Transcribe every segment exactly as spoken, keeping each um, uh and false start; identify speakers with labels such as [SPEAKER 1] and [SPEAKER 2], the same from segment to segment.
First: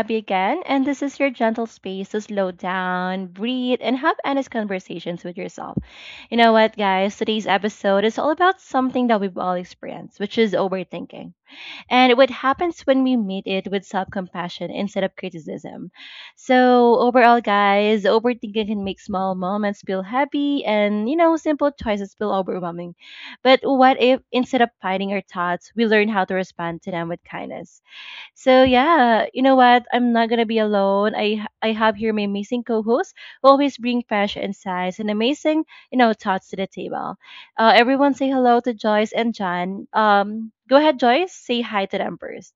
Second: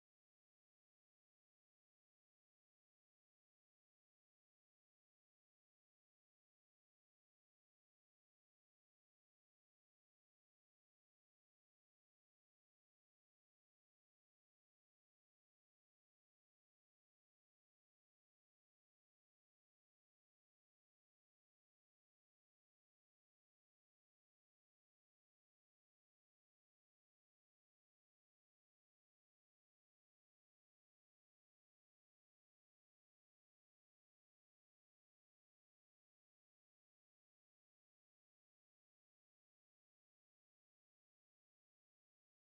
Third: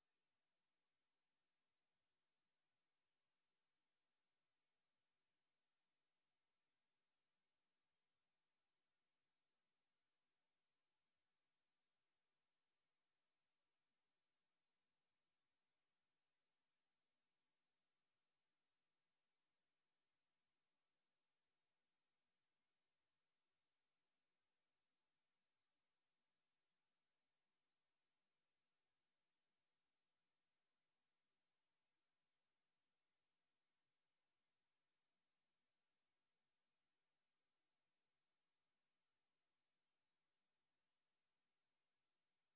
[SPEAKER 1] Abby again, and this is your gentle space to slow down, breathe, and have honest conversations with yourself. You know what, guys? Today's episode is all about something that we've all experienced, which is overthinking and what happens when we meet it with self compassion instead of criticism. So, overall, guys, overthinking can make small moments feel happy and, you know, simple choices feel overwhelming. But what if instead of fighting our thoughts, we learn how to respond to them with kindness? So yeah, you know what? I'm not gonna be alone. I I have here my amazing co-hosts who always bring fresh insights and amazing, you know, thoughts to the table. Uh, everyone say hello to Joyce and John. Um, go ahead, Joyce. Say hi to them first.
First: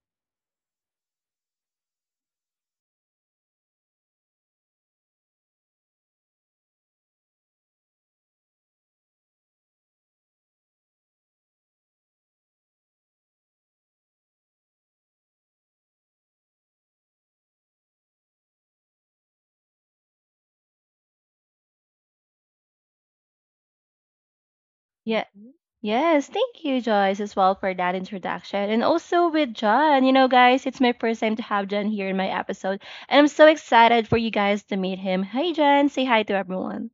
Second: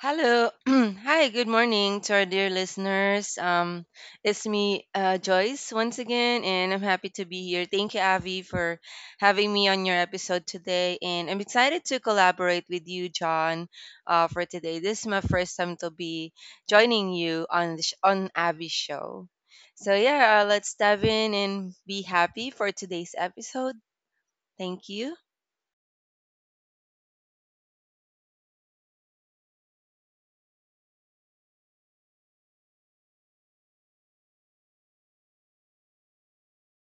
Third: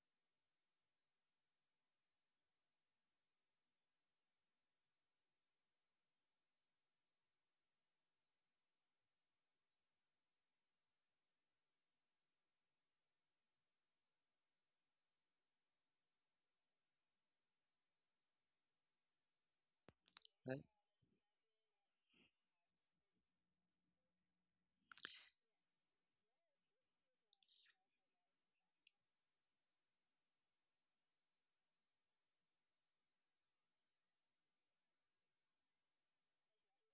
[SPEAKER 2] Hello. Hi, good morning to our dear listeners. Um, it's me, uh, Joyce, once again, and I'm happy to be here. Thank you, Avi, for having me on your episode today. And I'm excited to collaborate with you, John, uh, for today. This is my first time to be joining you on the sh- on Avi's show. So, yeah, uh,
[SPEAKER 3] Right.
[SPEAKER 2] let's dive in and be happy for today's episode. Thank you.
[SPEAKER 1] Yeah. Yes, thank you, Joyce, as well for that introduction. And also with John, you know, guys, it's my first time to have John here in my episode. And I'm so excited for you guys to meet him. Hi, John. Say hi to everyone.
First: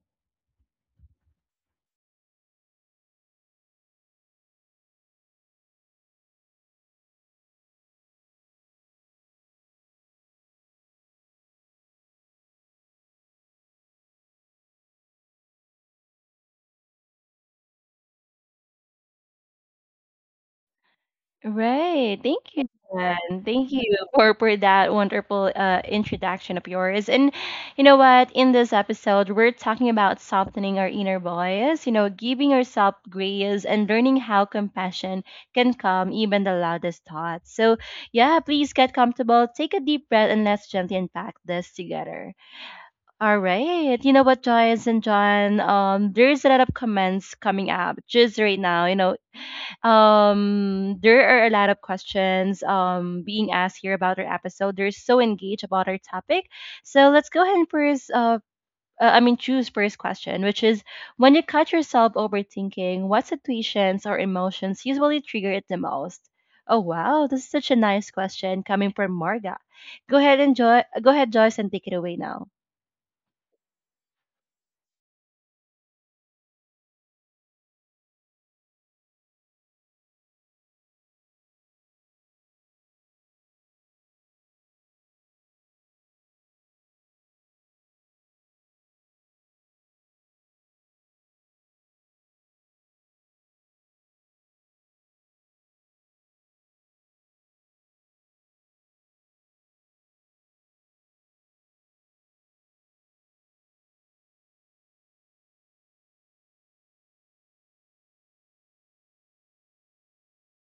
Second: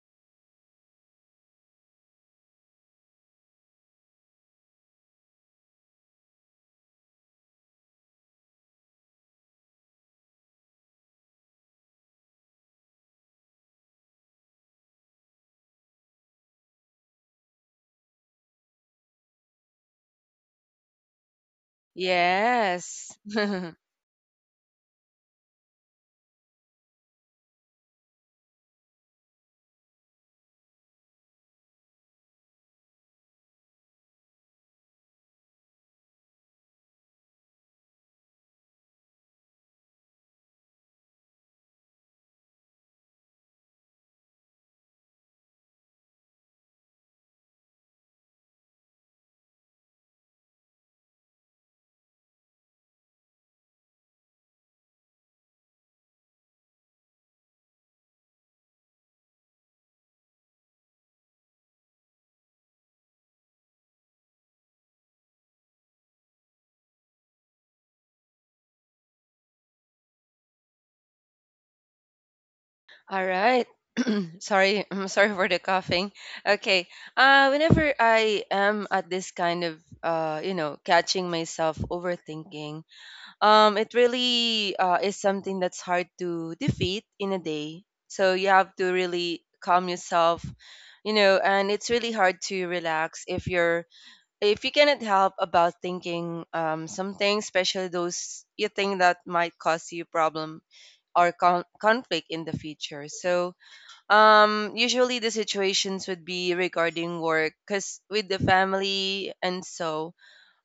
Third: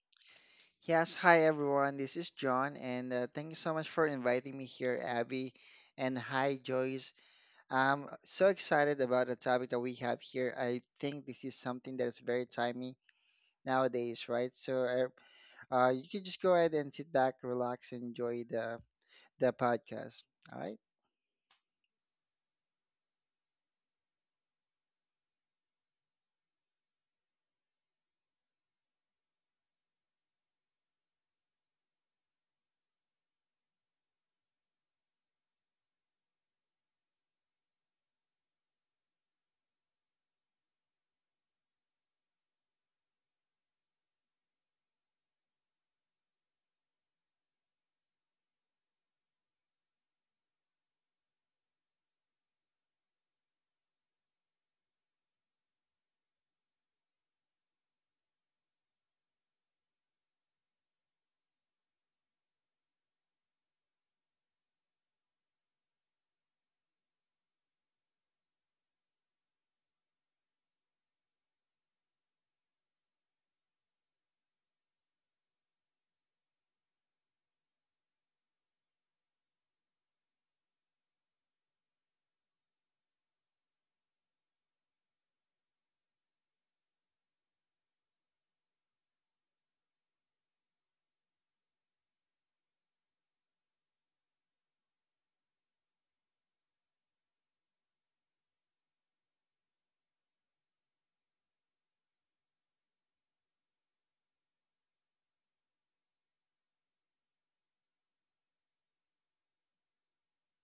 [SPEAKER 3] Yes, hi everyone. This is John, and uh, thank you so much for inviting me here, Abby. And hi, Joyce. I'm so excited about the topic that we have here. I think this is something that's very timely nowadays, right? So uh, uh, you can just go ahead and sit back, relax, and enjoy the the podcast. All right.
[SPEAKER 1] Right. Thank you.
[SPEAKER 2] Yes.
[SPEAKER 1] Jan. Thank you for, for that wonderful uh, introduction of yours. And you know what? In this episode, we're talking about softening our inner voice, you know, giving ourselves grace and learning how compassion can calm even the loudest thoughts. So, yeah, please get comfortable, take a deep breath, and let's gently unpack this together. All right. You know what, Joyce and John? Um, there's a lot of comments coming up just right now. You know, um, there are a lot of questions um being asked here about our episode. They're so engaged about our topic. So let's go ahead and first uh uh, I mean, choose first question, which is when you catch yourself overthinking, what situations or emotions usually trigger it the most? Oh wow, this is such a nice question coming from Marga. Go ahead and Joy, go ahead, Joyce, and take it away now.
[SPEAKER 2] All right. sorry, I'm sorry for the coughing. Okay. Uh, whenever I am at this kind of, uh, you know, catching myself overthinking, um, it really uh, is something that's hard to defeat in a day. So you have to really calm yourself, you know, and it's really hard to relax if you're if you cannot help about thinking um something, especially those you think that might cause you problem or con- conflict in the future. So um, usually the situations would be regarding work, because with the family and so,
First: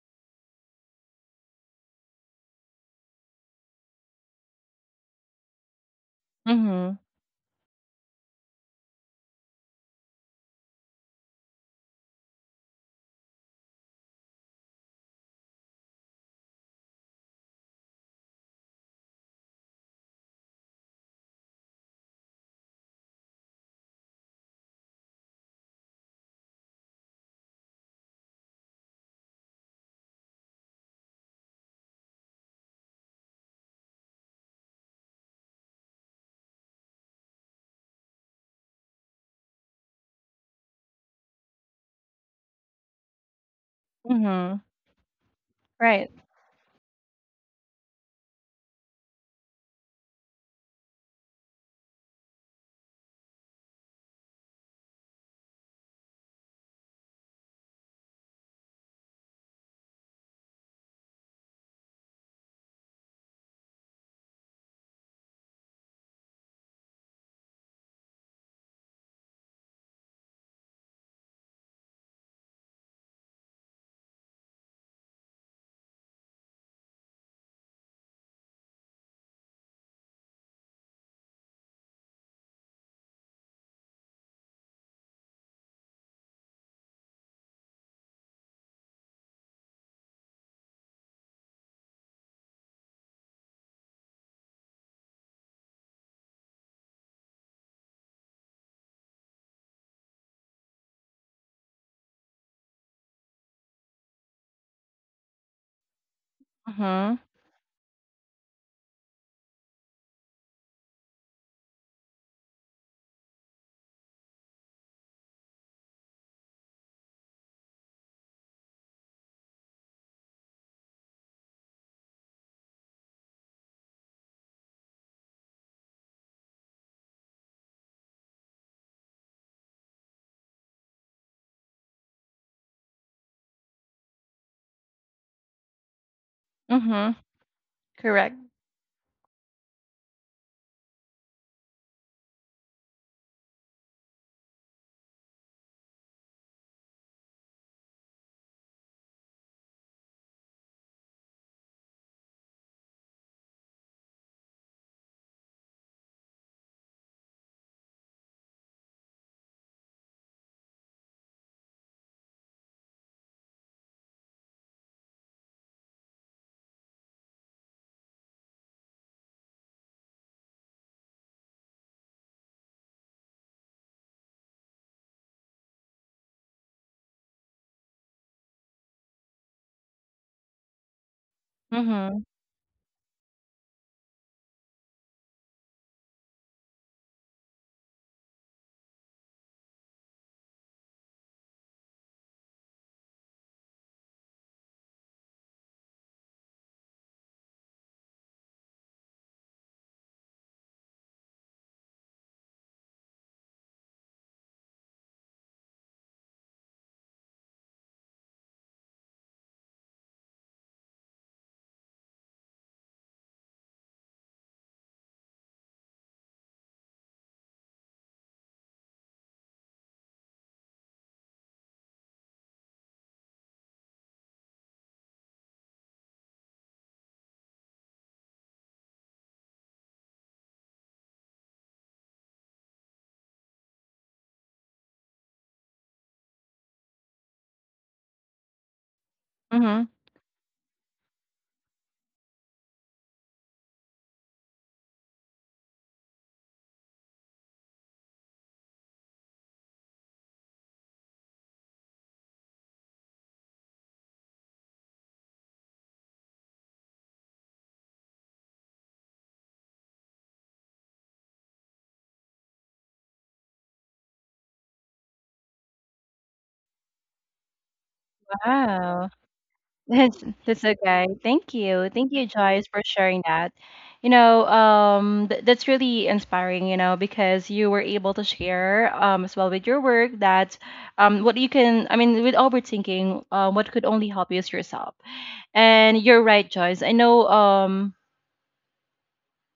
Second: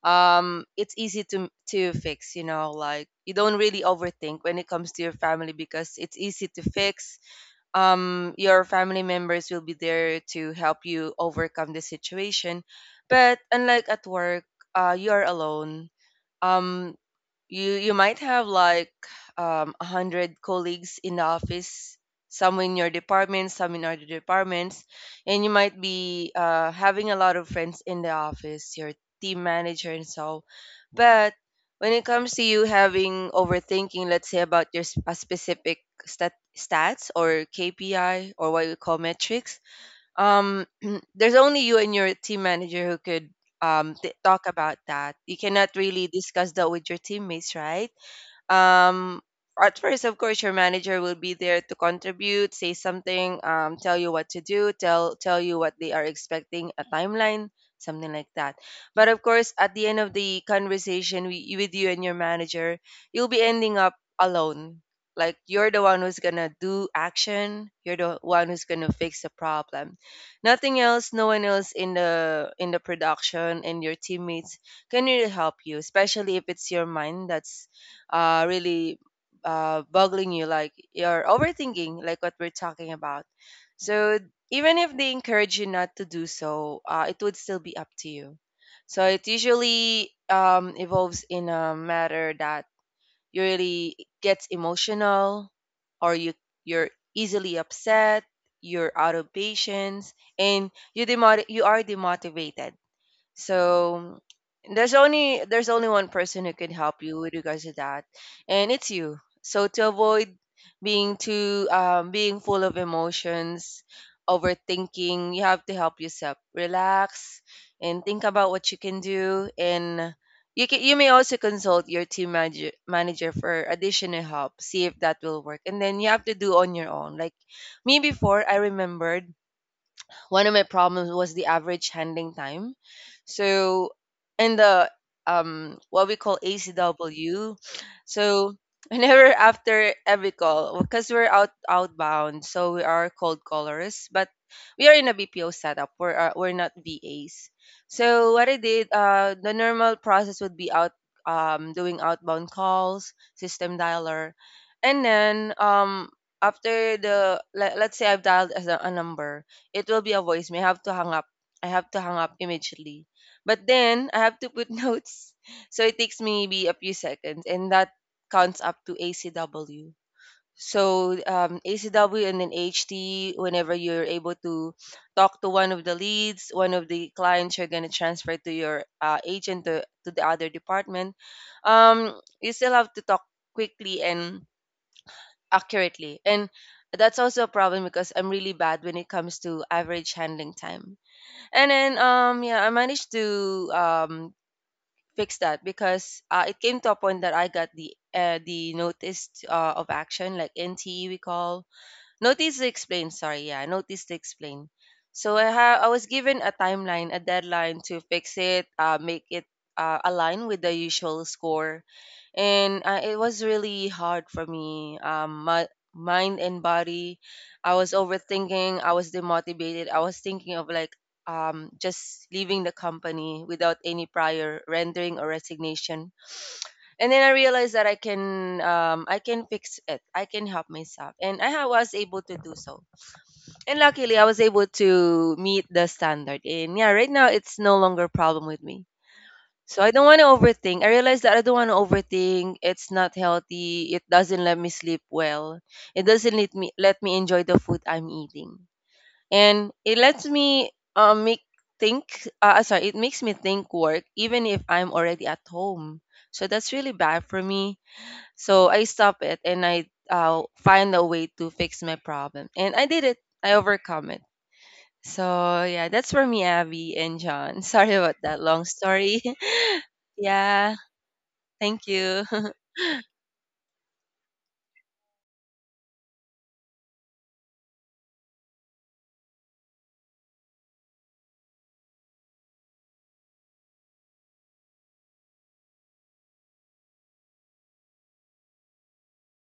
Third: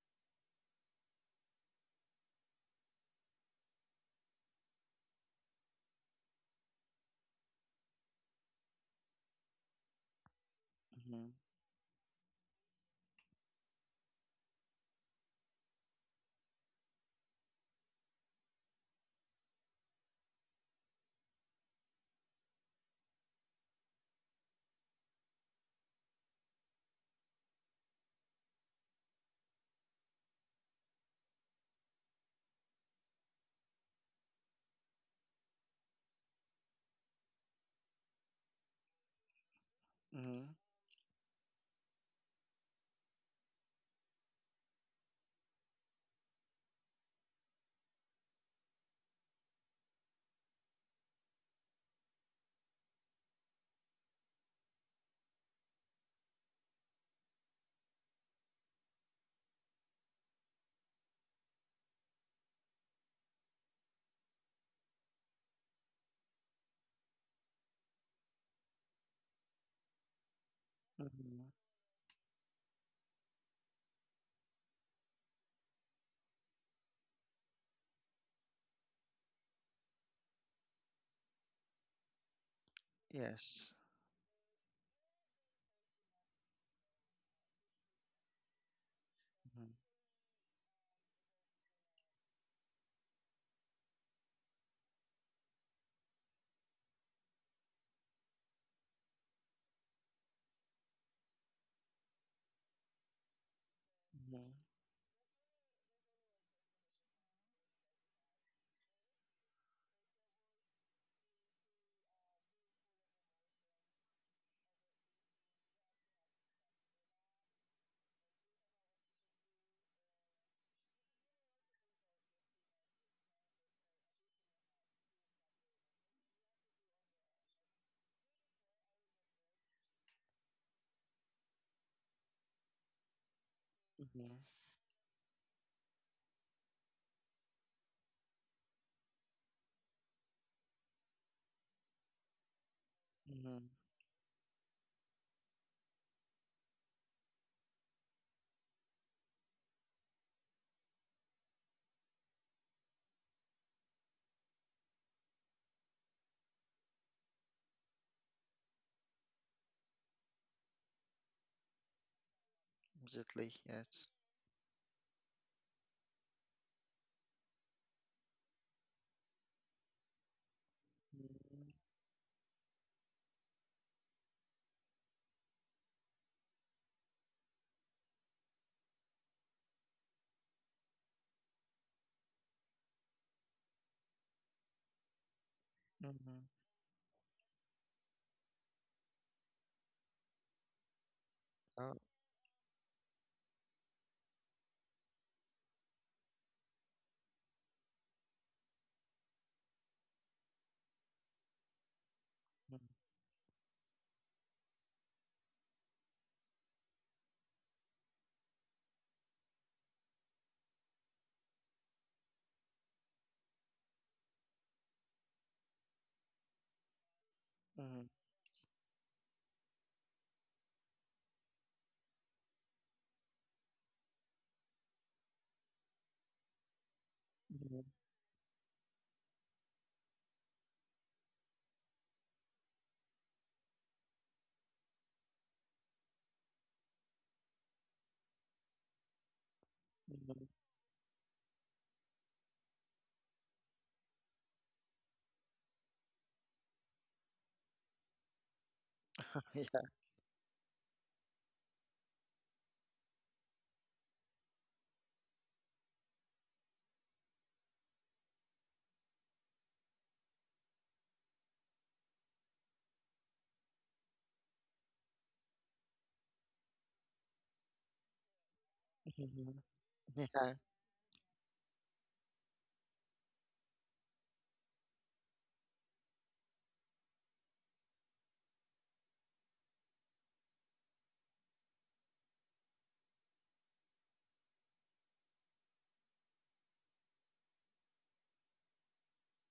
[SPEAKER 2] um, it's easy to to fix. You know, like you don't really overthink when it comes to your family because it's easy to
[SPEAKER 1] Mhm.
[SPEAKER 2] fix. Um, your family members will be there to help you
[SPEAKER 3] Mm-hmm.
[SPEAKER 2] overcome the situation, but unlike at work, uh, you are alone. Um, you you might have like um, one hundred colleagues in the office, some in your department, some in other departments, and you might be uh, having a lot of friends in the office, your team manager and so. But when it comes to you having overthinking, let's say about your s- a specific stat, stats or kpi or what we call metrics,
[SPEAKER 3] Mm-hmm.
[SPEAKER 2] um there's only you and your team manager who could um t- talk
[SPEAKER 1] Mhm.
[SPEAKER 2] about that. You cannot really
[SPEAKER 1] Right.
[SPEAKER 2] discuss that with your teammates, right? um, at first, of course, your manager will be there to contribute, say something, um, tell you what to do, tell tell you what they are expecting, a timeline, something like that. But of course, at the end of the conversation wi- with you and your manager, you'll be ending up alone. Like, you're the one who's gonna do action, you're the one who's gonna fix the problem. Nothing else, no one
[SPEAKER 3] Hmm.
[SPEAKER 2] else in the in the production and your teammates can really help you, especially if it's your mind that's uh, really uh, boggling you, like you're overthinking, like what we're talking about.
[SPEAKER 3] Yes.
[SPEAKER 2] So even if they encourage you not to do so, uh, it would still be up to you. So it
[SPEAKER 3] Mm-hmm.
[SPEAKER 2] usually um, evolves in a matter that you really gets emotional, or you you're easily upset, you're out of patience, and you demot- you are demotivated. So there's only there's only one person who can help you
[SPEAKER 1] Mhm.
[SPEAKER 2] with regards to that, and it's you. So to avoid being too um, being full of emotions, overthinking, you have to help yourself. Relax and think about what you can do, and you can you may also consult your team manager manager for additional help. See if that will work, and then you have to do on your own. Like me before, I remembered one of my problems was the average handling time. So
[SPEAKER 3] Mm-hmm.
[SPEAKER 2] in the um what we call
[SPEAKER 1] Mhm.
[SPEAKER 2] A C W,
[SPEAKER 1] Correct.
[SPEAKER 2] so whenever after every call, because we're out outbound, so we are cold
[SPEAKER 3] Mm-hmm. Hmm.
[SPEAKER 2] callers, but we are in a B P O setup. We're uh, we're not V As. So what I did, uh, the normal process would be out um doing outbound calls, system dialer, and then um after the let, let's say I've dialed as a, a number, it will be a voicemail. I have to hang up. I have to hang up immediately.
[SPEAKER 3] Absolutely.
[SPEAKER 2] But then
[SPEAKER 3] Yes.
[SPEAKER 2] I have to put notes. So it takes maybe a few seconds and that counts up to A C W. So um,
[SPEAKER 3] Mm-hmm.
[SPEAKER 2] A C W and then H T, whenever you're able to talk to one of the leads, one of the clients, you're going to transfer to your uh, agent to, to the other department, um,
[SPEAKER 1] Mhm.
[SPEAKER 2] you still have to talk quickly and accurately.
[SPEAKER 3] Mm-hmm.
[SPEAKER 2] And that's also a problem because I'm really bad when it comes to average handling time. And then
[SPEAKER 3] Oh.
[SPEAKER 2] um yeah, I managed to um fix that because uh, it came to a point that I got the uh, the notice uh, of action, like N T E we call, Notice to explain, sorry, yeah, notice to explain. So I ha- I was given a timeline, a deadline to fix it, uh, make it uh, align with the usual score, and uh, it was really hard for me. Um, my mind and body, I was
[SPEAKER 3] Mm-hmm.
[SPEAKER 2] overthinking. I was demotivated. I was thinking of like um just leaving the company without any prior rendering or resignation, and then I realized
[SPEAKER 3] Mm-hmm.
[SPEAKER 2] that I can um, I can fix it. I can help myself, and I ha- was able to do so. And luckily, I was able to meet the standard. And yeah, right now it's no longer a problem with me. So
[SPEAKER 1] Mhm.
[SPEAKER 2] I don't want to
[SPEAKER 3] Mhm.
[SPEAKER 2] overthink. I realized that I don't want to overthink. It's not healthy. It doesn't let me sleep well. It doesn't let me let me enjoy the food I'm eating, and
[SPEAKER 3] Yeah.
[SPEAKER 2] it lets me um make think. Uh, sorry, it makes me think work even if I'm already at home. So that's really bad for me, so I stop it and I uh, find a way to fix my problem. And I did it. I overcome it. So yeah, that's for me, Abby and John. Sorry about that long
[SPEAKER 1] Wow.
[SPEAKER 2] story.
[SPEAKER 3] Mhm.
[SPEAKER 1] That's
[SPEAKER 3] Yeah.
[SPEAKER 1] that's
[SPEAKER 2] yeah,
[SPEAKER 1] okay. Thank
[SPEAKER 2] thank
[SPEAKER 1] you. Thank you,
[SPEAKER 2] you.
[SPEAKER 1] Joyce, for sharing that. You know, um, th- that's really inspiring, you know, because you were able to share um, as well with your work that um, what you can, I mean, with overthinking, uh, what could only help you is yourself. And you're right, Joyce. I know um,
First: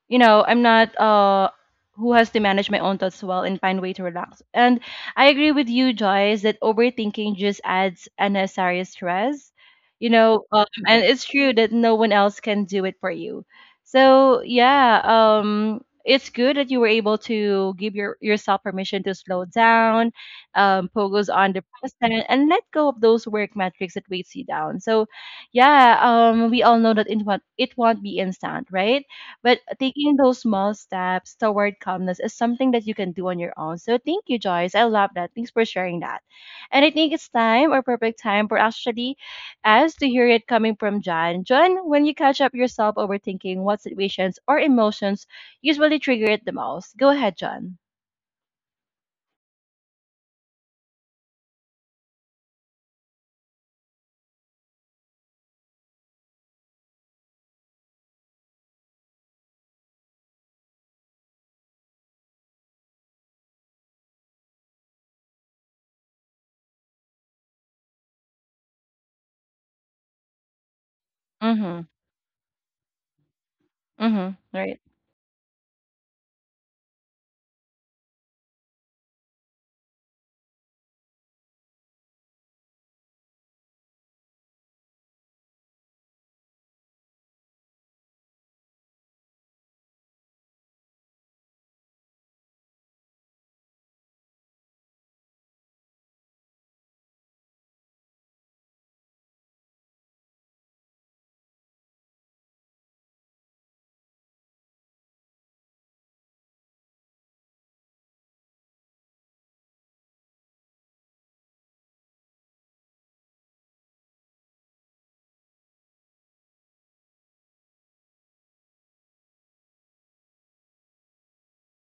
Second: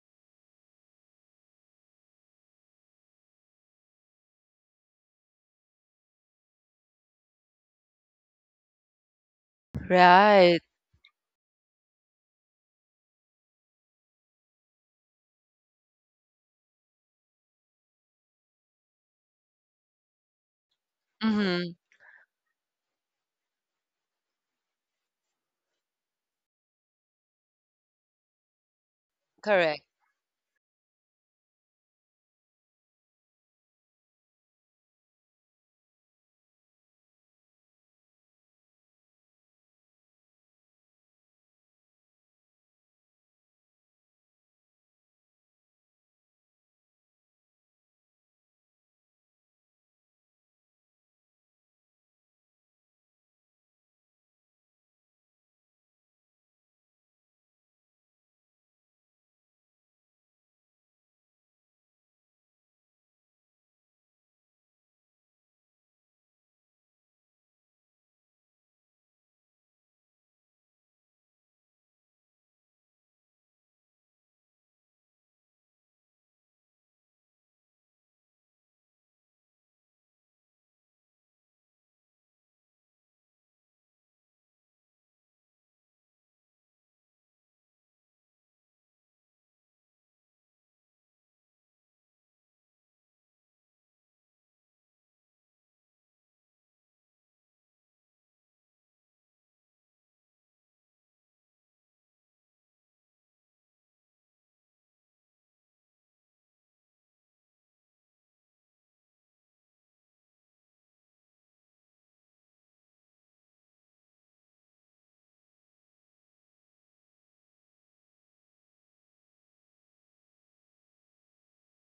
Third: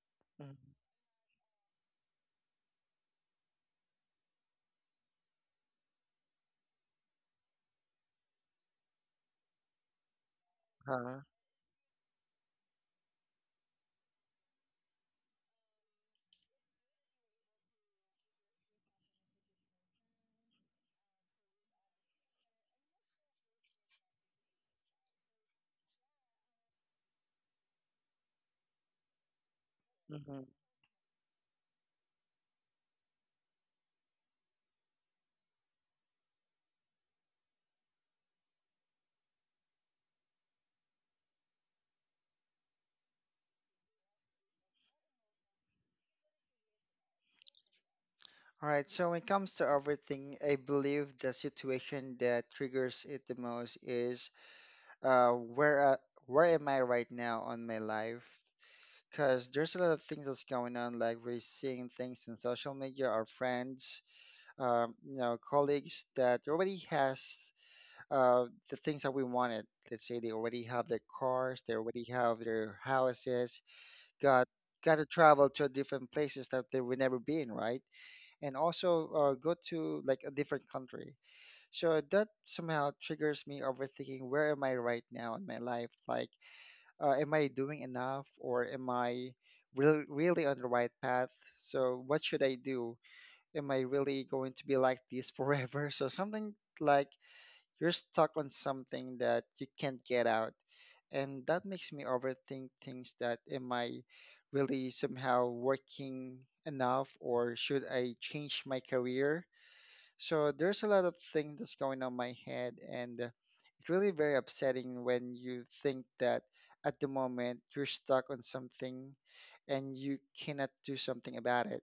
[SPEAKER 1] you know,
[SPEAKER 3] Mhm.
[SPEAKER 1] I'm not uh who has to manage my own thoughts well and find way to relax, and I agree with you, Joyce, that overthinking just adds unnecessary stress, you know,
[SPEAKER 2] right.
[SPEAKER 1] um, and
[SPEAKER 3] Uh-huh.
[SPEAKER 1] it's true that no one else can do it for you. So yeah, um it's good that you were able to give your yourself permission to slow down, um focus on the
[SPEAKER 2] Mm-hmm.
[SPEAKER 1] present and let go of those work metrics that weighs you down. So yeah, um we all know that it won't it won't be instant, right? But
[SPEAKER 2] Correct.
[SPEAKER 1] taking those
[SPEAKER 3] Mhm.
[SPEAKER 1] small steps toward calmness is something that you can do on your own. So thank you, Joyce. I love that. Thanks for sharing that. And I think it's time or perfect time for actually us to hear it coming from John. John, when you catch up yourself overthinking, what situations or emotions usually trigger it the most? Go ahead, John.
[SPEAKER 3] All right. So when it comes to everything, I believe the situation that triggers it the most is, uh, where uh, where am I right now on my life? Because there's a lot of things that's going on. Like we're seeing things in social media, our friends, um, you know, colleagues that already has uh, the things that we wanted. Let's say they already have their cars, they
[SPEAKER 1] Mm-hmm.
[SPEAKER 3] already have their houses,
[SPEAKER 1] Mm-hmm.
[SPEAKER 3] got
[SPEAKER 1] Right.
[SPEAKER 3] got to travel to different places that they would never been, right? And also uh, go to like a different country. So that somehow triggers me overthinking. Where am I right now in my life? Like, uh, am I doing enough, or am I really really on the right path? So what should I do? Am I really going to be like this forever? So something like you're stuck on something that you can't get out. And that makes me overthink things that am I really somehow working enough, or should I change my career? So there's a lot of things that's going on my head, and uh, it's really very upsetting when you think that at the moment you're stuck on something and you cannot do something about it,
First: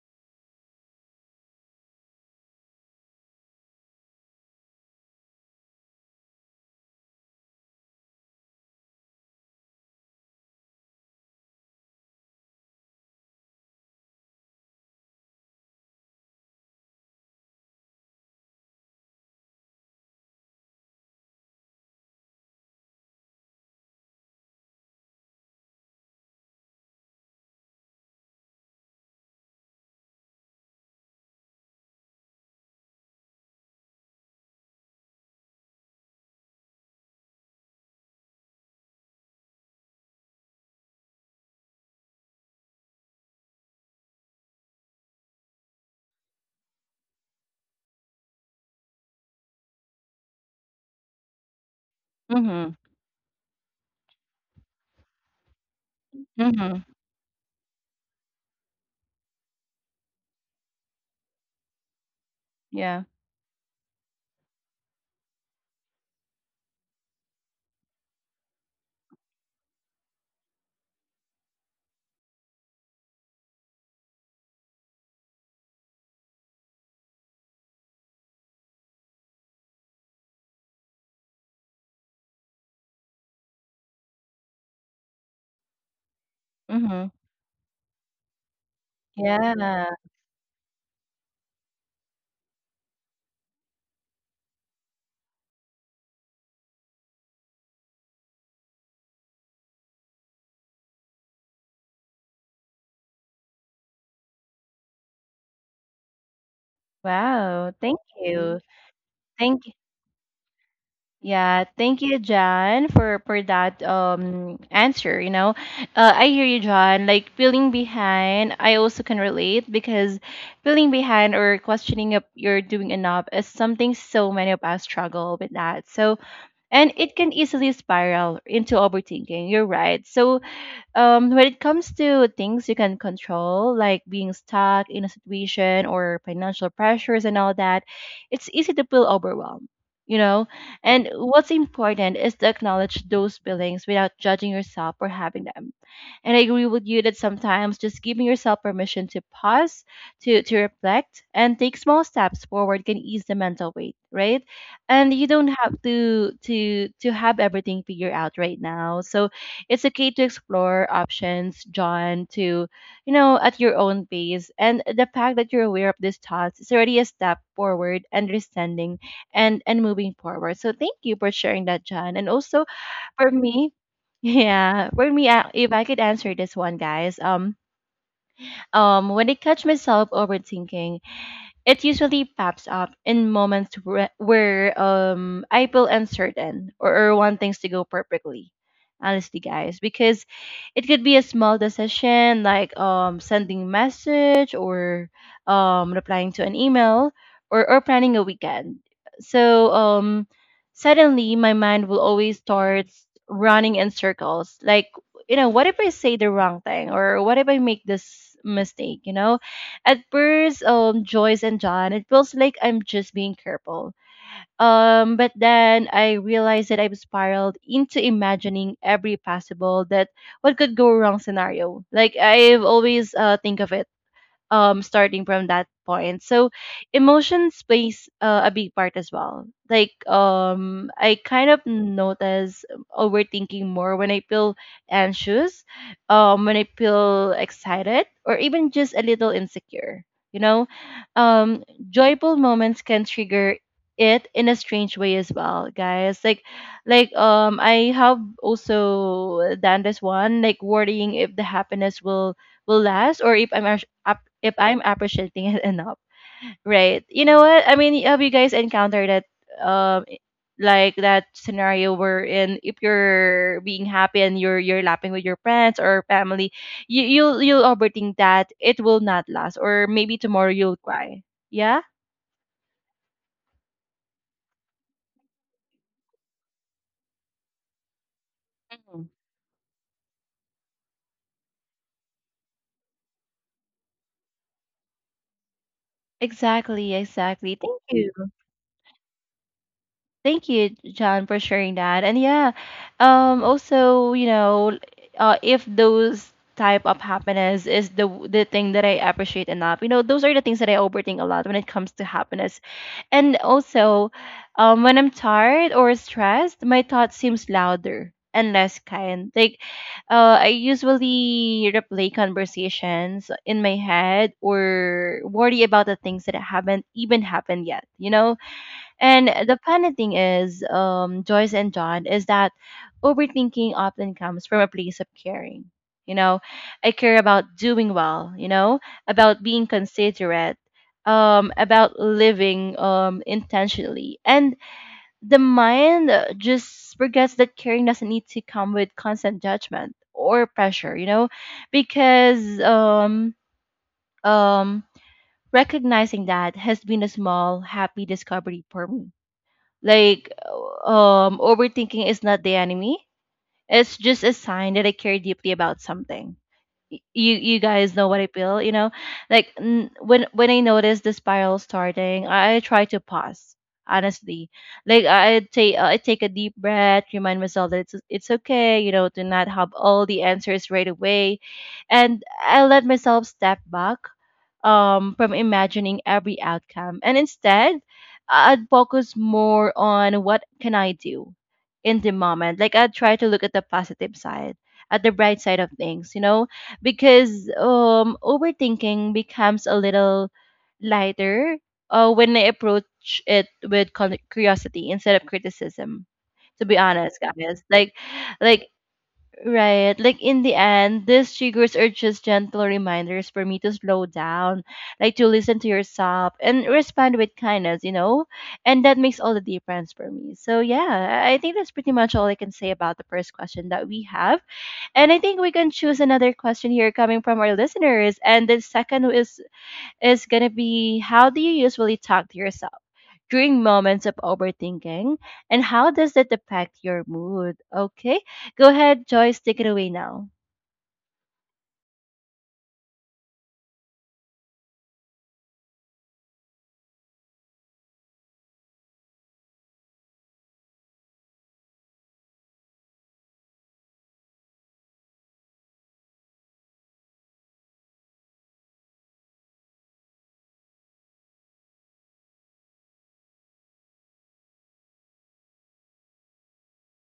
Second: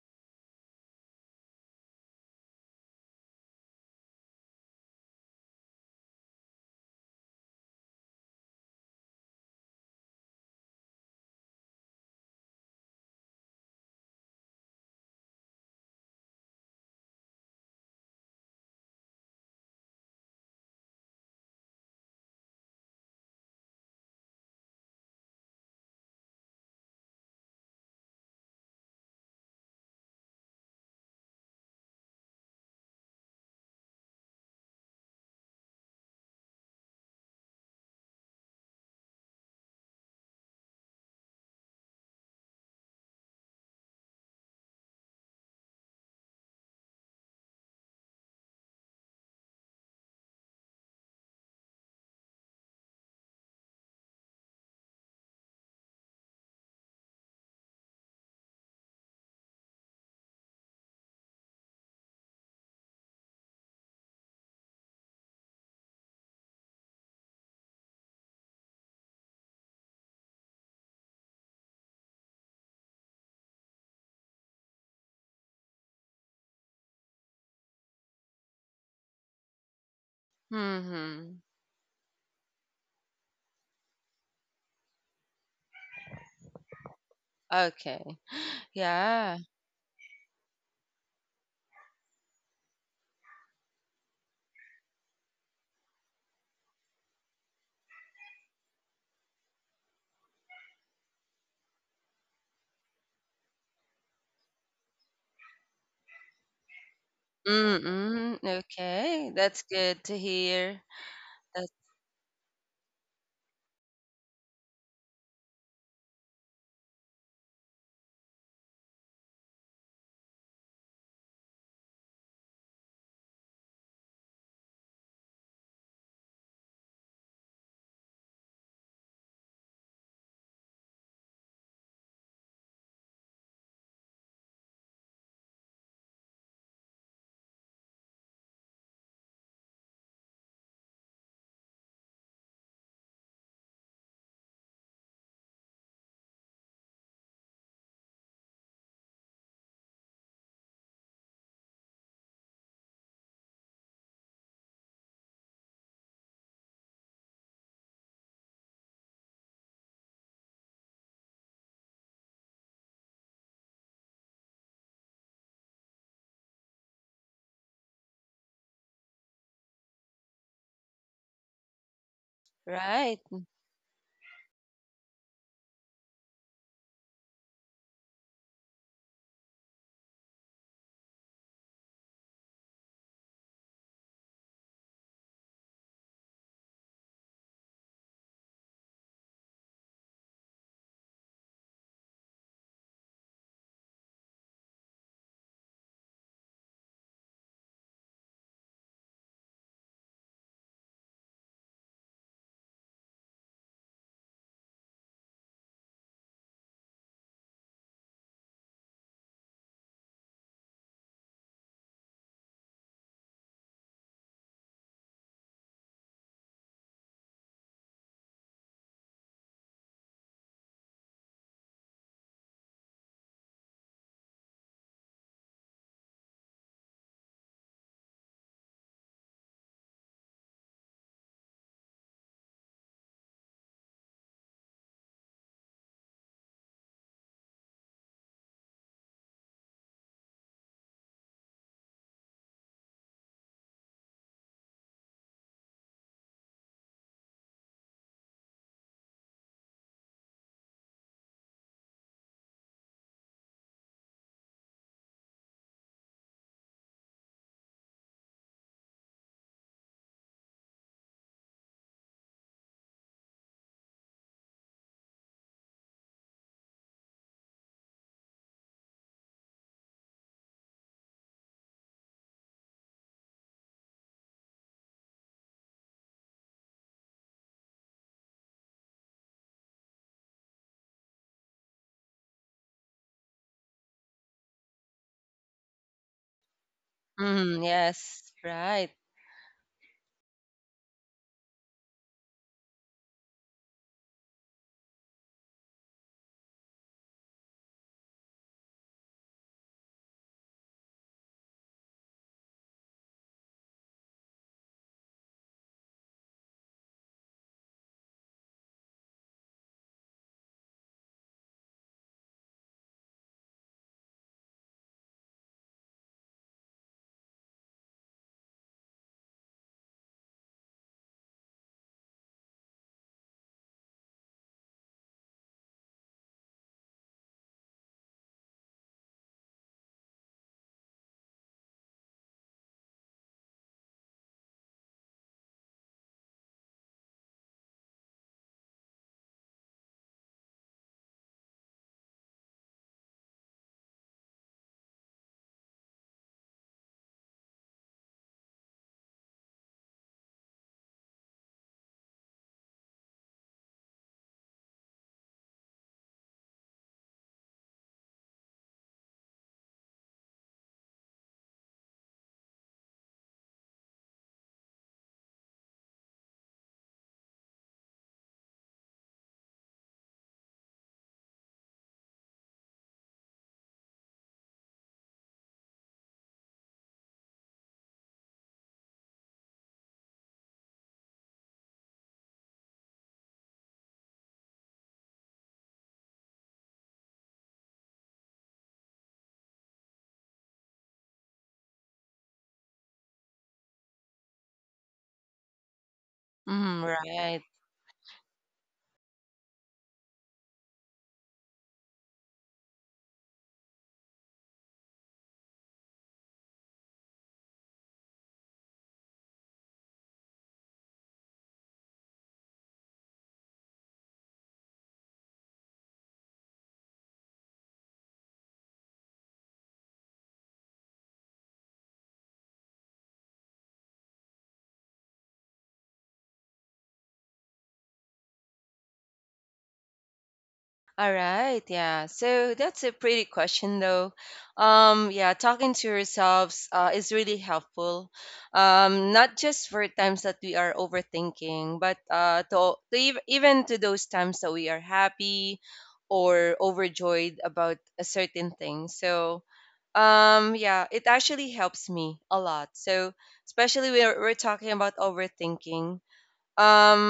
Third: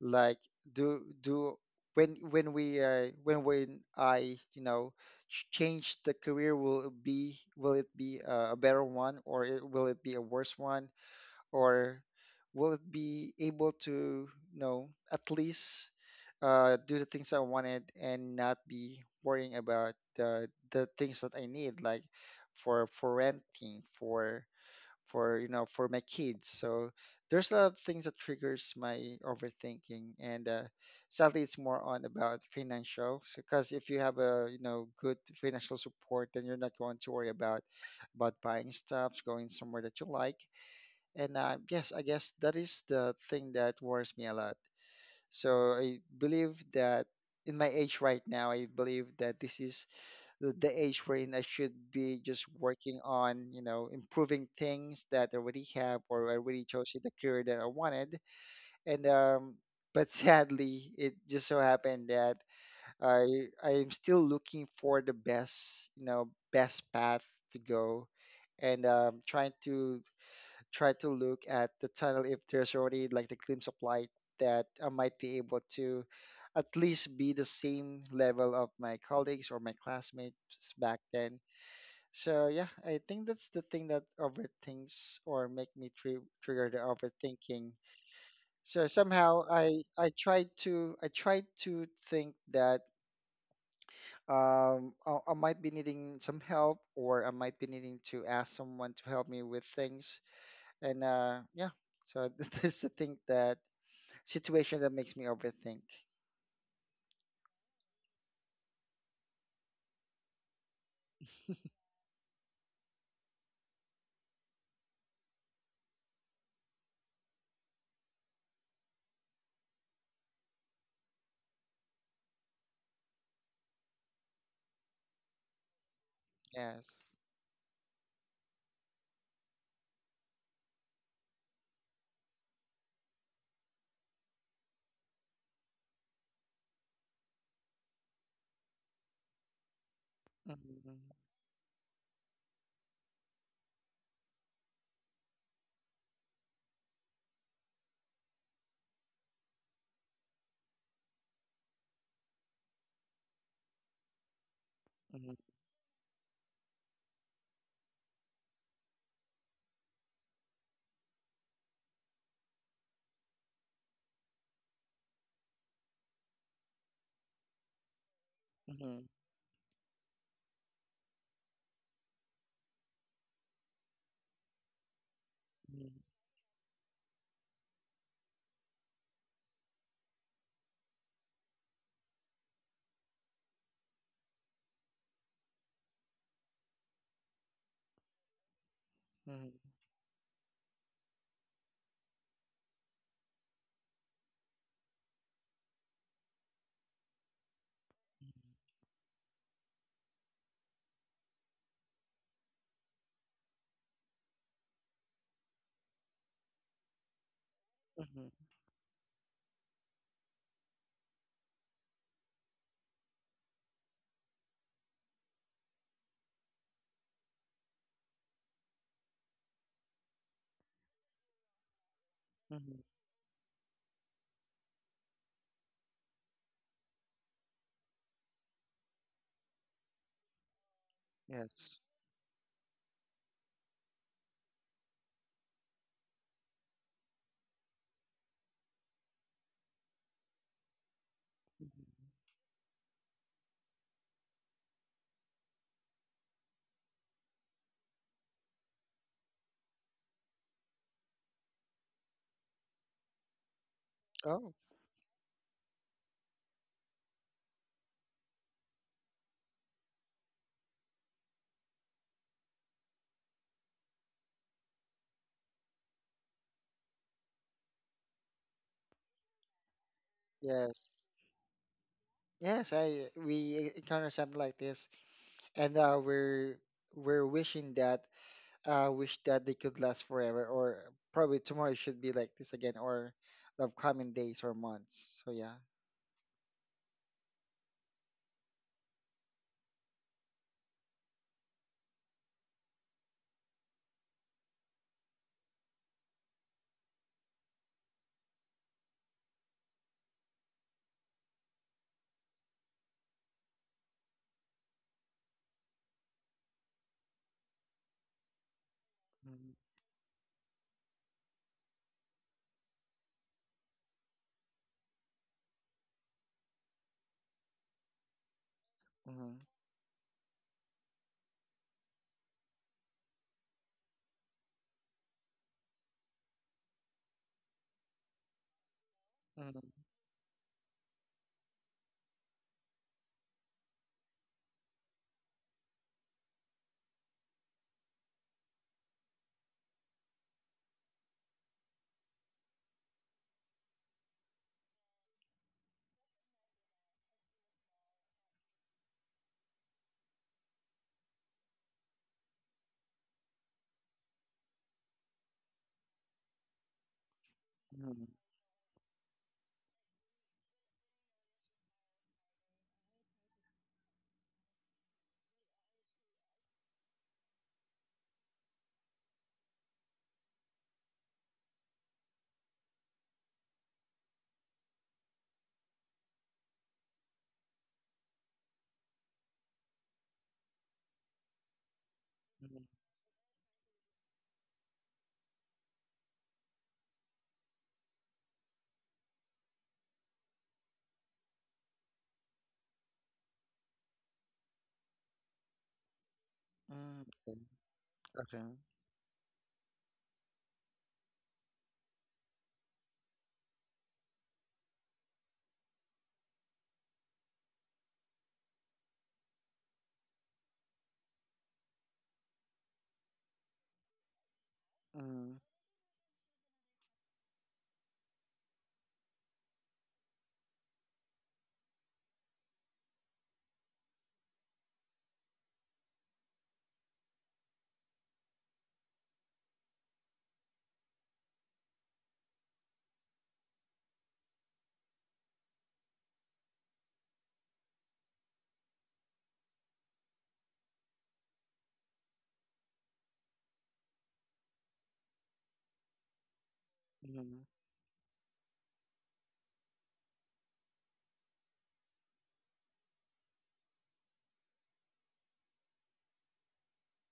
[SPEAKER 3] like do do when when we uh, when when I you know ch- change the career. Will it be will it be uh, a better one, or it, will it be a worse one, or will it be able to you know at least uh, do the things I wanted and not be worrying about the the things that I need, like for for renting, for for you know for my kids. So there's a lot of things that triggers my overthinking, and uh, sadly it's more on about financials, because if you have a, you know good financial support, then you're not going to worry about about buying stuff, going somewhere that you like. And uh, yes, I guess that is the thing that worries me a lot. So I believe that in my age right now, I believe that this is the the age wherein I should be just
[SPEAKER 1] Mm-hmm.
[SPEAKER 3] working on, you know, improving things that I already have, or I already
[SPEAKER 1] Mm-hmm.
[SPEAKER 3] chose the career that I wanted. And um, but sadly, it just so happened that
[SPEAKER 1] Yeah.
[SPEAKER 3] I I am still looking for the best, you know, best path to go, and um, trying to try to look at the tunnel if there's already like the glimpse of light that I might be able to at least be the same level of my colleagues or my classmates back then.
[SPEAKER 2] Mm-hmm.
[SPEAKER 3] So yeah, I think that's the thing that overthinks or make me tri trigger the
[SPEAKER 1] Mm-hmm.
[SPEAKER 3] overthinking.
[SPEAKER 2] Okay.
[SPEAKER 3] So
[SPEAKER 2] Yeah.
[SPEAKER 3] somehow I
[SPEAKER 1] Yeah.
[SPEAKER 3] I try to I try to think that um I, I might be needing some help, or I might be needing to ask someone to help me with things. And uh yeah, so that's the thing, that situation that makes me overthink.
[SPEAKER 1] Wow. Thank
[SPEAKER 2] Mm-mm.
[SPEAKER 1] you.
[SPEAKER 2] Okay. That's
[SPEAKER 1] Thank
[SPEAKER 2] good to hear.
[SPEAKER 1] Yeah,
[SPEAKER 2] That's
[SPEAKER 1] thank you, John, for for that um answer. You know, uh, I hear you, John. Like feeling behind, I also can relate because feeling behind or questioning if you're doing enough is something so many of us struggle with that. So, and
[SPEAKER 3] Yes.
[SPEAKER 1] it can easily spiral into overthinking. You're right. So um, when it comes to things you can control, like being stuck in a situation or financial pressures and all that, it's easy to feel overwhelmed, you know? And
[SPEAKER 3] Mm-hmm.
[SPEAKER 1] what's important is to acknowledge those feelings without judging yourself for having them. And I agree with you that sometimes just giving yourself permission to pause, to, to reflect, and take small steps forward can ease the mental weight, right? And you don't
[SPEAKER 3] Mm-hmm.
[SPEAKER 1] have to to to have everything figured out right now. So it's okay to explore options, John, to, you know, at your own pace. And the fact that you're aware of these thoughts is already a step forward, understanding
[SPEAKER 3] Mm-hmm.
[SPEAKER 1] and and moving forward. So thank you for sharing that, John. And also
[SPEAKER 2] right.
[SPEAKER 1] for me, yeah, for me, I- if I could answer this one, guys, um, um, when I catch myself overthinking, it usually pops up in moments where, where um I feel uncertain or, or want things to go perfectly. Honestly,
[SPEAKER 3] Mm-hmm.
[SPEAKER 1] guys, because it could be a small decision like um sending message or um replying to an email or, or planning a weekend. So um suddenly my mind will always start running in circles. Like, you know, what if I say the wrong thing or what if I make this mistake, you know? At first, um, Joyce and John, it feels like I'm just being careful. Um, but then I realized that I've spiraled into imagining every possible that what could go wrong scenario. Like I've
[SPEAKER 3] Mm-hmm.
[SPEAKER 1] always uh, think of it um starting from that point. So emotions plays uh, a big part as well, like um I kind of
[SPEAKER 3] Yes.
[SPEAKER 1] notice overthinking more when I feel anxious, um when I feel excited or even just a little insecure, you know. um
[SPEAKER 3] Mhm.
[SPEAKER 1] Joyful moments can trigger it in a strange way as well, guys, like like um I have also done this one, like worrying if the happiness will will last or if i'm act-
[SPEAKER 3] Oh,
[SPEAKER 1] if I'm appreciating it enough, right? You know what I mean? Have you guys encountered that, um, like that scenario wherein if you're being happy and you're you're laughing with your friends or family, you you'll you'll overthink that it will not last, or maybe tomorrow you'll
[SPEAKER 3] yes.
[SPEAKER 1] cry. Yeah.
[SPEAKER 3] Yes, I we e-, encounter something like this, and uh, we're we're wishing that uh
[SPEAKER 1] Mhm.
[SPEAKER 3] wish that they could last forever, or probably tomorrow it should be like this again, or the upcoming days or months. So yeah.
[SPEAKER 1] Exactly, exactly.
[SPEAKER 2] Mm,
[SPEAKER 1] Thank you.
[SPEAKER 2] yes. Right.
[SPEAKER 1] Thank you, John, for sharing that. And yeah, um, also, you know, uh, if those type of happiness is the the thing that I appreciate enough, you know, those are the things that I overthink a lot when it comes to happiness. And also, um, when I'm tired or stressed, my thought seems louder and less kind.
[SPEAKER 3] Mm-hmm.
[SPEAKER 1] Like, uh, I usually replay conversations in my head or worry about the things that haven't even happened yet. You know, and
[SPEAKER 3] Mm-hmm.
[SPEAKER 1] the funny thing is, um, Joyce and John, is that overthinking often comes from a place of caring. You know, I care about doing well, you know, about being considerate, um, about living um, intentionally. And the mind uh, just forgets that caring doesn't need to come with constant judgment or pressure, you know, because um, um, recognizing that has been a small, happy discovery for me, like, um, overthinking is not the enemy. It's just a sign that I care deeply about something. Y- you you guys
[SPEAKER 3] Mm-hmm.
[SPEAKER 1] know what I feel, you know? Like n- when when I notice the spiral starting, I I try to pause. Honestly, like I take I take a deep breath, remind myself that it's it's okay, you know, to not have all the answers right away, and I let myself step back, um, from imagining every outcome, and instead, I'd focus more on what can I do in the moment. Like I'd try to look at the positive side, at the bright side of things, you know, because um overthinking becomes a little lighter uh, when I approach it with con- curiosity instead of criticism. To be
[SPEAKER 2] Mm,
[SPEAKER 3] Mm-hmm.
[SPEAKER 1] honest,
[SPEAKER 3] Okay.
[SPEAKER 2] right.
[SPEAKER 1] guys, like,
[SPEAKER 3] Okay.
[SPEAKER 1] like right, like in the end, these triggers are just gentle reminders for me to slow down, like to listen to yourself and respond with kindness, you know, and that makes all the difference for me. So yeah, I I think that's pretty much all I can say about the first question that we have. And I
[SPEAKER 3] Mm-hmm.
[SPEAKER 1] think we can choose another question here coming from our listeners. And the second is is gonna be how do you usually talk to yourself during moments of overthinking, and how does that affect your mood? Okay, go ahead, Joyce, take it away now.
[SPEAKER 2] All right, yeah. So that's a pretty question, though. Um, yeah, talking to yourselves uh, is really helpful. Um, not just for times that we are overthinking, but uh, to, to ev- even to those times that we are happy or
[SPEAKER 3] Mm-hmm.
[SPEAKER 2] overjoyed about a certain thing. So, um, yeah, it actually helps me a lot. So, especially we're we're talking about overthinking, um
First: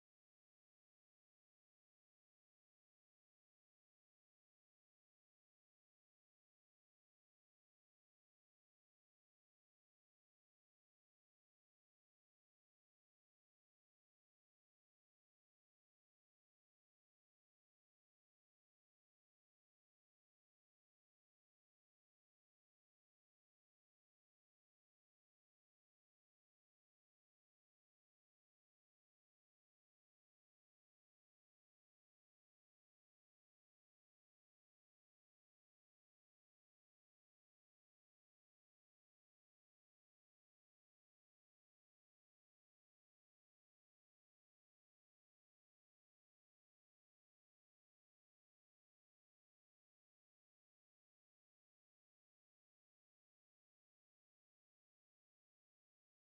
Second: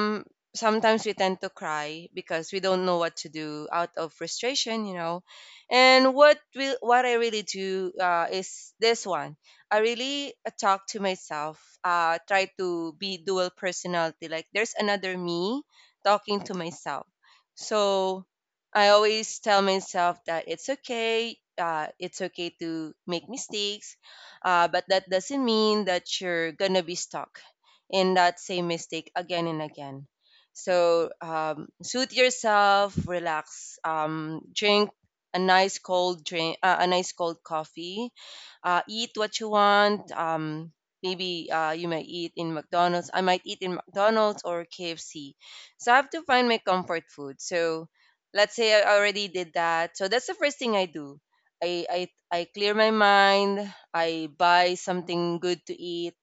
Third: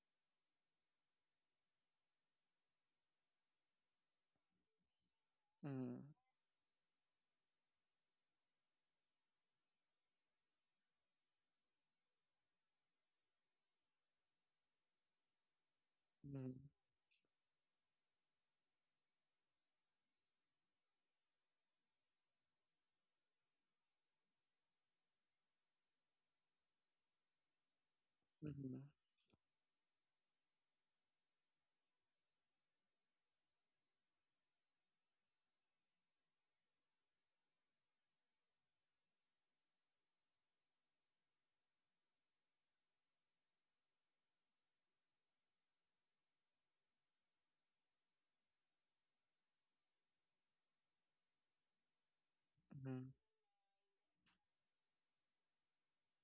[SPEAKER 2] sometimes we tend to cry because we don't know what to do out of frustration, you know.
[SPEAKER 3] Mm-hmm.
[SPEAKER 2] And what will what I really do uh, is this one. I really uh, talk to myself, uh, try to be dual personality, like there's another me talking
[SPEAKER 3] Mm-hmm.
[SPEAKER 2] to myself. So I always tell myself that it's okay, uh, it's okay to make mistakes, uh, but that doesn't mean that you're gonna be stuck in that same
[SPEAKER 3] Mm-hmm.
[SPEAKER 2] mistake again and again. So um, soothe yourself, relax, um, drink a nice cold drink, uh, a nice cold coffee, uh, eat what you want. Um, maybe uh, you might eat in McDonald's. I might eat in McDonald's or K F C. So I have to find my comfort food. So let's say I already did that. So that's the first thing I do. I, I, I clear my mind. I buy something good to eat,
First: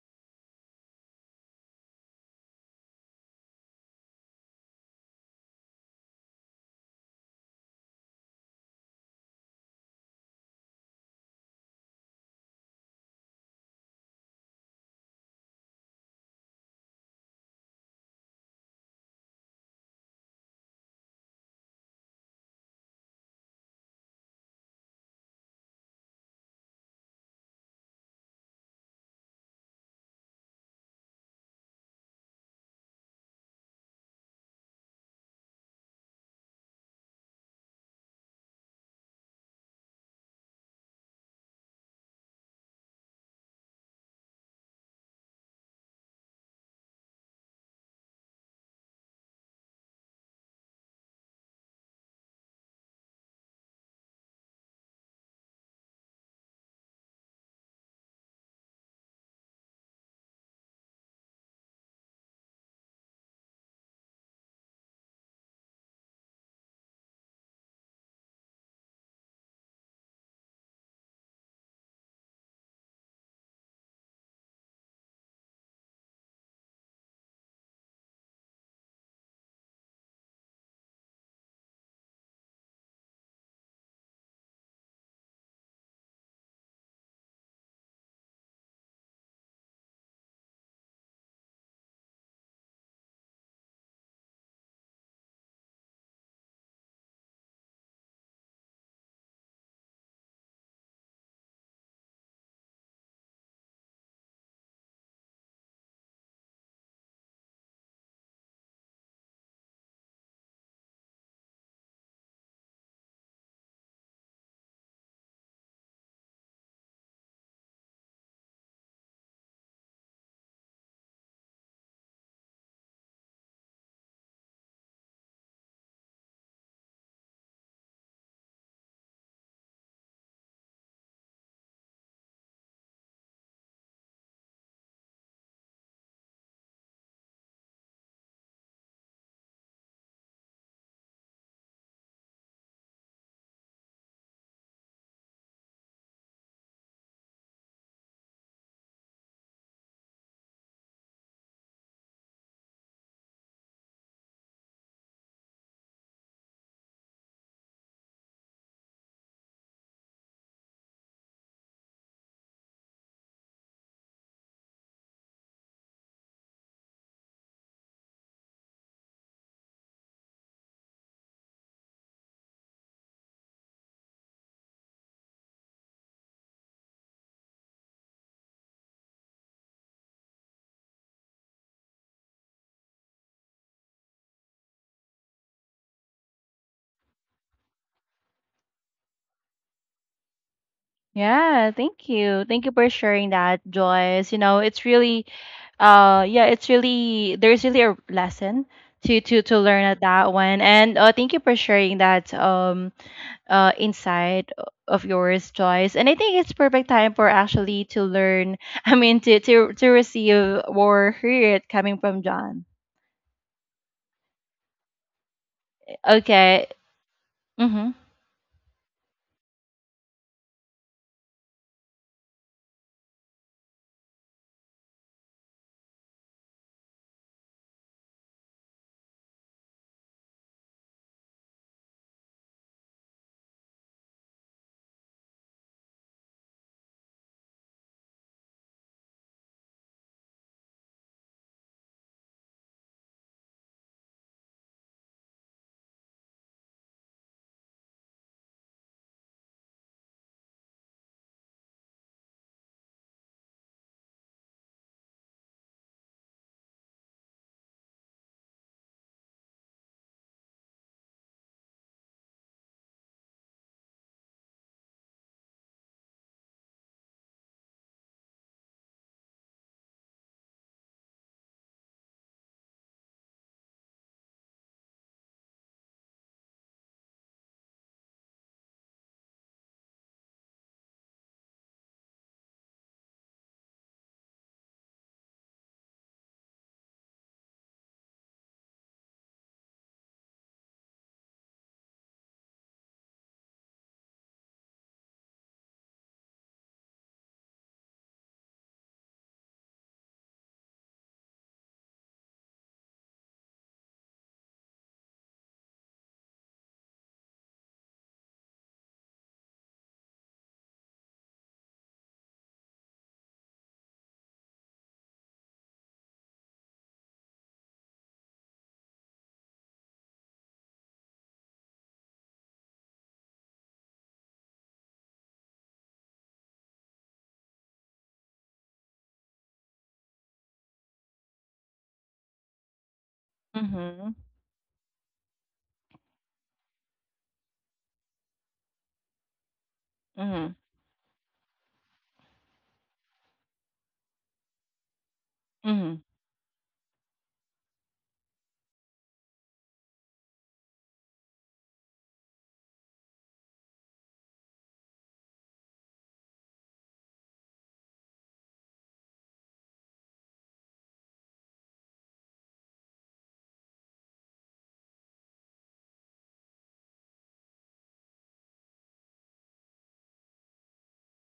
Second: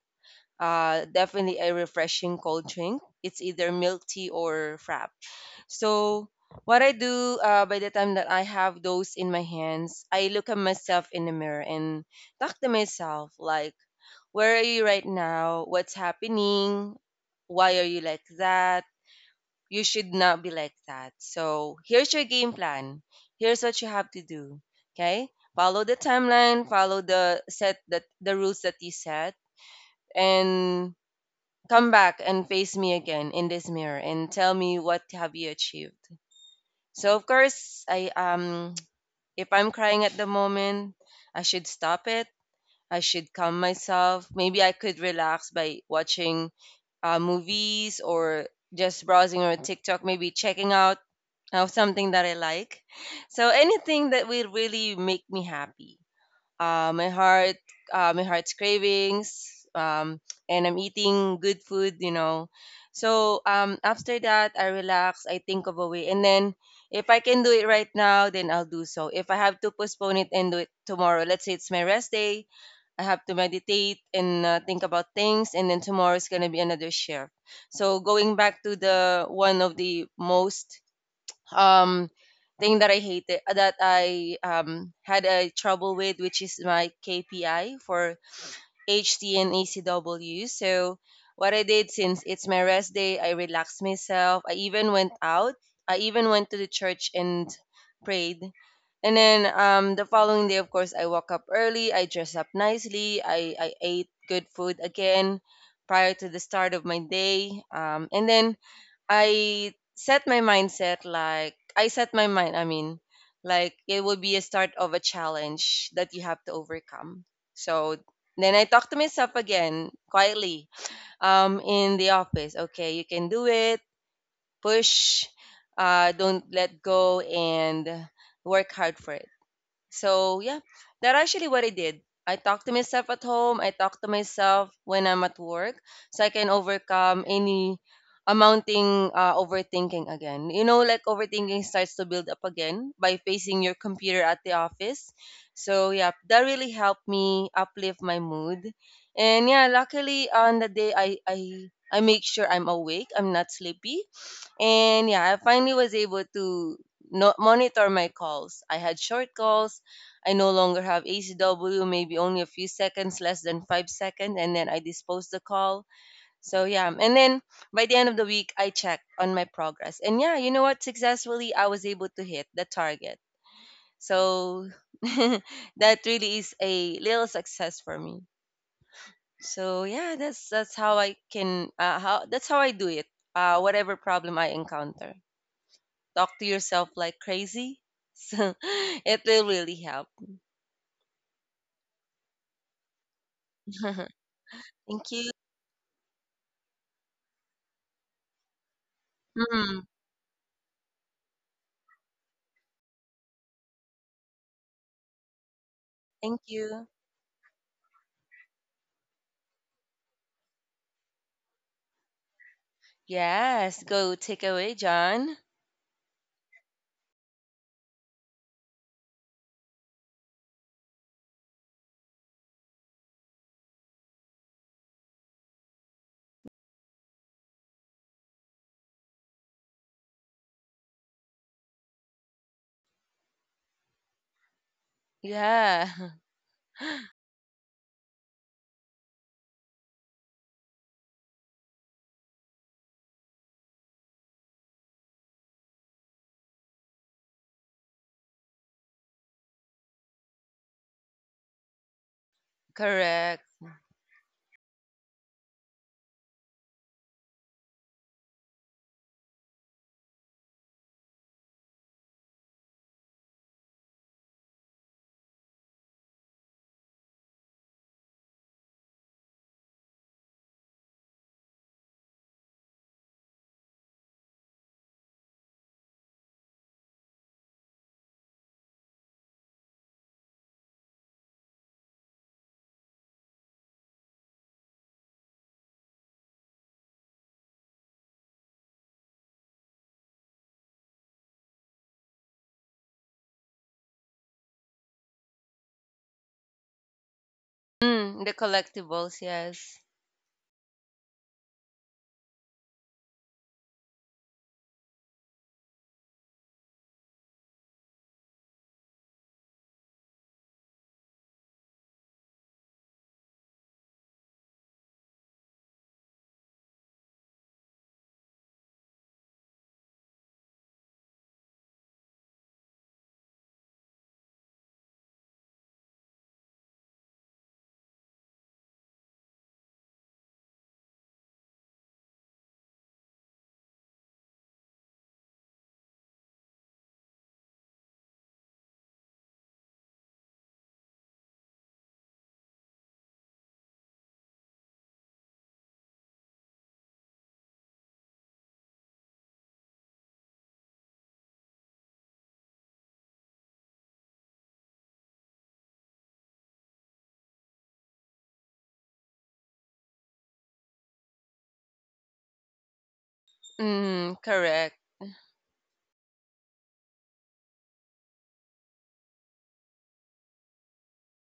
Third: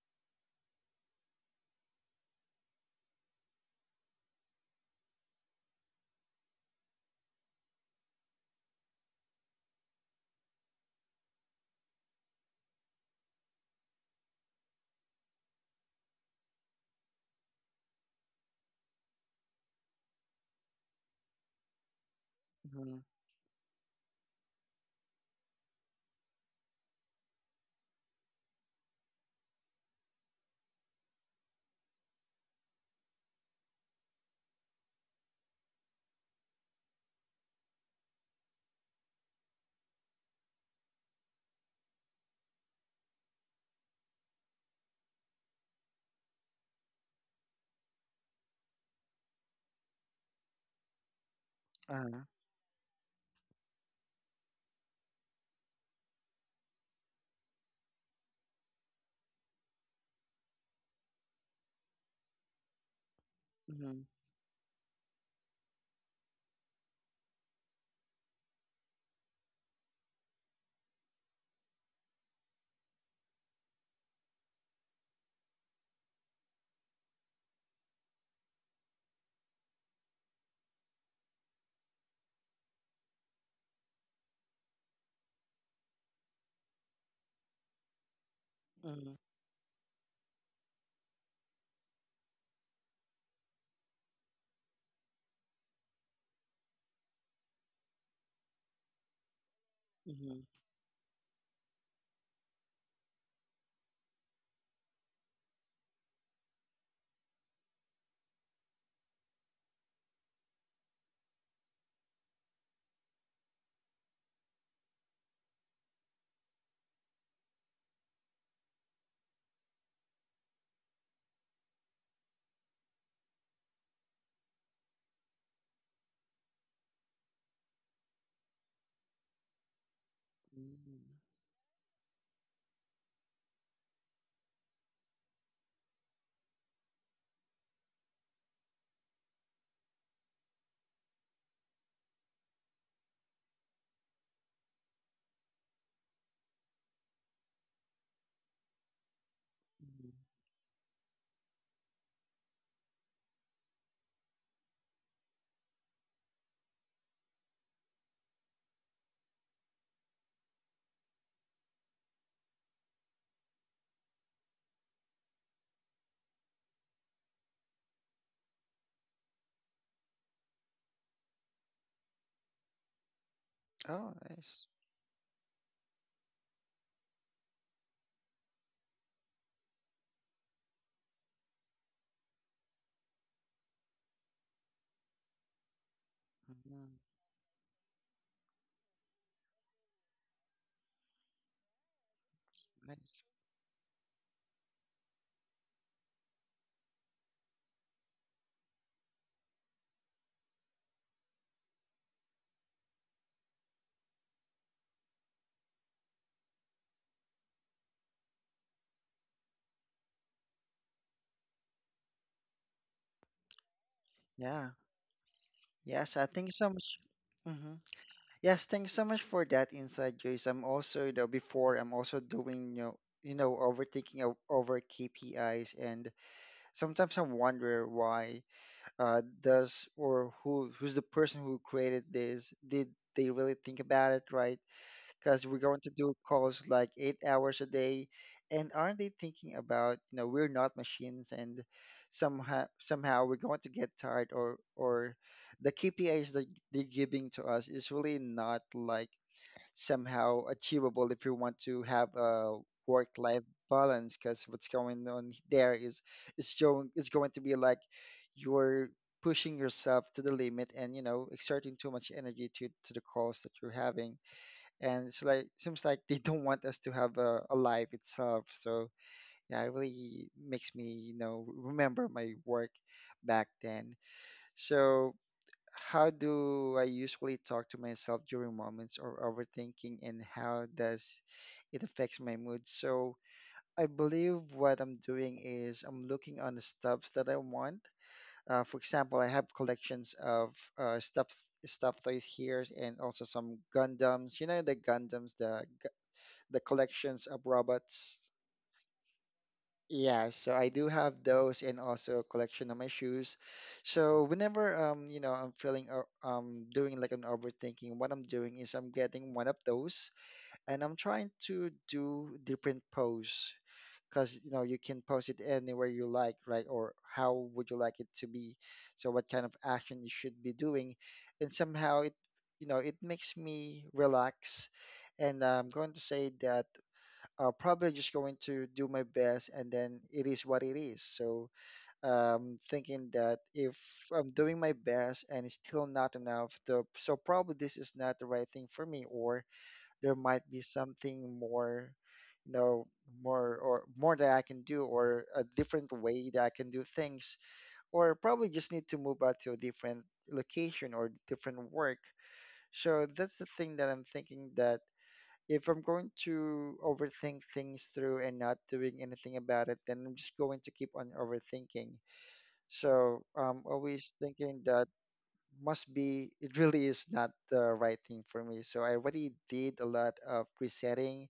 [SPEAKER 2] uh, definitely a refreshing cold drink. It's either milk tea or frap. So what I do, uh, by the time that I have those in my hands, I look at myself in the mirror and talk to myself like, where are you right now? What's happening? Why are you like that? You should not be like that. So here's your game
[SPEAKER 3] Mm-hmm.
[SPEAKER 2] plan. Here's what you have to do. Okay? Follow the timeline, follow the set that the rules that you set, and come back and face me again in this mirror and tell me what have you achieved. So of course, I um if I'm crying at the moment, I should stop it. I should calm myself. Maybe I could relax by watching uh, movies or just browsing on TikTok, maybe checking out uh, something
[SPEAKER 3] Uh-huh.
[SPEAKER 2] that I like. So anything that will really make me happy, uh, my heart, uh, my heart's cravings, um, and I'm eating good food, you know. So um,
[SPEAKER 3] Mm-hmm.
[SPEAKER 2] after that, I relax, I think of a way, and then if I can do it right now, then I'll do so. If I have to postpone it and do it tomorrow, let's say it's my rest day, I have to meditate and uh, think about things, and then tomorrow is gonna be another shift. So going back to the one of the most um thing that I hated, uh, that I um had a trouble with, which is my K P I for
[SPEAKER 3] Mm-hmm.
[SPEAKER 2] H T and A C W. So what I did, since it's my rest day, I relaxed myself. I even went out. I even went to the church and prayed. And then um, the
[SPEAKER 3] Mm-hmm.
[SPEAKER 2] following day, of course, I woke up early. I dressed up nicely. I, I ate good food again prior to the start of my day. Um, and then I set my mindset like I set my mind, I mean, like it will be a start of a challenge that you have to overcome. So then I talk to myself again quietly um, in the office. Okay, you can do it. Push. Uh, don't let go and work hard for it. So yeah,
[SPEAKER 3] Mm-hmm.
[SPEAKER 2] that actually what I did. I talk to myself at home. I talk to myself when I'm at work, so I can overcome any amounting uh, overthinking again. You know, like overthinking starts to build up again by facing your computer at the office. So yeah, that really helped me uplift my mood. And yeah,
[SPEAKER 3] Mm-hmm.
[SPEAKER 2] luckily on the day I I I make sure I'm awake. I'm not sleepy. And yeah, I finally was able to no- monitor my calls. I had short calls. I no longer have A C W, maybe only a few seconds, less than five seconds, and then I dispose the call. So yeah, and then by the end of the week, I checked on my progress. And yeah, you know what? Successfully, I was able to hit the target.
[SPEAKER 3] Oh, nice.
[SPEAKER 2] So that really is a little success for me. So yeah, that's that's how I can uh, how that's how I do it. Uh, whatever problem I encounter talk to yourself
[SPEAKER 3] Mm-hmm.
[SPEAKER 2] like crazy. So it will really help.
[SPEAKER 1] Yeah, thank you. Thank you for
[SPEAKER 3] Nice.
[SPEAKER 1] sharing that, Joyce. You know, it's
[SPEAKER 2] Thank
[SPEAKER 1] really
[SPEAKER 2] you.
[SPEAKER 1] uh yeah, it's really there's really a lesson to to to
[SPEAKER 2] Mm,
[SPEAKER 1] learn at that one. And uh, thank you for sharing that um uh, inside o- of yours, Joyce. And I think
[SPEAKER 2] thank
[SPEAKER 1] it's
[SPEAKER 2] you.
[SPEAKER 1] perfect time for actually to learn. I mean, to to to receive or hear it coming from John.
[SPEAKER 2] Yes, go take
[SPEAKER 3] Yeah.
[SPEAKER 2] away, John.
[SPEAKER 3] Yes, I thank you
[SPEAKER 1] Okay.
[SPEAKER 3] so much. Hmm.
[SPEAKER 1] Mhm.
[SPEAKER 3] Yes, thanks so much for that insight, Joyce. I'm also, you know, before, I'm also doing, you know, you know, overthinking o- over K P Is, and sometimes I wonder why, uh, does or who who's the person who created this? Did they really think about it, right? Because we're going
[SPEAKER 2] Yeah,
[SPEAKER 3] to do calls like eight hours a day. And aren't they thinking about, you know, we're not machines, and somehow somehow we're going to get tired, or or the K P is that they're giving to us is really not like somehow achievable if you want to have a work life
[SPEAKER 2] correct.
[SPEAKER 3] balance, because what's going on there is it's showing it's going to be like you're pushing yourself to the limit, and you know exerting too much energy to to the calls that you're having. And it's like seems like they don't want us to have a, a life itself. So yeah, it really makes me you know remember my work back then. So how do I usually talk to myself during moments of overthinking, and how does it affects my mood? So I believe what I'm doing is I'm looking on the stuffs that I want. Uh, for example, I have collections of, uh, stuff stuff toys here, and also some Gundams. You know, the Gundams, the the collections of robots.
[SPEAKER 2] Mm, the collectibles, yes.
[SPEAKER 3] Yeah, so I do have those, and also a collection of my shoes. So whenever, um you know I'm feeling, o- um doing like an overthinking, what I'm doing is I'm getting one of those, and I'm trying to do different pose, because you know you can pose it anywhere you like, right? Or how would you like it to be? So what kind of action you should be doing, and somehow it you know it makes me relax. And I'm going to say that, uh, probably just going to do my best, and then it is what it is. So um, thinking that if
[SPEAKER 1] Mhm.
[SPEAKER 3] I'm doing my best and it's still not enough, the, so probably this is not the right thing for me, or there might
[SPEAKER 1] Mhm.
[SPEAKER 3] be something more, you know, more or more that I can do, or a different
[SPEAKER 1] Mhm.
[SPEAKER 3] way that I can do things, or probably just need to move out to a different location or different work. So that's the thing that I'm thinking, that if I'm going to overthink things through and not doing anything about it, then I'm just going to keep on overthinking. So I'm
[SPEAKER 2] Mm,
[SPEAKER 3] always thinking
[SPEAKER 2] correct.
[SPEAKER 3] that must be, it really is not the right thing for me. So I already did a lot of resetting,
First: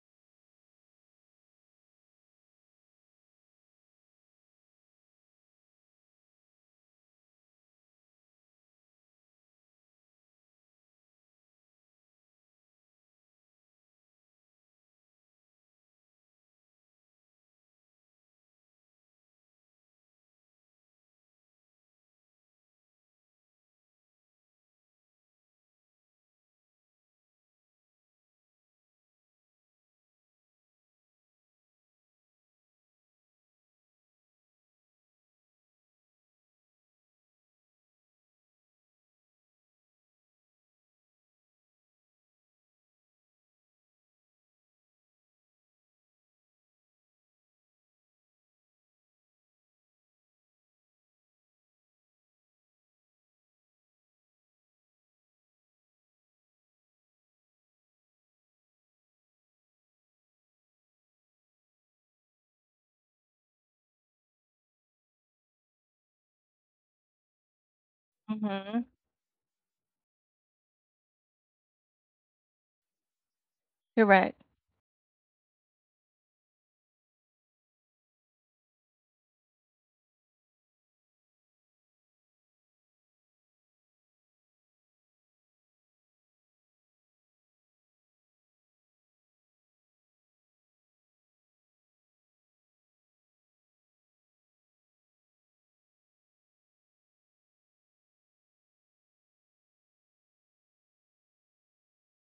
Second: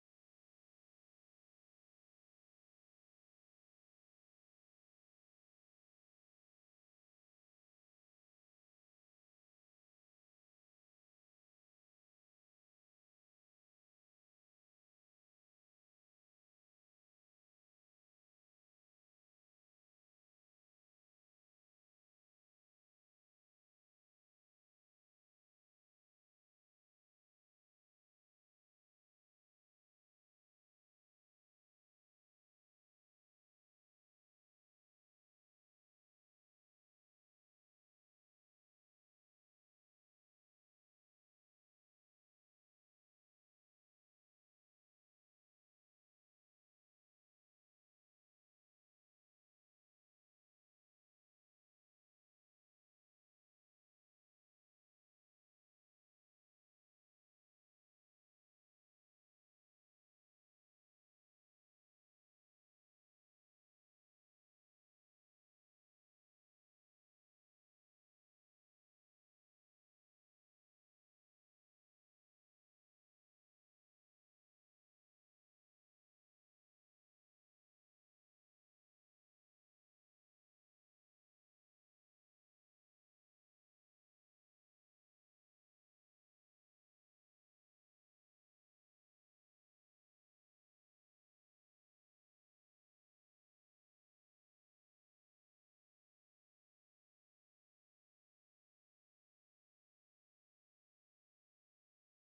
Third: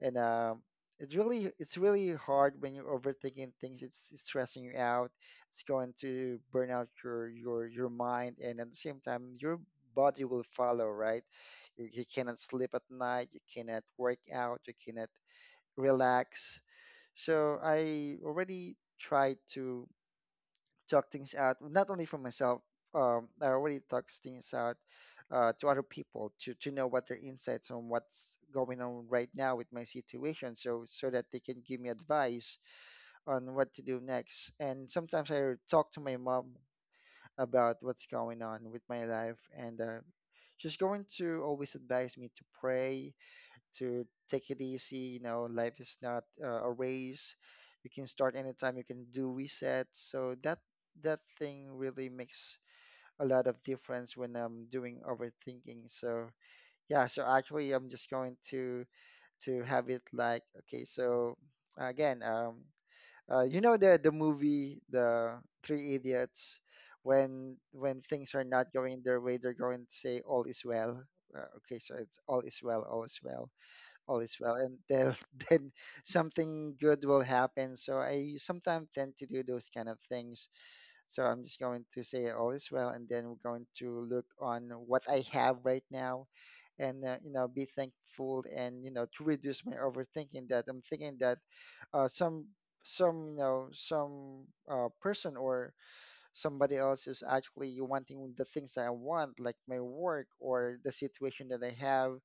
[SPEAKER 3] and um, it's really it's really hard when you're overthinking things. It's, it's stressing you out. It's going to burn out your your your mind, and at the same time, your body will follow. Right? You, you cannot sleep at night. You cannot work out. You cannot relax. So I already tried to talk things out, not only for myself. Um, I already talk things out uh, to other people, to, to know what their insights on what's going on right now with my situation, so so that they can give me advice on what to do next. And sometimes I talk to my mom about what's going on with my life, and uh, she's going to always advise me to pray, to take it easy. You know, life is not uh, a race. You can start anytime. You can do resets. So that that thing really makes a lot of difference when I'm doing overthinking. So yeah, so actually I'm just going to to have it like, okay. So again, um, uh, you know the the movie, the Three Idiots. When when things are not
[SPEAKER 1] Mhm.
[SPEAKER 3] going their way, they're going to say all is well. Uh, okay, so it's all is well, all is well, all is
[SPEAKER 1] Correct.
[SPEAKER 3] well, and then then something good will happen. So I sometimes tend to do those kind of things. So I'm just going to say all is well, and then we're going to look on what I have right now, and uh, you know be thankful, and you know to reduce my overthinking, that I'm thinking that, uh, some some you know some uh, person or somebody else is actually wanting the things that I want, like my work or the situation that I have.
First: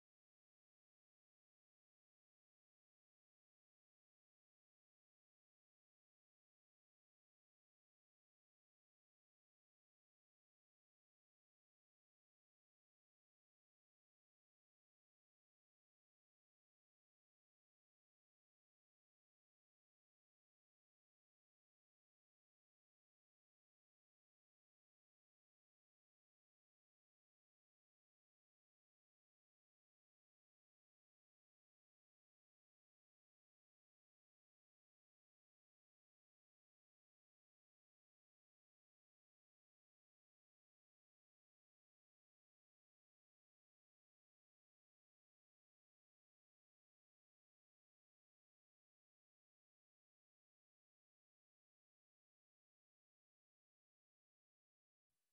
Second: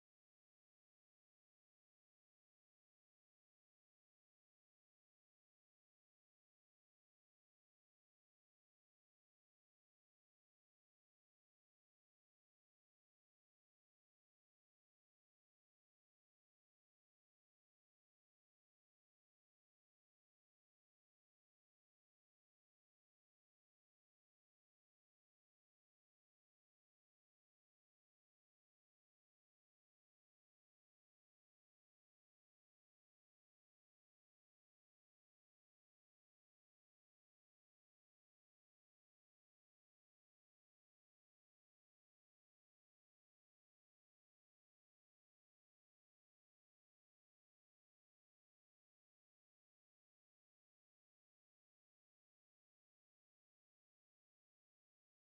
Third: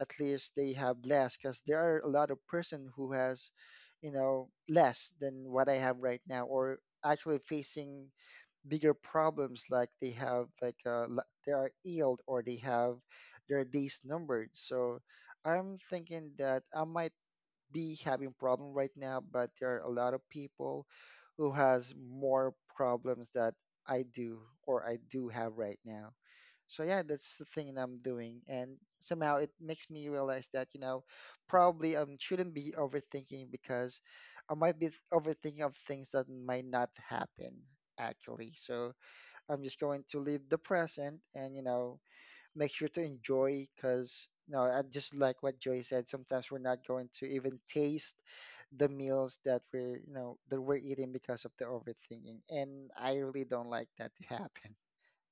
[SPEAKER 3] At least they have less, because there are a lot of person who has you know less than what I have right now, or actually facing bigger problems, like they have like uh, l- they are ill, or they have their days numbered. So I'm thinking that I might be having problem right now, but there are a lot of people who has more problems that I do, or I do have right now. So yeah, that's the thing I'm doing, and somehow it makes me realize that, you know, probably um shouldn't be overthinking, because I might be overthinking of things that might not happen actually. So I'm just going to live the present and you know make sure to enjoy because you know I just like what Joy said. Sometimes we're not going to even taste the meals that we're you know that we're eating because of the overthinking, and I really don't like that to happen.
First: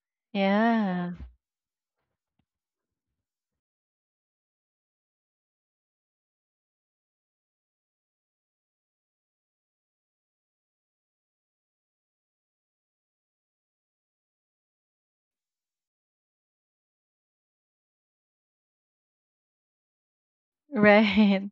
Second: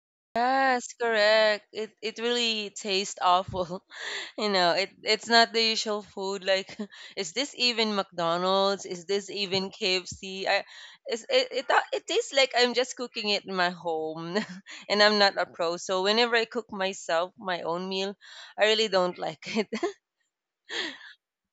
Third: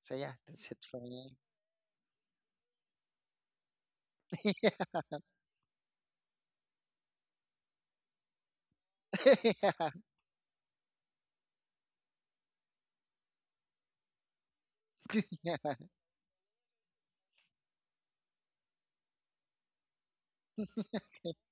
[SPEAKER 3] So yeah, that's it
[SPEAKER 2] Yes,
[SPEAKER 3] for
[SPEAKER 1] Yeah.
[SPEAKER 3] me.
[SPEAKER 2] correct. It it really tastes awful. You know, it it's not the usual food. Like, is this even McDonald's? Is this even
[SPEAKER 3] Yeah.
[SPEAKER 2] K F C? I, it's, it it ta- It tastes like I'm just cooking it in my home, and I'm not a
[SPEAKER 3] Yeah.
[SPEAKER 2] pro. So whenever I cook myself my own meal, I really don't like it.
[SPEAKER 1] Right.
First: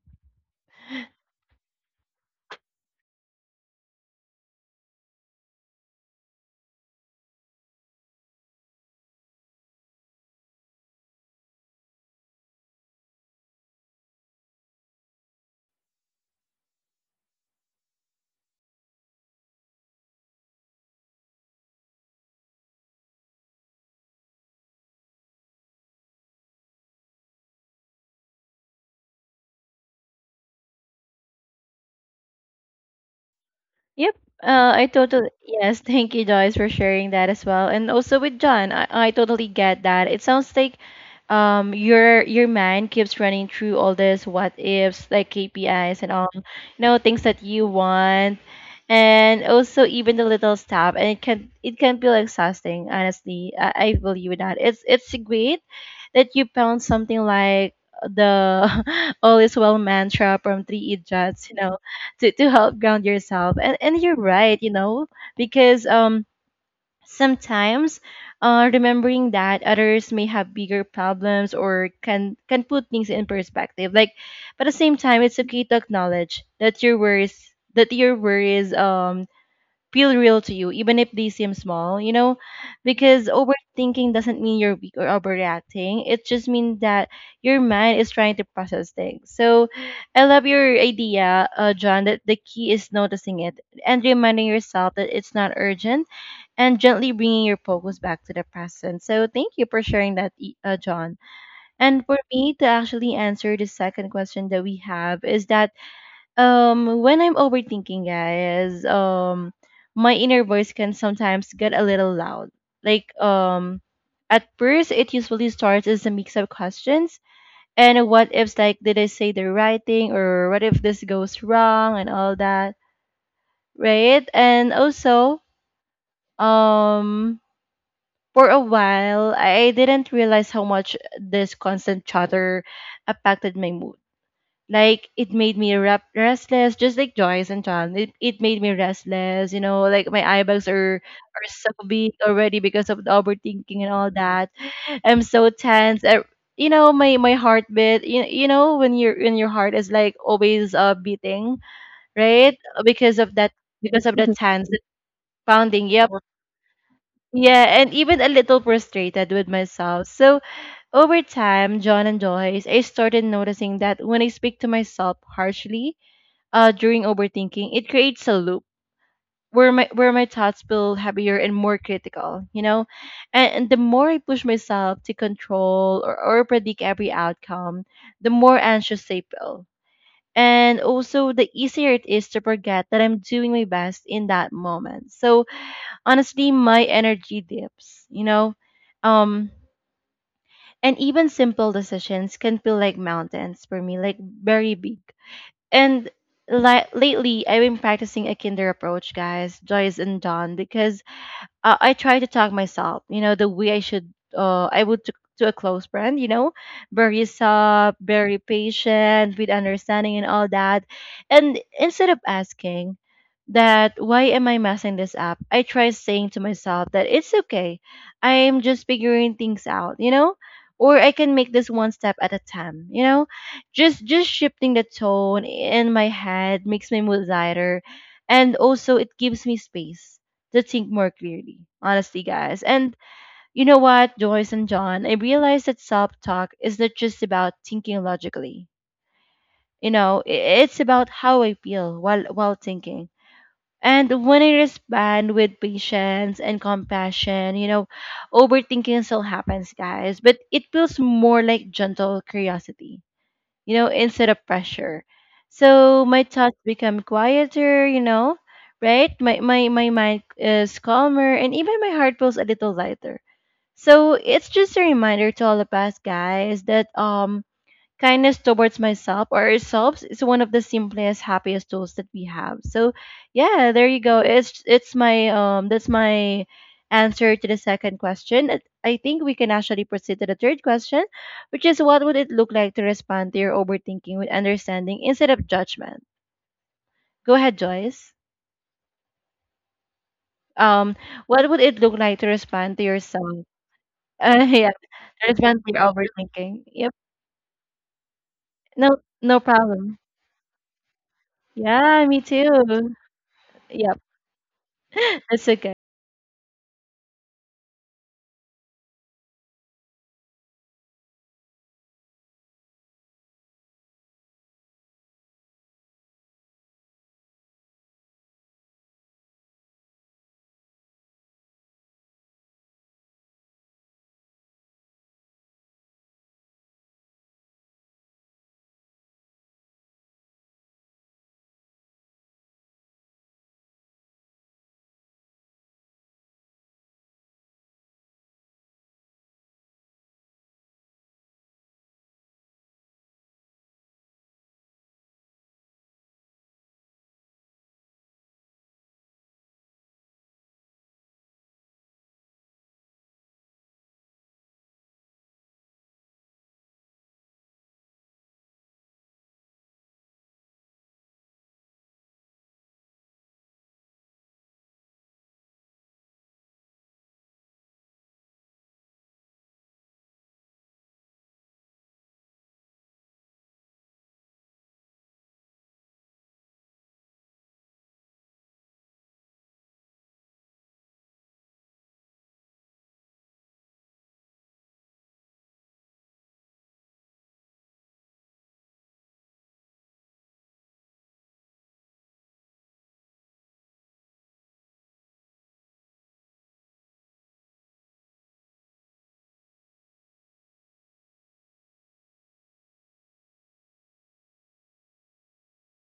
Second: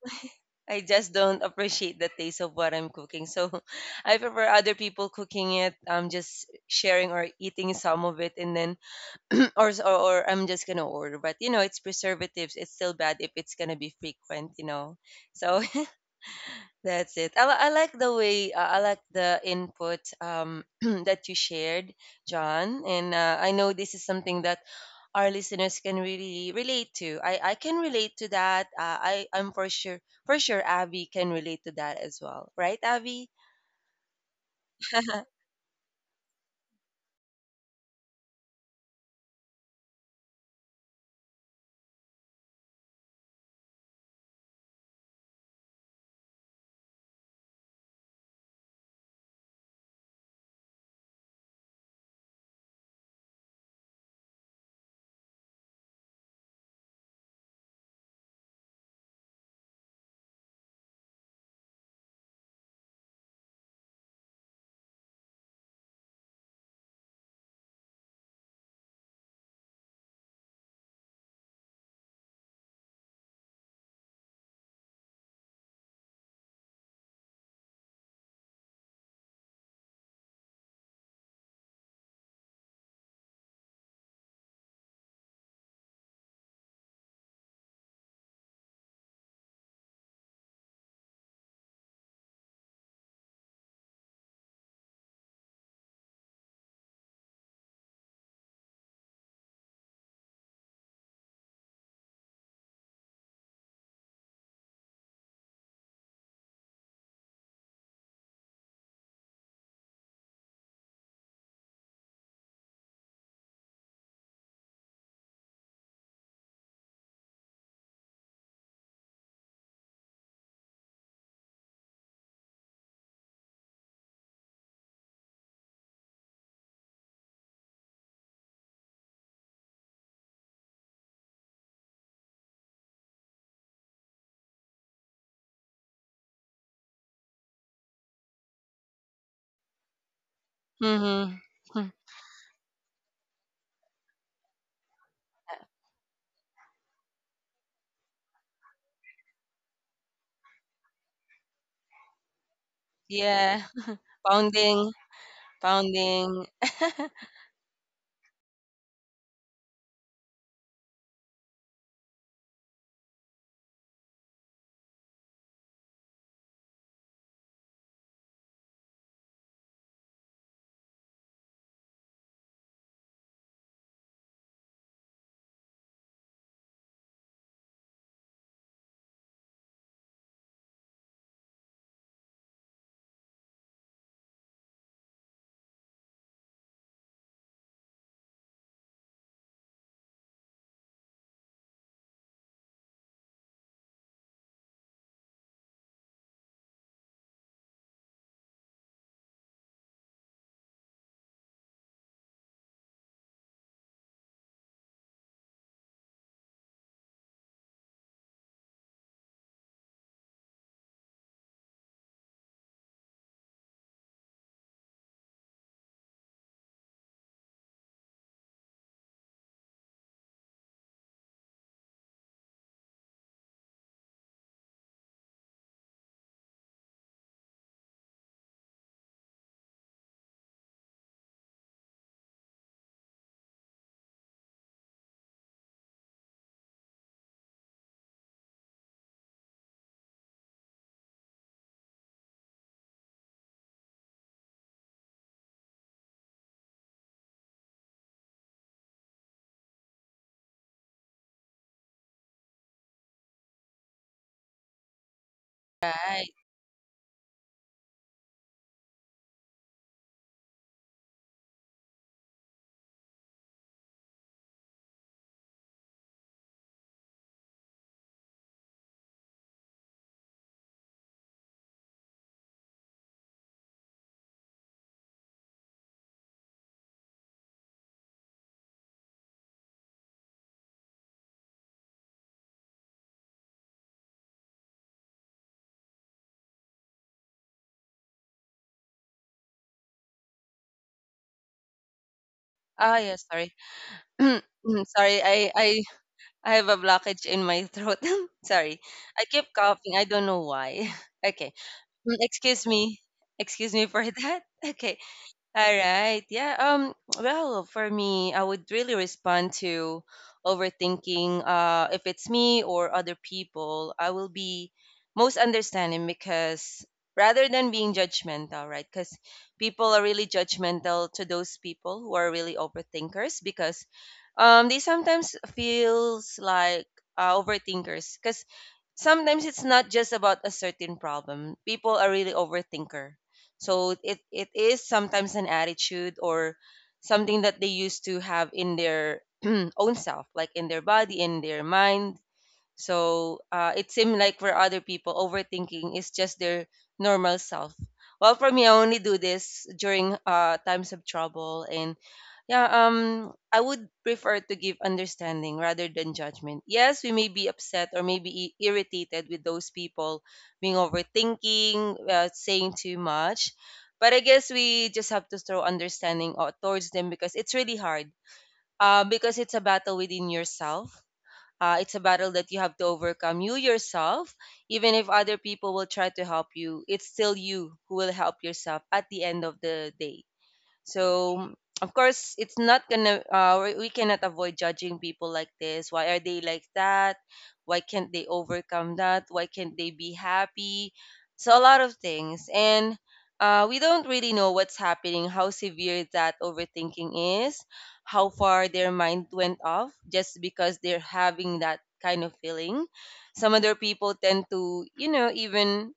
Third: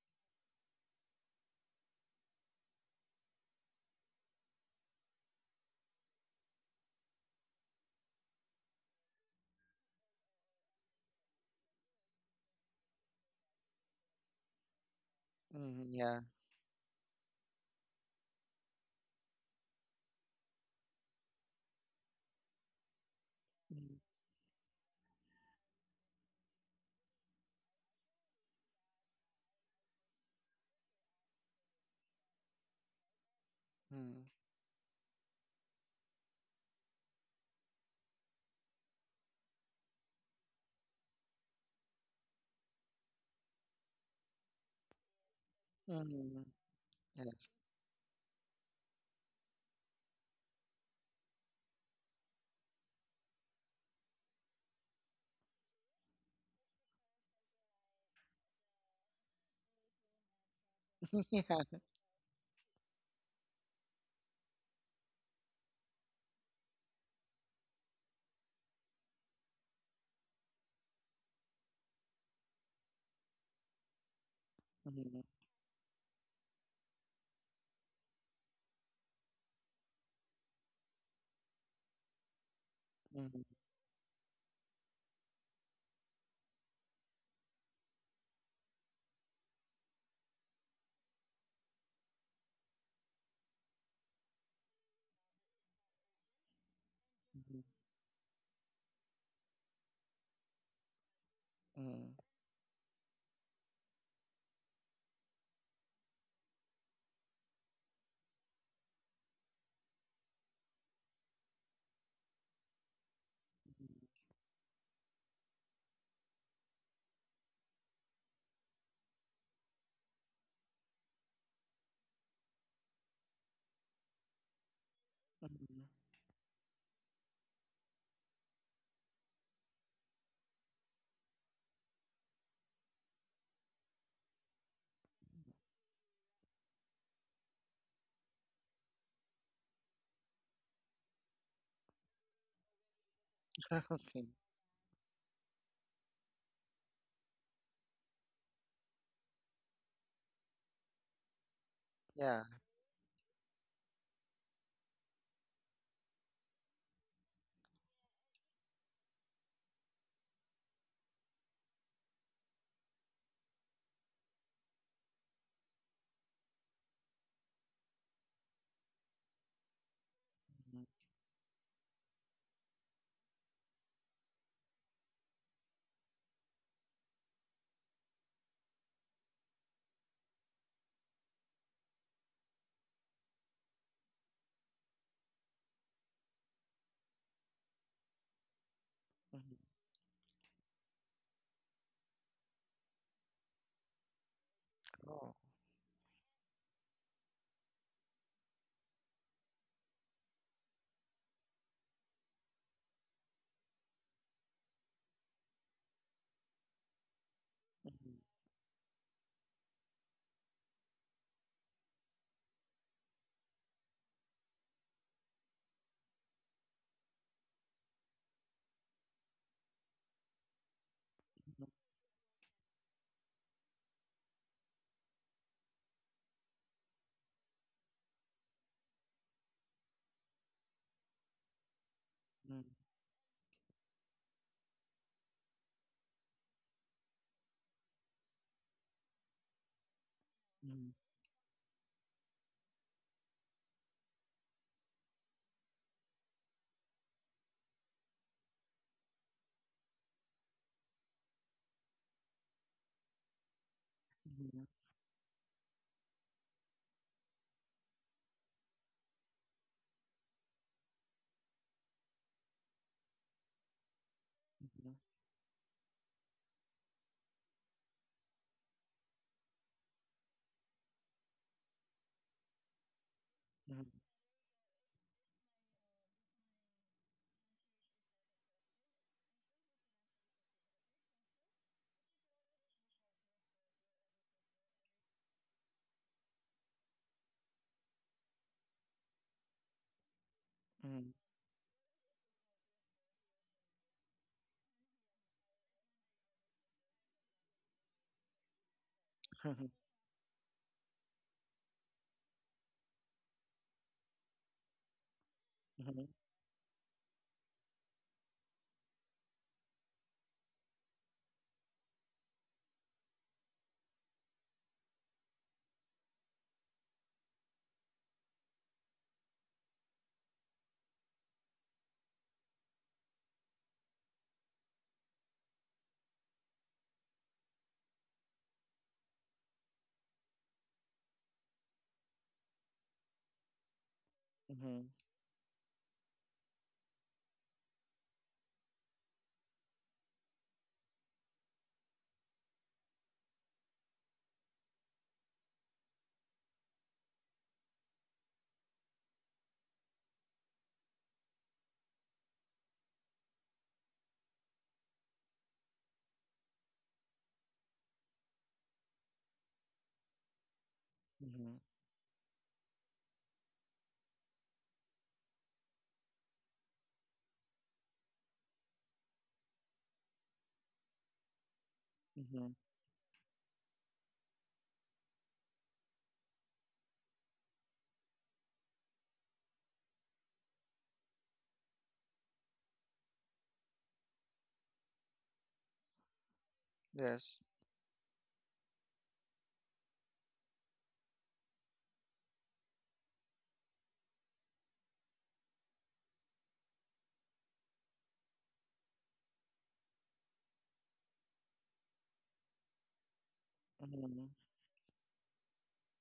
[SPEAKER 2] I just don't appreciate the taste of what I'm cooking. So I prefer other people cooking it. I'm just sharing or eating some of it, and then or, s- or or I'm just gonna order. But you know, it's preservatives. It's still bad if it's gonna be frequent. You know, so
[SPEAKER 3] Mm, yeah.
[SPEAKER 2] that's it. I, li- I like the way uh, I like the input um, that you shared, John. And uh, I know this is something that our listeners can really relate to. I, I can relate to that. Uh, I I'm for sure, for sure Abby can relate to that as well, right, Abby?
[SPEAKER 1] Yep.
[SPEAKER 3] Mm,
[SPEAKER 1] Uh, I totally yes. Thank you, Joyce, for sharing that as well. And also with John, I, I totally get that. It sounds like um your your mind keeps running through all this what ifs, like K P Is
[SPEAKER 3] mm,
[SPEAKER 1] and all, you
[SPEAKER 3] mm,
[SPEAKER 1] know, things that
[SPEAKER 3] yes.
[SPEAKER 1] you want, and also even the little stuff. And it can it can feel exhausting. Honestly, I, I believe that. It's it's great that you found something like the all is well mantra from three idiots, you know, to, to help ground yourself, and and you're right, you know, because um sometimes uh remembering that others may have bigger problems or can can put things in perspective, like, but at the
[SPEAKER 3] Yeah.
[SPEAKER 1] same time
[SPEAKER 3] Mm,
[SPEAKER 1] it's okay to acknowledge that your worries, that your worries um feel real to you, even if they seem small, you know? Because
[SPEAKER 3] mm, mm,
[SPEAKER 1] overthinking doesn't mean you're weak or overreacting. It just means that your mind is trying to process things. So I love your idea, uh, John, that the key is noticing it, and reminding yourself that it's not urgent, and gently bringing your focus back to the present. So thank you for sharing that, E- uh, John. And
[SPEAKER 3] mm,
[SPEAKER 1] for me to actually answer the second question that we have is that, um, when I'm overthinking, guys, um, my inner voice can sometimes get a little loud. Like, um, at first, it usually starts as a mix of questions and what ifs, like, did I say the right thing, or what if this goes wrong, and all that, right? And also,
[SPEAKER 3] mm, mm.
[SPEAKER 1] um, for a while, I didn't realize how much this constant chatter affected my mood. Like, it made me rep- restless, just like Joyce and John. it, it made me restless, you know, like my eye bags are
[SPEAKER 2] Mm-hmm.
[SPEAKER 1] are so big already because of the overthinking and all
[SPEAKER 3] Okay.
[SPEAKER 1] that. I'm so tense. I, you know, my my heartbeat, you, you know when your when your heart is like always uh beating,
[SPEAKER 3] Yeah.
[SPEAKER 1] right? Because of that,
[SPEAKER 2] Yeah,
[SPEAKER 1] because of that tense, that
[SPEAKER 2] pounding,
[SPEAKER 1] pounding, yep.
[SPEAKER 2] pounding.
[SPEAKER 1] Yeah, and even a little frustrated with myself. So over time, John and Joyce, I started noticing that when I speak to myself harshly, uh, during overthinking, it creates a loop where my where my thoughts
[SPEAKER 3] Mm,
[SPEAKER 1] feel heavier and more critical, you know, and, and the more I push myself to control, or, or predict every outcome, the more anxious I feel, and also the easier it is to forget that I'm doing my best in that moment. So honestly, my energy dips, you know, um,
[SPEAKER 3] mm.
[SPEAKER 1] and even simple decisions can feel like mountains for me, like very big.
[SPEAKER 3] Oh.
[SPEAKER 1] And li- lately, I've been practicing a kinder approach, guys, Joyce and John, because uh, I try to talk myself, you know, the way I should, uh, I would to, to a close friend, you know, very soft,
[SPEAKER 3] Mm,
[SPEAKER 1] very patient, with understanding and all that. And instead of asking that, why am I messing this up? I try saying to myself that it's okay. I'm just figuring things out, you know, or I can make this one step at a time, you know, just, just shifting the tone in my head makes my mood lighter. And also it gives me space to think more clearly, honestly,
[SPEAKER 3] mm, mm,
[SPEAKER 1] guys. And you know what, Joyce and John, I realized that self talk is not just about thinking logically. You know, i-
[SPEAKER 3] mm,
[SPEAKER 1] it's
[SPEAKER 3] mm,
[SPEAKER 1] about how I feel while while thinking. And when I respond with patience and compassion, you know, overthinking still happens, guys, but it feels more like gentle curiosity, you know, instead of
[SPEAKER 3] mm,
[SPEAKER 1] pressure. So my
[SPEAKER 2] Right.
[SPEAKER 1] thoughts become quieter, you know, right? My my my mind is calmer and even my heart feels a little lighter. So it's just a reminder to all of us, guys, that um kindness towards myself or ourselves is one of the simplest happiest tools that we have. So yeah,
[SPEAKER 3] mm,
[SPEAKER 1] there you go. It's it's my um that's my answer to the second question. It- I think we can actually proceed to the third question, which is, what would it look like to respond to your overthinking with understanding instead of judgment? Go ahead, Joyce. um
[SPEAKER 3] mhm,
[SPEAKER 1] what would it look like to respond to
[SPEAKER 2] Ah, yeah,
[SPEAKER 1] yourself?
[SPEAKER 2] sorry.
[SPEAKER 1] uh, yeah,
[SPEAKER 2] Mm, Sorry,
[SPEAKER 1] to
[SPEAKER 2] I,
[SPEAKER 1] respond to your
[SPEAKER 2] I I
[SPEAKER 1] overthinking,
[SPEAKER 2] have a
[SPEAKER 1] yep.
[SPEAKER 2] blockage in my throat. Sorry.
[SPEAKER 1] No,
[SPEAKER 2] I
[SPEAKER 1] no
[SPEAKER 2] keep coughing.
[SPEAKER 1] problem.
[SPEAKER 2] I don't know why. Okay.
[SPEAKER 1] Yeah,
[SPEAKER 2] Mm,
[SPEAKER 1] me
[SPEAKER 2] Excuse
[SPEAKER 1] too.
[SPEAKER 2] me. Excuse me
[SPEAKER 1] Yep.
[SPEAKER 2] for that. Okay.
[SPEAKER 1] That's okay.
[SPEAKER 2] All
[SPEAKER 3] mhm,
[SPEAKER 2] right. Yeah. Um. Well, for me, I would really respond to overthinking. Uh, if it's me or other people, I will be most understanding because rather than being judgmental, right? Because people are really judgmental to those people who are really overthinkers because um they sometimes feels like uh, overthinkers because sometimes it's not just about a certain problem. People are really overthinker, so it it is sometimes an attitude or something that they used to have in their own self, like in their body, in their mind, so uh, it seemed like for other people, overthinking is just their normal self. Well, for me, I only do this during uh, times of trouble, and yeah, um, I would prefer to give understanding rather than judgment. Yes, we may be upset or maybe i- irritated with those people being
[SPEAKER 3] mhm, mhm,
[SPEAKER 2] overthinking, uh, saying too much, but I guess we just have to throw understanding out towards them because it's really hard. Uh, because it's a battle within yourself, uh, it's a battle
[SPEAKER 3] mhm.
[SPEAKER 2] that you have to overcome. You yourself, even if other people will try to help you, it's still you who will help yourself at the end of the day. So of course, it's not gonna. Uh, we we cannot avoid judging people like this. Why are they like that?
[SPEAKER 3] Yes.
[SPEAKER 2] Why can't they overcome that? Why can't they be happy? So a lot of things, and uh, we don't really know what's happening, how severe that overthinking is, how far their mind went off just because they're having that kind of feeling. Some other people
[SPEAKER 3] Mm,
[SPEAKER 2] tend to, you know, even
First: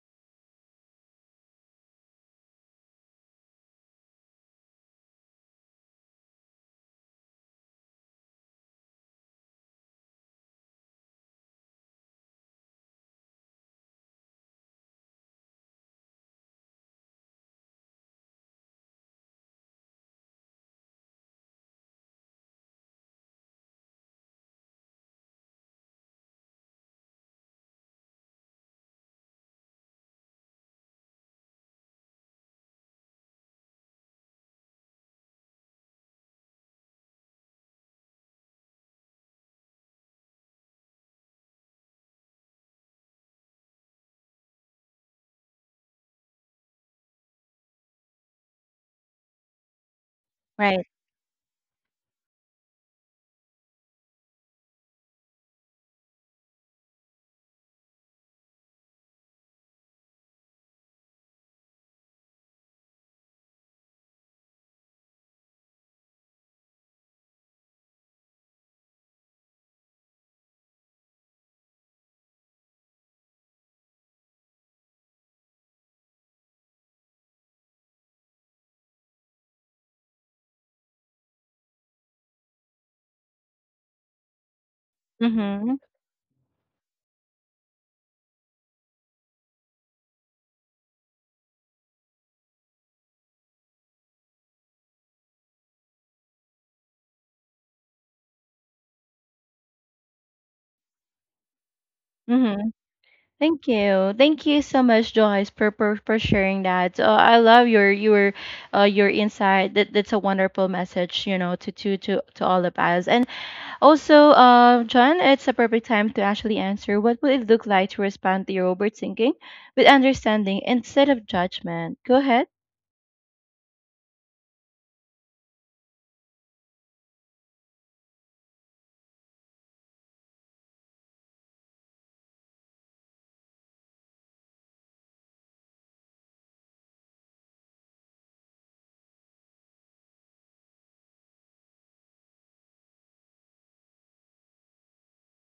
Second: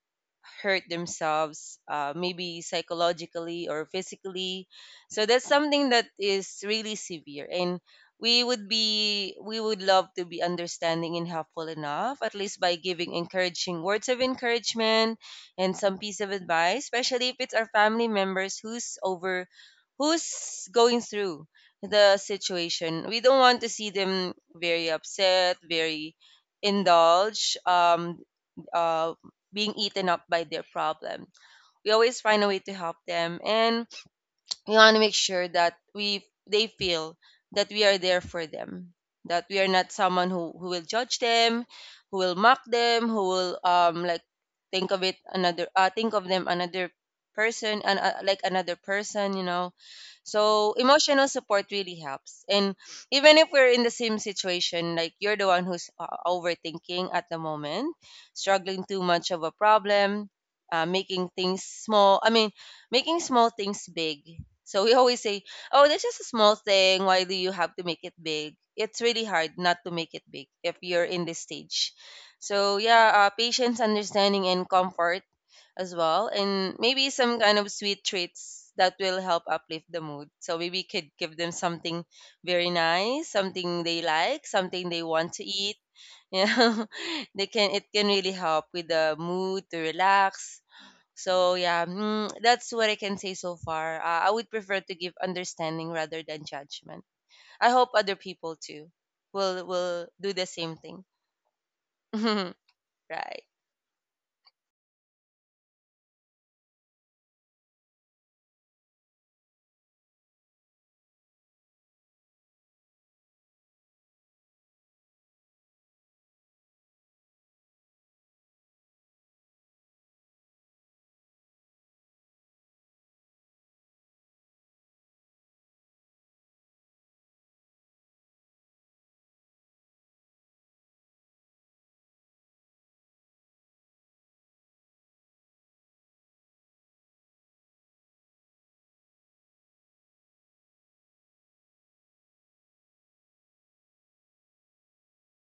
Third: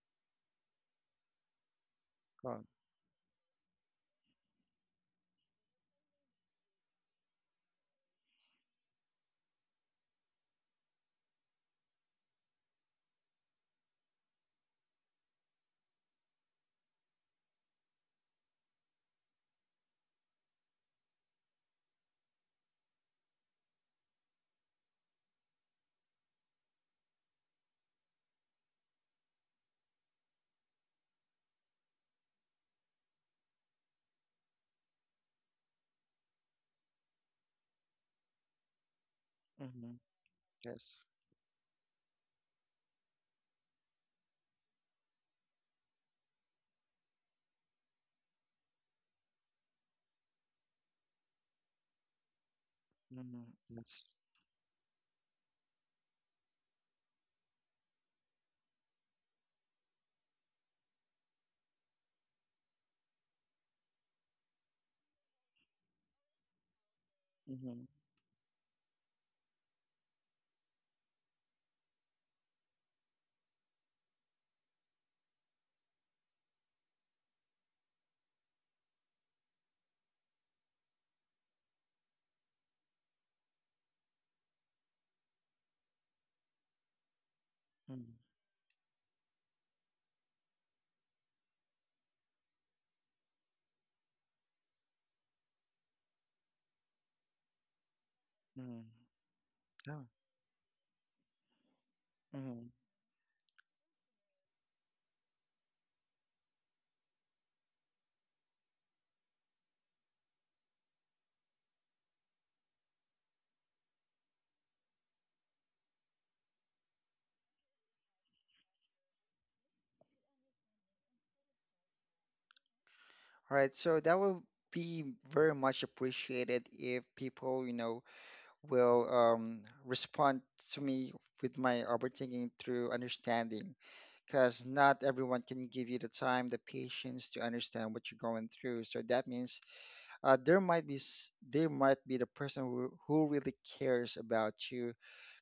[SPEAKER 2] hurt themselves, uh, maybe
[SPEAKER 3] oh.
[SPEAKER 2] psychologically or physically, so that's something that is really severe, and we would be we would love to be understanding and helpful enough, at least by giving encouraging words of encouragement and some piece of advice, especially if it's our family members who's over who's going through the situation. We don't want to see them very upset, very indulged, um uh being eaten up by their problem. We always find a way to help them, and we want to make sure that we they feel that we are there for them, that we are not
[SPEAKER 3] Mhm,
[SPEAKER 2] someone who, who will
[SPEAKER 3] yes.
[SPEAKER 2] judge them, who will mock them, who will um like think of it another uh, think of them another person, and uh, like another person, you know. So
[SPEAKER 1] Right.
[SPEAKER 2] emotional support really helps, and even
[SPEAKER 3] Mm,
[SPEAKER 2] if we're in the
[SPEAKER 3] yes.
[SPEAKER 2] same situation, like you're the one who's uh, overthinking at the moment, struggling too much of a problem, uh, making things small I mean making small things big. So we always say, "Oh, that's just a small thing. Why do you have to
[SPEAKER 3] Mm-hmm.
[SPEAKER 2] make it big?" It's really hard not to make it big if you're in this stage. So yeah, uh, patience, understanding, and comfort as well, and maybe some kind of sweet treats that will help uplift the mood. So maybe we could give them something very nice, something they like, something they want to
[SPEAKER 1] Mm-hmm.
[SPEAKER 2] eat. You know, they can it can really help with the mood to relax. So yeah, mm, that's what I can say so far. Uh, I would prefer to give understanding rather than judgment. I hope other people too will will do the same thing.
[SPEAKER 1] Mm-hmm.
[SPEAKER 3] Mm-hmm.
[SPEAKER 2] Right.
[SPEAKER 1] Thank you. Thank you so much, Joyce, for, for, for sharing that. Uh, I love your your uh, your insight. That that's a wonderful message, you know, to to to, to all of us. And also, uh, John, it's a perfect time to actually answer. What would it look like to respond to your overthinking with understanding instead of judgment? Go ahead.
[SPEAKER 3] All right, so that would be very much appreciated if people, you know, will um, respond to me with my overthinking through understanding, because not everyone can give you the time, the patience to understand what you're going through. So that means uh, there might be s- there might be the person who, who really cares about you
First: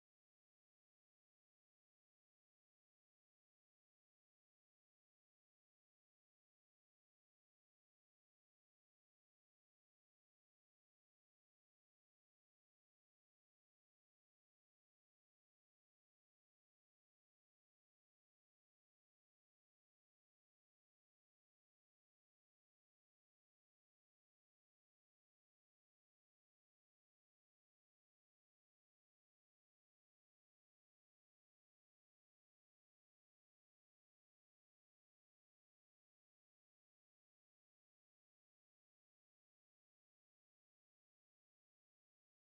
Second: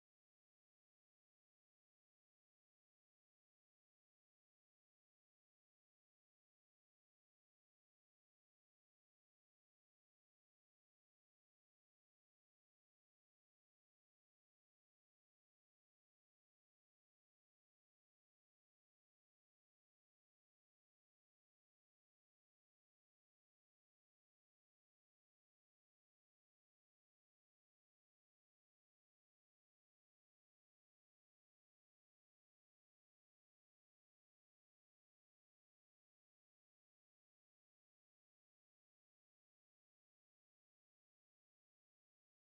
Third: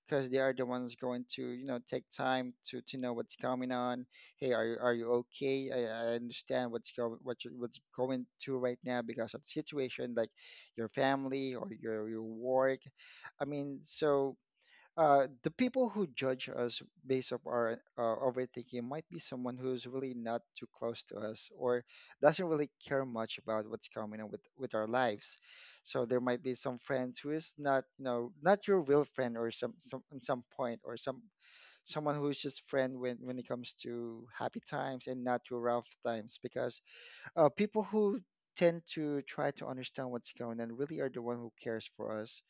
[SPEAKER 3] because they are the ones going to you know take time to to know what's coming on. Hey, are you are you okay? I, I understand what's going what you what's going to right now because of the situation, like your family or your your work. I mean, so uh, the people who judge us based on our uh, overthinking might be someone who's really not too close to us or doesn't really care much about what's coming on with, with our lives. So there might be some friends who is not, you know, not your real friend or some, some at some point or some someone who is just friend when when it comes to happy times and not your rough times because uh, people who tend to try to understand what's going on really are the one who cares for us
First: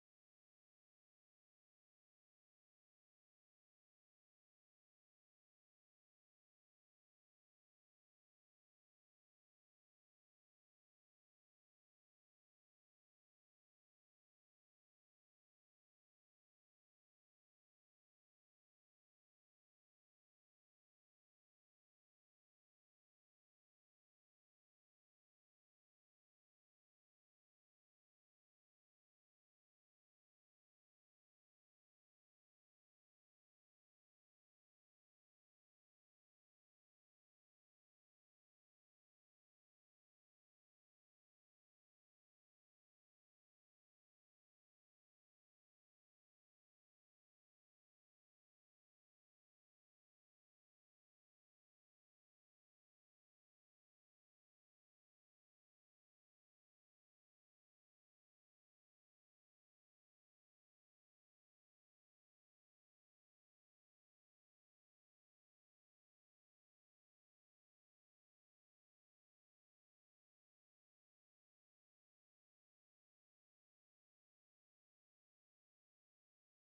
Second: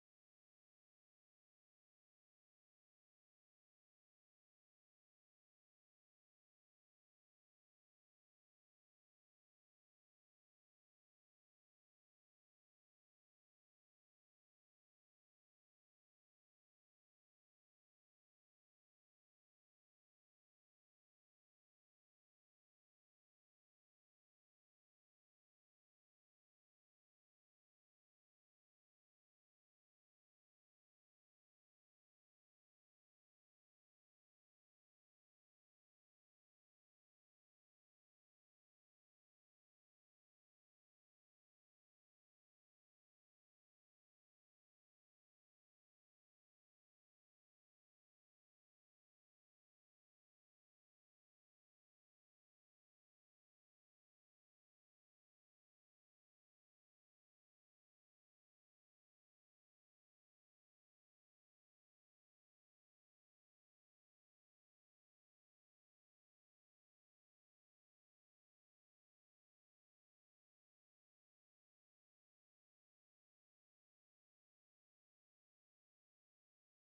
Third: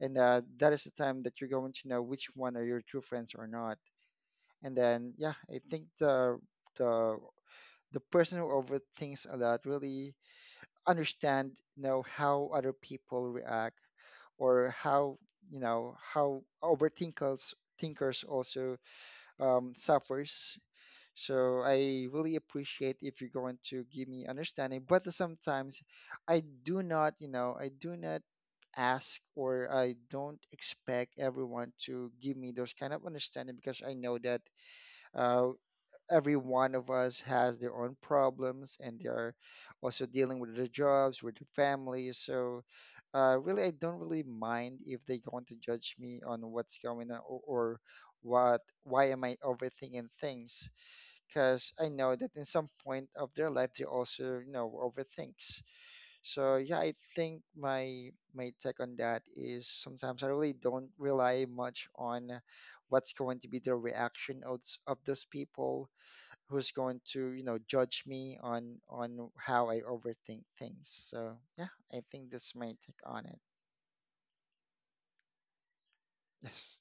[SPEAKER 3] and uh, that is the time that you're going to know which one are your true friends or not. And then, yeah, I think the the the person who overthinks a lot really understand, you know, how other people react or how you know how overthinkers thinkers also um, suffers. So I really appreciate if you're going to give me understanding, but sometimes I do not, you know, I do not ask or I don't expect everyone to give me those kind of understanding because I know that uh, every one of us has their own problems and they are also dealing with their jobs, with their families. So uh, really, I don't really mind if they going to judge me on what's going on or, or what why am I overthinking things because I know that in some point of their life they also you know overthinks. So yeah, I think my my take on that is sometimes I really don't rely much on what's going to be the reaction of s- of those people who's going to, you know, judge me on on how I overthink things. So yeah, I think that's my take on it. Yes.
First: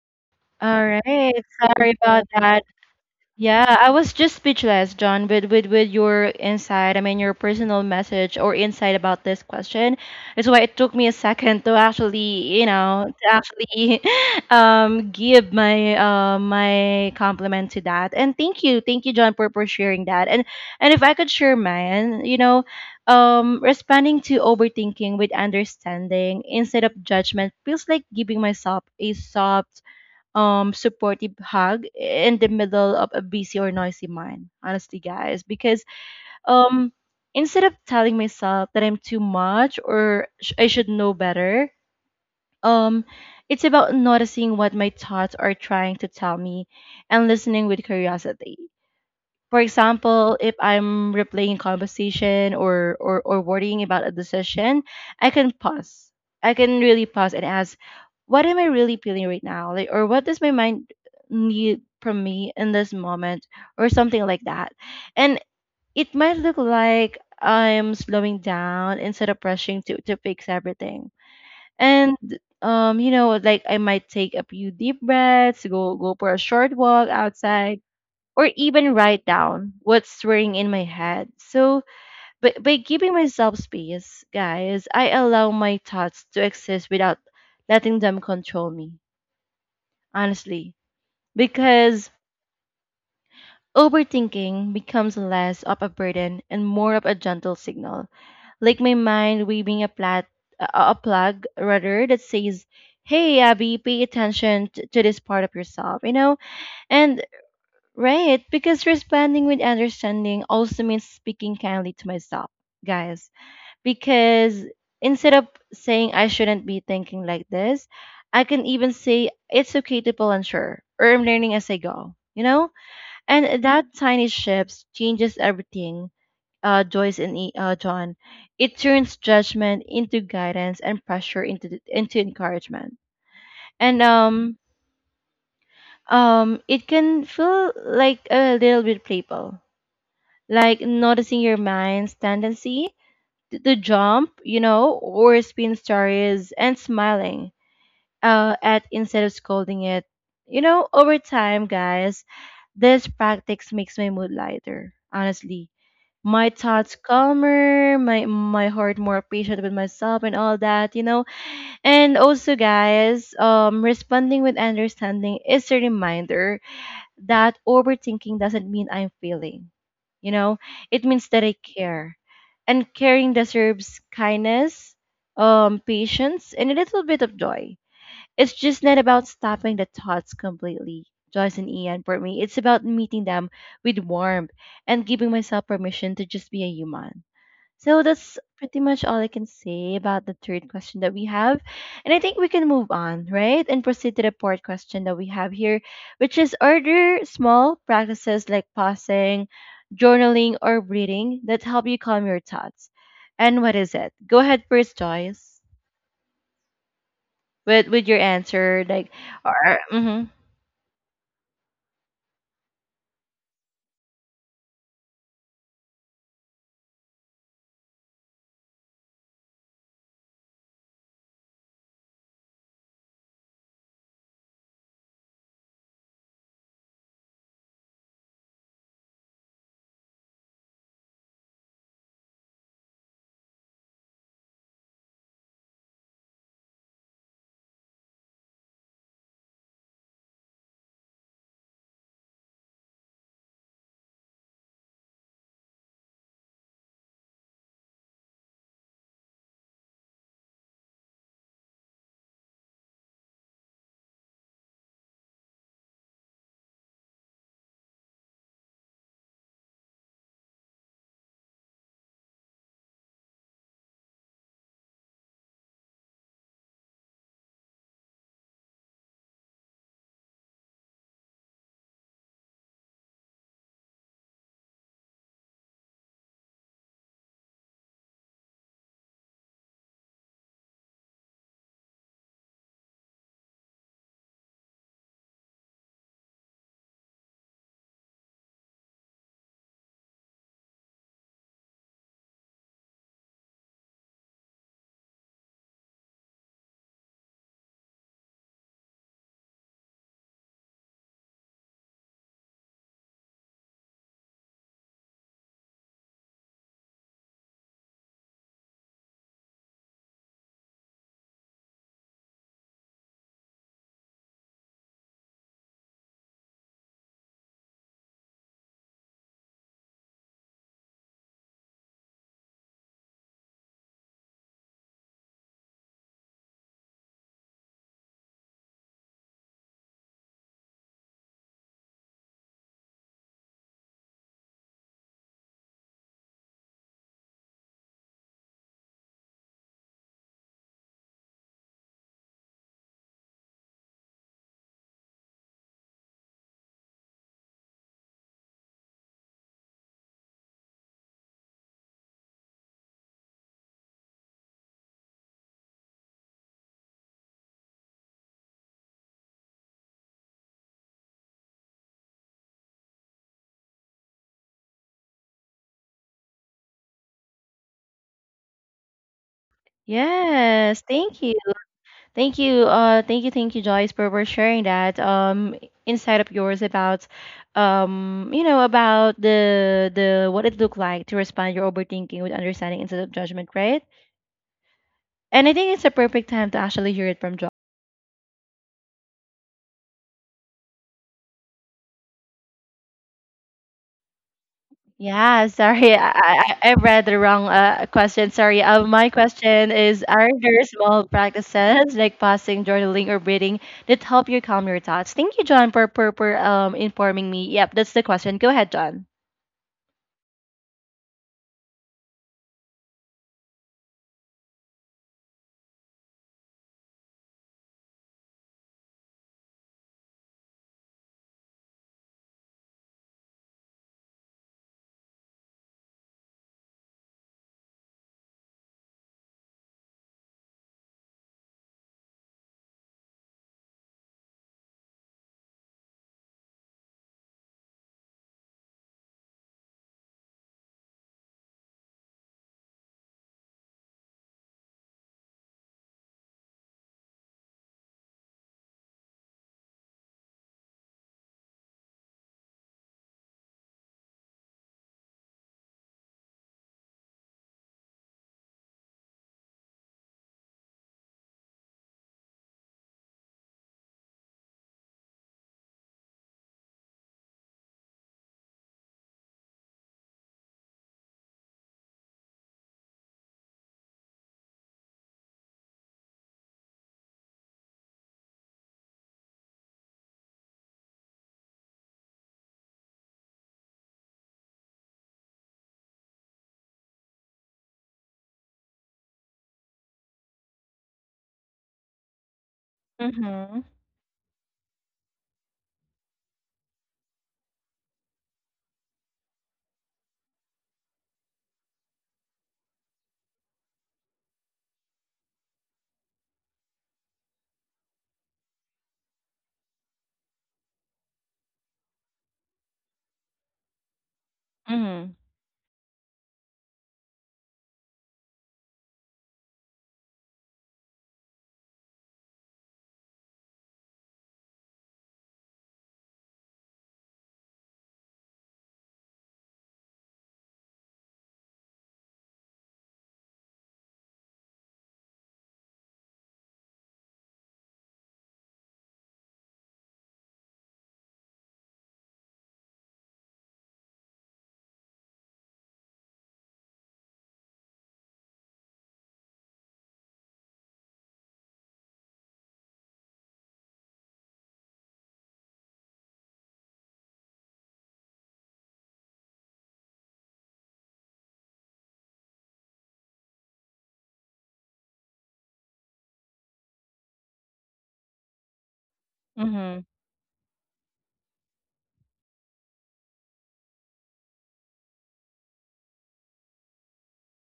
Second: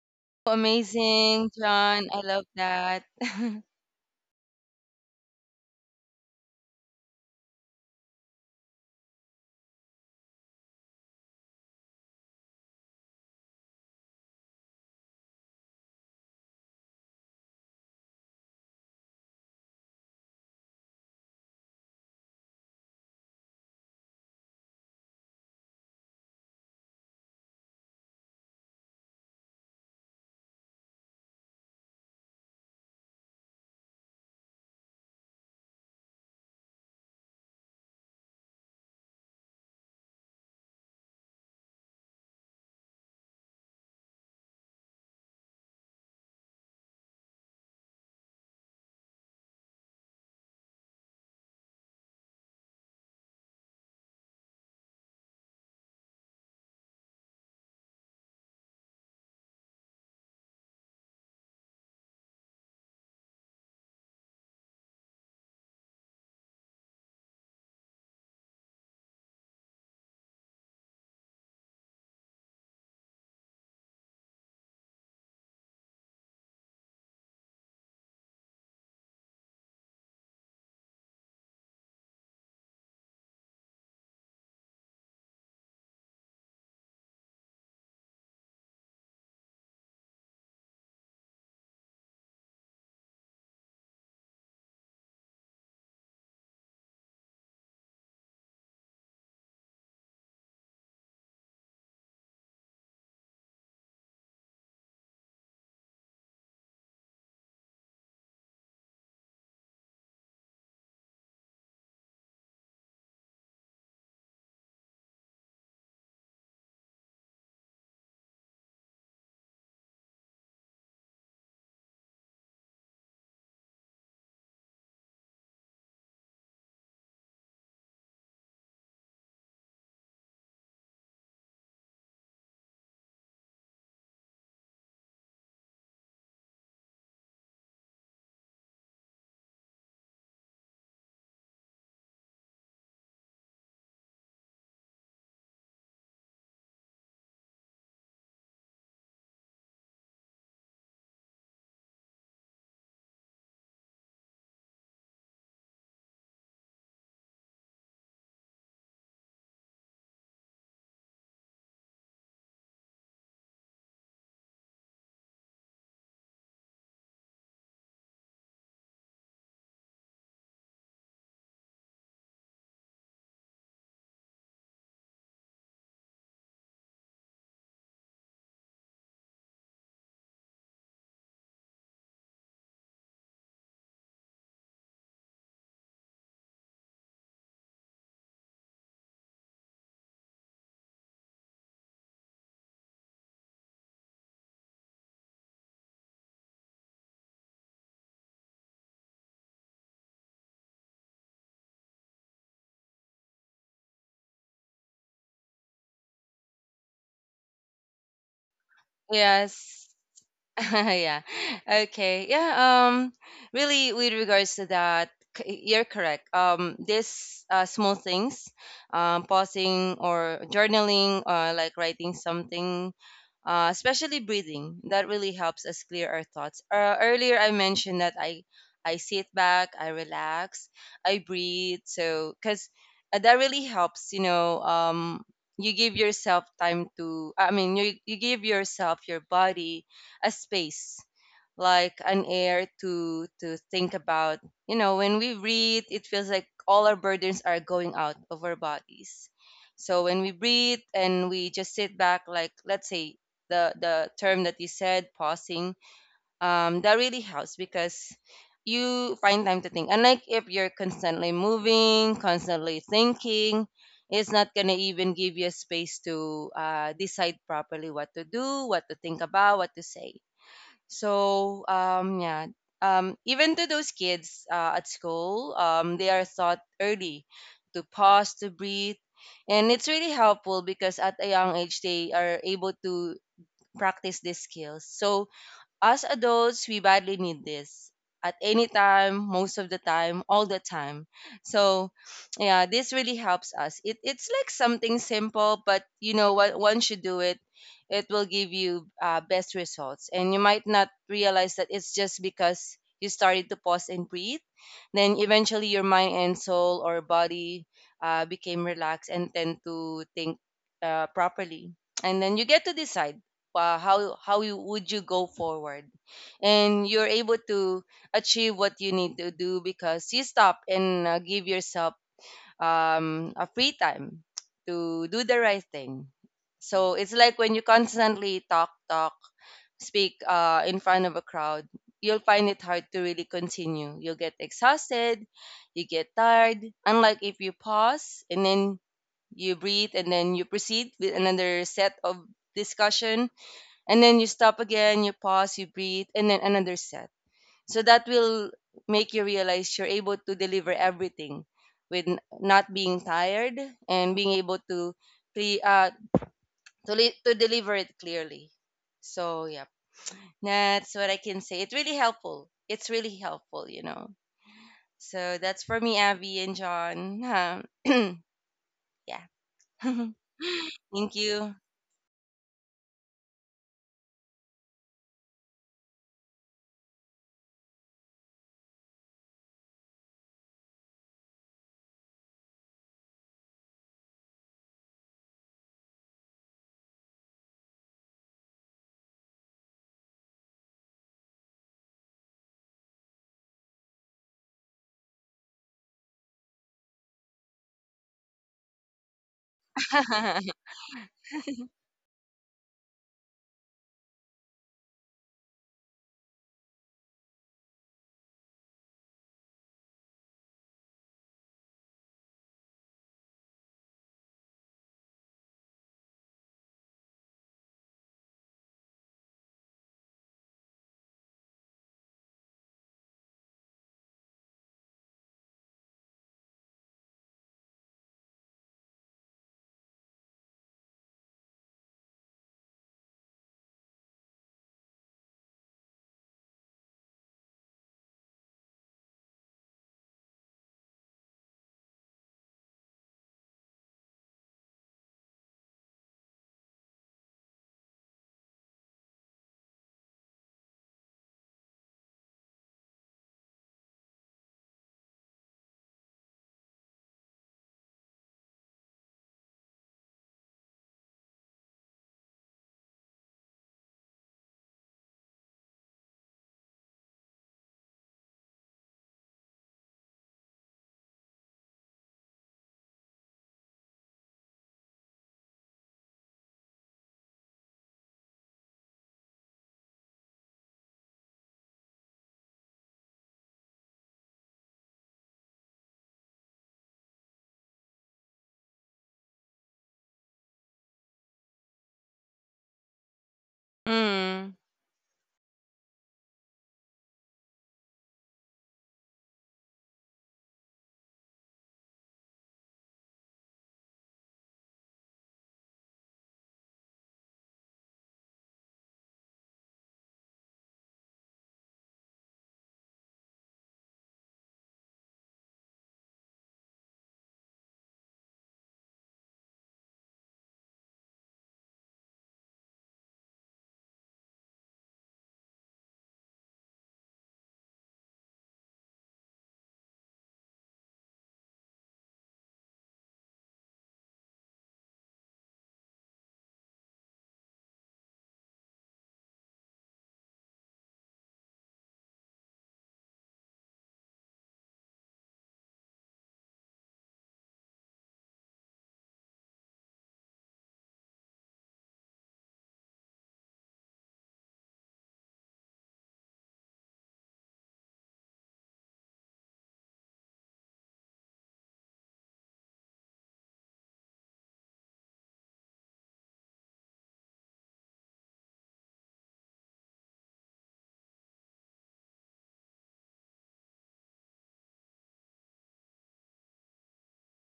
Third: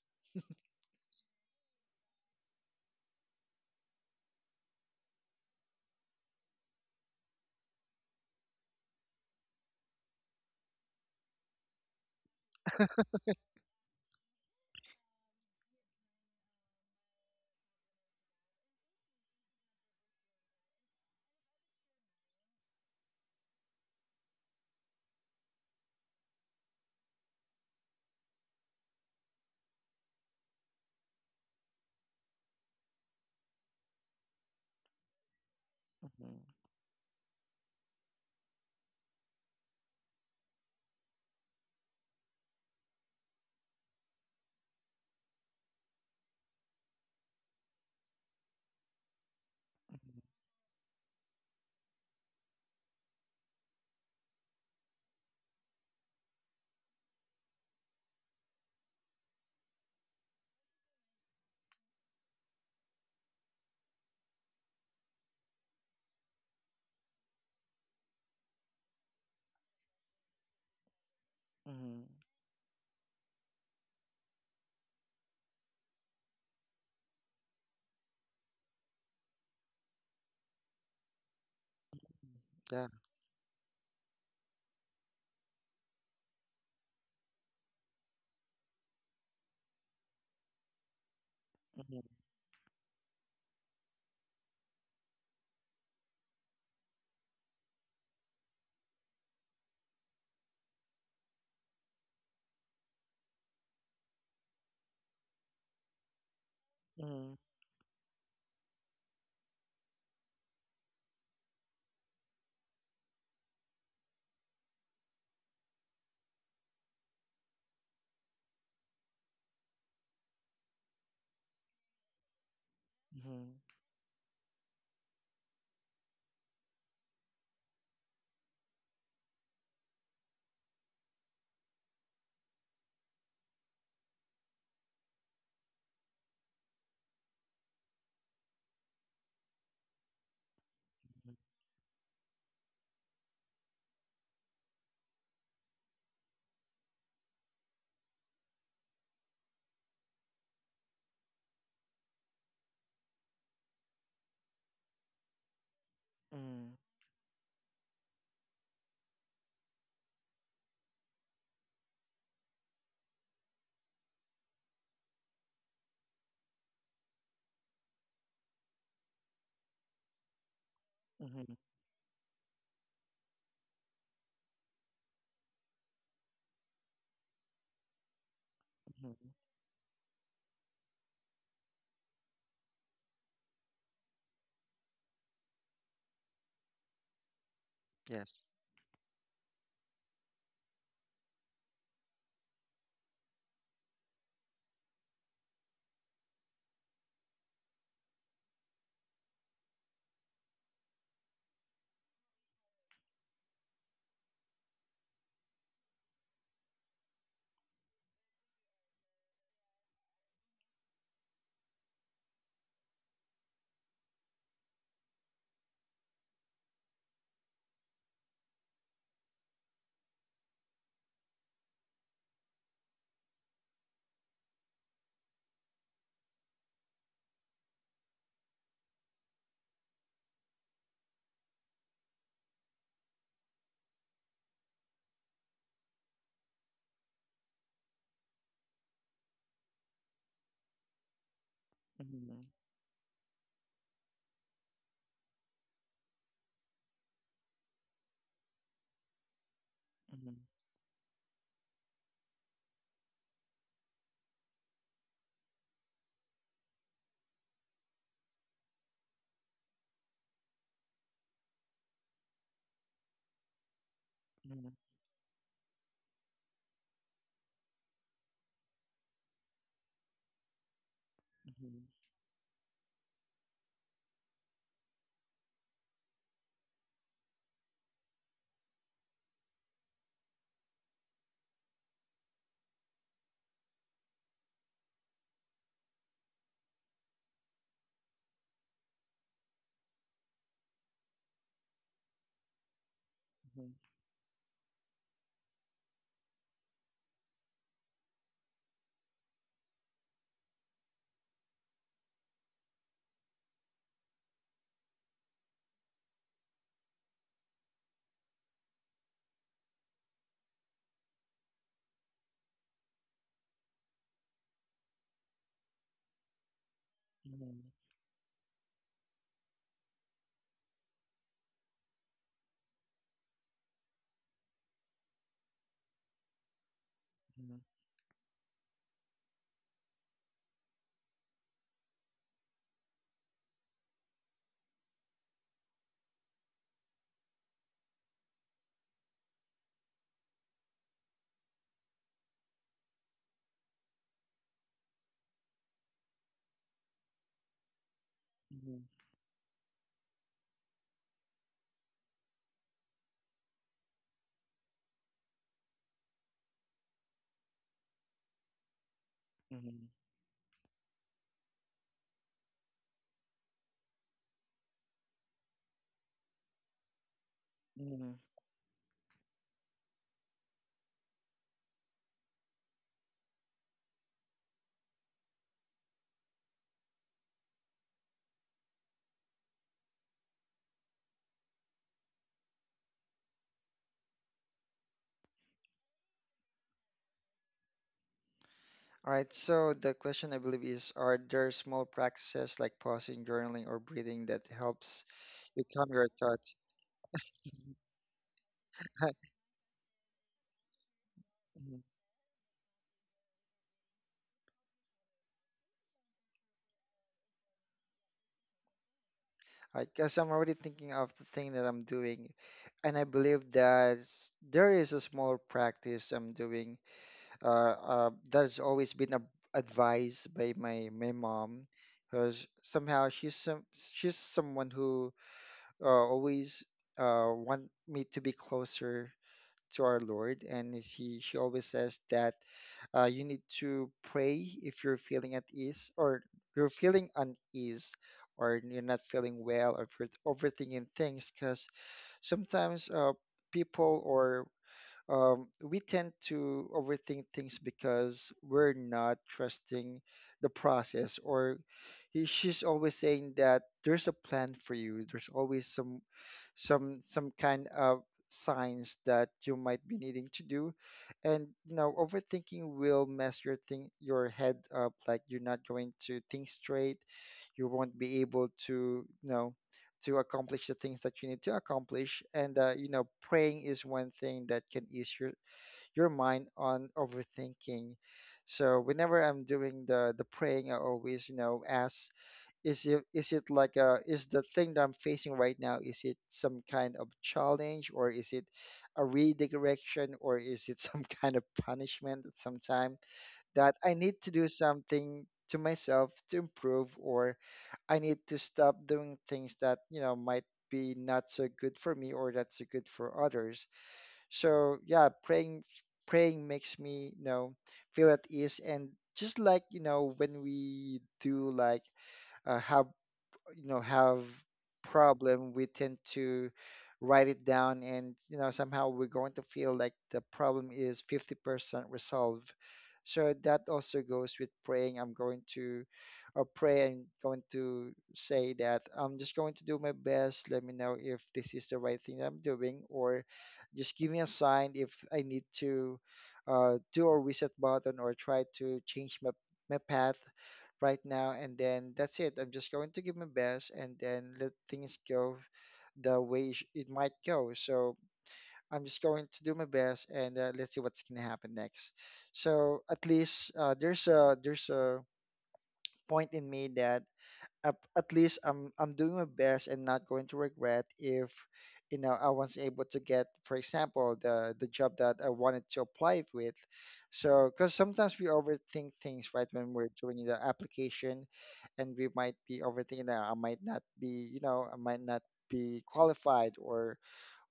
[SPEAKER 1] All right.
[SPEAKER 2] Amazing,
[SPEAKER 1] Sorry
[SPEAKER 2] John. I
[SPEAKER 1] about
[SPEAKER 2] love
[SPEAKER 1] that.
[SPEAKER 2] that.
[SPEAKER 1] Yeah, I was just speechless, John, with, with, with your insight. I mean, your personal message or insight about this question. It's why it took me a second to actually, you know, to actually um, give my uh, my compliment to that. And thank you, thank you, John, for, for sharing that. And and if I could share mine, you know, um, responding to overthinking with understanding instead of judgment feels like giving myself a soft um supportive hug in the middle of a busy or noisy mind, honestly, guys, because
[SPEAKER 3] Hmm,
[SPEAKER 1] um instead of telling myself that I'm too much or sh- I should know better, um it's about noticing what my thoughts are trying to tell me and listening with curiosity. For example, if I'm replaying a conversation, or, or or worrying about a decision, I can pause. I can really pause and ask, what am I really feeling right now? Like, or what does my mind need from me in this moment, or something like that. And it might look like I'm slowing down instead of rushing to to fix everything.
[SPEAKER 3] hmm, hmm.
[SPEAKER 1] And um, you know, like I might take a few deep breaths, go go for a short walk outside, or even write down what's swirling in my head. So, by, by
[SPEAKER 3] Yeah.
[SPEAKER 1] giving myself space, guys, I allow my thoughts to exist without letting them control me, honestly. Because
[SPEAKER 3] Hmm,
[SPEAKER 1] overthinking becomes less of a burden and more of a gentle signal, like my mind waving a, plat- a a plug rather, that says, hey, Abby, pay attention t- to this part of yourself, you know? And
[SPEAKER 3] hmm,
[SPEAKER 1] right, because responding with understanding also means speaking kindly to myself, guys. Because instead of saying I shouldn't be thinking like this, I can even say it's okay to feel unsure, or I'm learning as I go, you know?
[SPEAKER 3] hmm,
[SPEAKER 1] And that tiny shifts changes everything, uh, Joyce and E- uh, John. It turns judgment into guidance and pressure into into encouragement. And um um it can feel like a little bit playful, like noticing your mind's tendency to, to jump, you know, or spin stories, and smiling uh, at instead of scolding it. You know, over time, guys, this practice makes my mood lighter, honestly. My
[SPEAKER 3] hmm,
[SPEAKER 1] thoughts calmer, my my heart more patient with myself and all that, you know. And also, guys, um responding with understanding is a reminder that overthinking doesn't mean I'm failing. You know, it means that I
[SPEAKER 3] hmm,
[SPEAKER 1] care. And caring deserves kindness, um, patience, and a little bit of joy. It's just not about
[SPEAKER 3] hmm.
[SPEAKER 1] stopping the thoughts completely, Joyce and Ian, for me. It's about meeting them with warmth and giving myself permission to just be a human. So that's
[SPEAKER 3] Yes.
[SPEAKER 1] pretty much all I can say about the third question that we have. And I think we can move on, right? And proceed to the fourth question that we have here, which is, are there small practices like pausing, journaling, or breathing that help you calm your thoughts? And what is it? Go ahead first, Joyce, with, with your answer. Like, or,
[SPEAKER 2] Yes.
[SPEAKER 1] mhm.
[SPEAKER 2] Yeah. Okay. Yeah. Um. Really, with regards to that, c- you're correct. Um. These uh, small things, um, pausing or journaling, uh, like writing something, uh, especially breathing, that really helps us clear our thoughts. Uh, earlier, I mentioned that I I sit back, I relax, I breathe. So, cause uh, that really helps. You know. Um. You give yourself time to. I mean, you you give yourself your body a space, like
[SPEAKER 3] Hmm,
[SPEAKER 2] an
[SPEAKER 3] hmm,
[SPEAKER 2] air to to think about. You know, when we breathe, it feels like all our burdens are going out of our bodies. So when we
[SPEAKER 3] hmm,
[SPEAKER 2] breathe and we just sit back, like, let's say the the term that you said, pausing, um that really helps because you find time to think, unlike if you're constantly moving, constantly thinking. It's not gonna
[SPEAKER 3] hmm,
[SPEAKER 2] even give you a space to uh, decide properly what to do, what to think about, what to say. So um, yeah, um, even to those kids uh, at school, um, they are taught early to pause, to breathe, and it's really helpful because at a young age they are able to practice these skills. So as adults, we badly need this at any time, most of the time, all the time. So, yeah, this really helps us. It, it's like something simple, but you know what? Once you do it, it will give you uh, best results. And you might not realize that it's just because you started to pause and breathe. Then eventually, your mind and soul or body uh, became relaxed and tend to think uh, properly. And then you get to decide uh, how how you, would you go forward, and you're able
[SPEAKER 3] hmm,
[SPEAKER 2] to achieve what you need to do because you stop and uh, give yourself um, a free time to do the right thing. So it's like when
[SPEAKER 3] hmm.
[SPEAKER 2] you constantly talk talk speak uh, in front of a crowd, you'll find it hard to really continue. You'll get exhausted. You get tired, unlike if you pause and then you breathe and then you proceed with another set of discussion, and then you stop again, you pause, you breathe, and then another set. So that will
[SPEAKER 3] Mhm,
[SPEAKER 2] make you realize you're able to deliver everything with n- not being tired and being able to pre uh to, li- to deliver it clearly. So yeah,
[SPEAKER 3] mhm,
[SPEAKER 2] that's what I can say. It's really helpful. It's really helpful you know So that's for me, Abby and John. Um,
[SPEAKER 3] mhm.
[SPEAKER 2] yeah.
[SPEAKER 1] Yes,
[SPEAKER 2] Thank
[SPEAKER 1] thank you.
[SPEAKER 2] you.
[SPEAKER 1] Thank you. Uh, thank you, thank you, Joyce, for, for sharing that um insight of yours about um you know, about the the what it looked like to respond your overthinking with understanding instead of judgment, right? And I think it's a perfect time to actually hear it from Joyce.
[SPEAKER 3] All right, so the question I believe is, are there small practices like pausing, journaling, or breathing that helps
[SPEAKER 1] Yeah,
[SPEAKER 3] you calm
[SPEAKER 1] sorry, I,
[SPEAKER 3] your thoughts?
[SPEAKER 1] I, I read the wrong uh, question. Sorry. Uh, my question is: are there small
[SPEAKER 3] Mhm.
[SPEAKER 1] practices like passing, journaling, or breathing that help you calm your thoughts? Thank you, John, for for, for um informing me. Yep, that's the question. Go ahead, John.
[SPEAKER 3] All right, because I'm already thinking of the thing that I'm doing, and I believe that s- there is a small practice I'm doing uh, uh, that has always been a, advised by my, my mom, because somehow she's some, she's someone who uh, always uh, want me to be closer to our Lord, and he she always says that uh, you need to pray if you're feeling at ease or you're feeling unease or you're not feeling well or if you're overthinking things because sometimes uh, people or um, we tend to overthink things because we're not trusting the process or he, she's always saying that there's a plan for you, there's always some some some kind of signs that you might be needing to do, and you know overthinking will mess your thing your head up, like you're not going to think straight, you won't be able to you know to accomplish the things that you need to accomplish. And uh, you know praying is one thing that can ease your your mind on overthinking. So whenever I'm doing the the praying, I always you know ask, is it, is it like a is the thing that I'm facing right now, is it some kind of challenge, or is it a redirection, or is it some kind of punishment at some time
[SPEAKER 1] Mm-hmm.
[SPEAKER 3] that I need to do
[SPEAKER 2] Mm,
[SPEAKER 3] something to myself to improve, or I need to stop doing things that, you know, might be not so good for me or that's so good for others. So yeah, praying praying makes me, you know, feel at ease and just like, you know, when we do like, uh, have you know have
[SPEAKER 1] Mhm.
[SPEAKER 3] problem, we tend to write it down and you know somehow we're going to feel like the problem is fifty percent resolved. So that also goes with praying. I'm going to, or pray, and going to say that I'm just going to do my best. Let me know if this is the right thing that I'm doing, or just give me a sign if I need to uh, do a reset button or try to change my, my path right now, and then that's it. I'm just going to give my best and then let things go the way it sh- it might go. So I'm just going to do my best and uh, let's see what's going to happen next. So at least uh, there's a, there's a point in me that, at, at least I'm I'm doing my best and not going to regret if you know I was able to get, for example, the the job that I wanted to apply with. So, because sometimes we overthink things, right, when
[SPEAKER 1] Mhm.
[SPEAKER 3] we're doing the application, and we might be overthinking that I might not be, you know, I might not be qualified, or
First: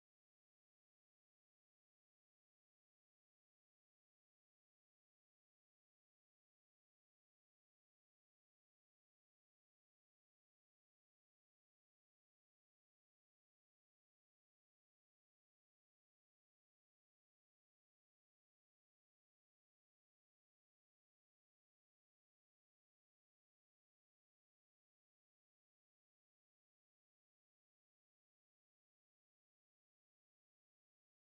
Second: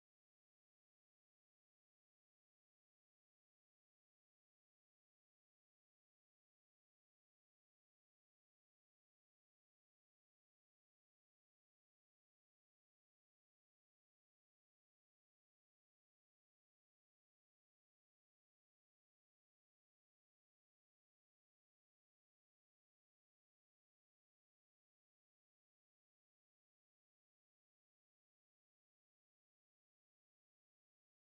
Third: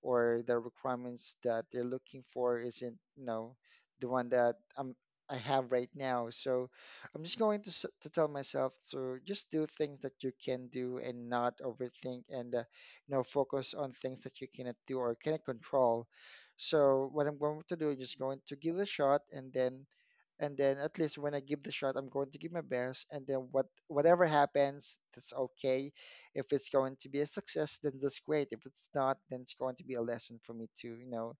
[SPEAKER 3] or the requirements that they're looking for isn't you know the one that I'm I have right now. So I'm just going to s- to tell myself to just do things that you can do and not overthink, and uh, you know focus on things that you cannot do or cannot control. So what I'm going to do is just going to give it a shot, and then and then at least when I give the shot, I'm going to give my best, and then what whatever happens, that's okay. If it's going to be a success, then that's great. If it's not, then it's going to be a lesson for me to, you know,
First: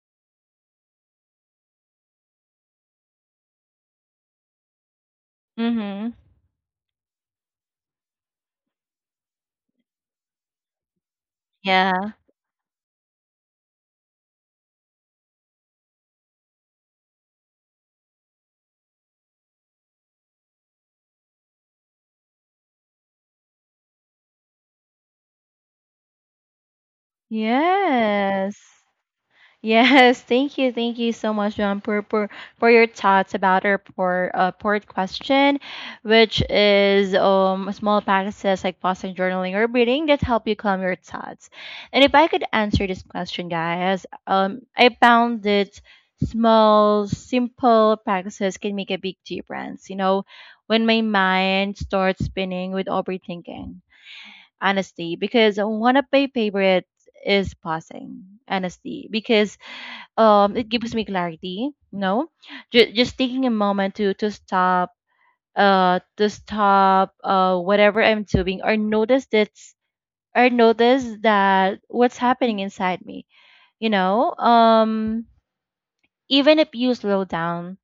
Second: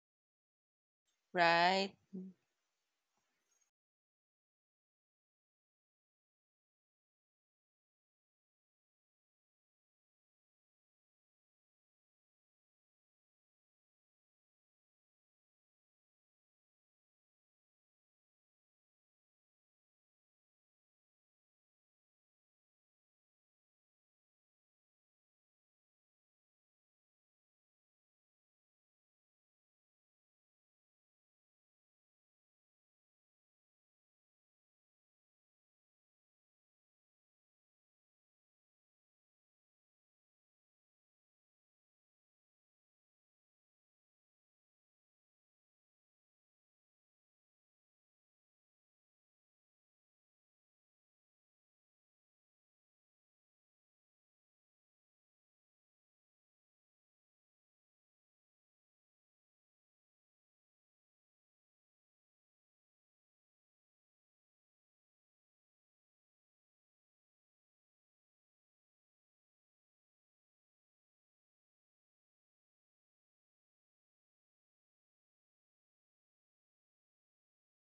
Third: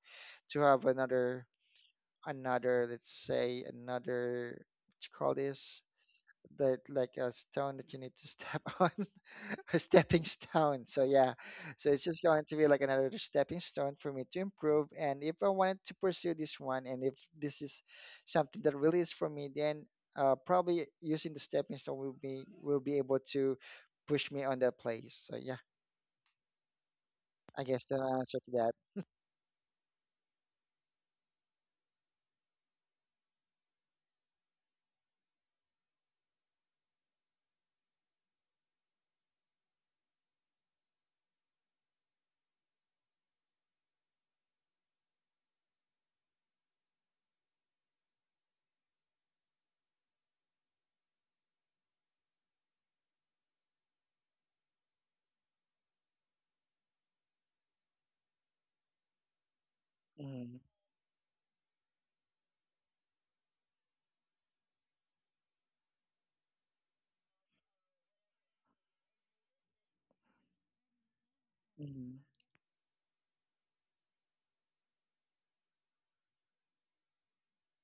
[SPEAKER 3] to have another
[SPEAKER 2] right.
[SPEAKER 3] another, let's say, another what you call this,
[SPEAKER 1] Mhm.
[SPEAKER 3] that, like a stone that you need to step on, a stepping stone. So yeah, so it's
[SPEAKER 1] Yeah.
[SPEAKER 3] just going to be like another stepping stone for me to improve. And if I wanted to pursue this one, and if this is something that really is for me, then uh, probably using the stepping stone will be, will be able to push me on that place. So yeah, I guess the answer to
[SPEAKER 1] Yes.
[SPEAKER 3] that.
[SPEAKER 1] Yes. Thank you. Thank you so much, John, for, for, for your thoughts about our port, uh, port question, which is um small practices like pausing, journaling, or breathing that help you calm your thoughts. And if I could answer this question, guys, um, I found that small, simple practices can make a big difference. You know, when my mind starts spinning with overthinking. Honestly, because one of my favorites is pausing. Honestly, because um
[SPEAKER 3] Mm-hmm.
[SPEAKER 1] it gives me clarity. No, J- just taking a moment to to stop, uh to stop, uh whatever I'm doing, or notice that's or notice that
[SPEAKER 3] Mm-hmm.
[SPEAKER 1] what's happening inside me, you know um even if you slow down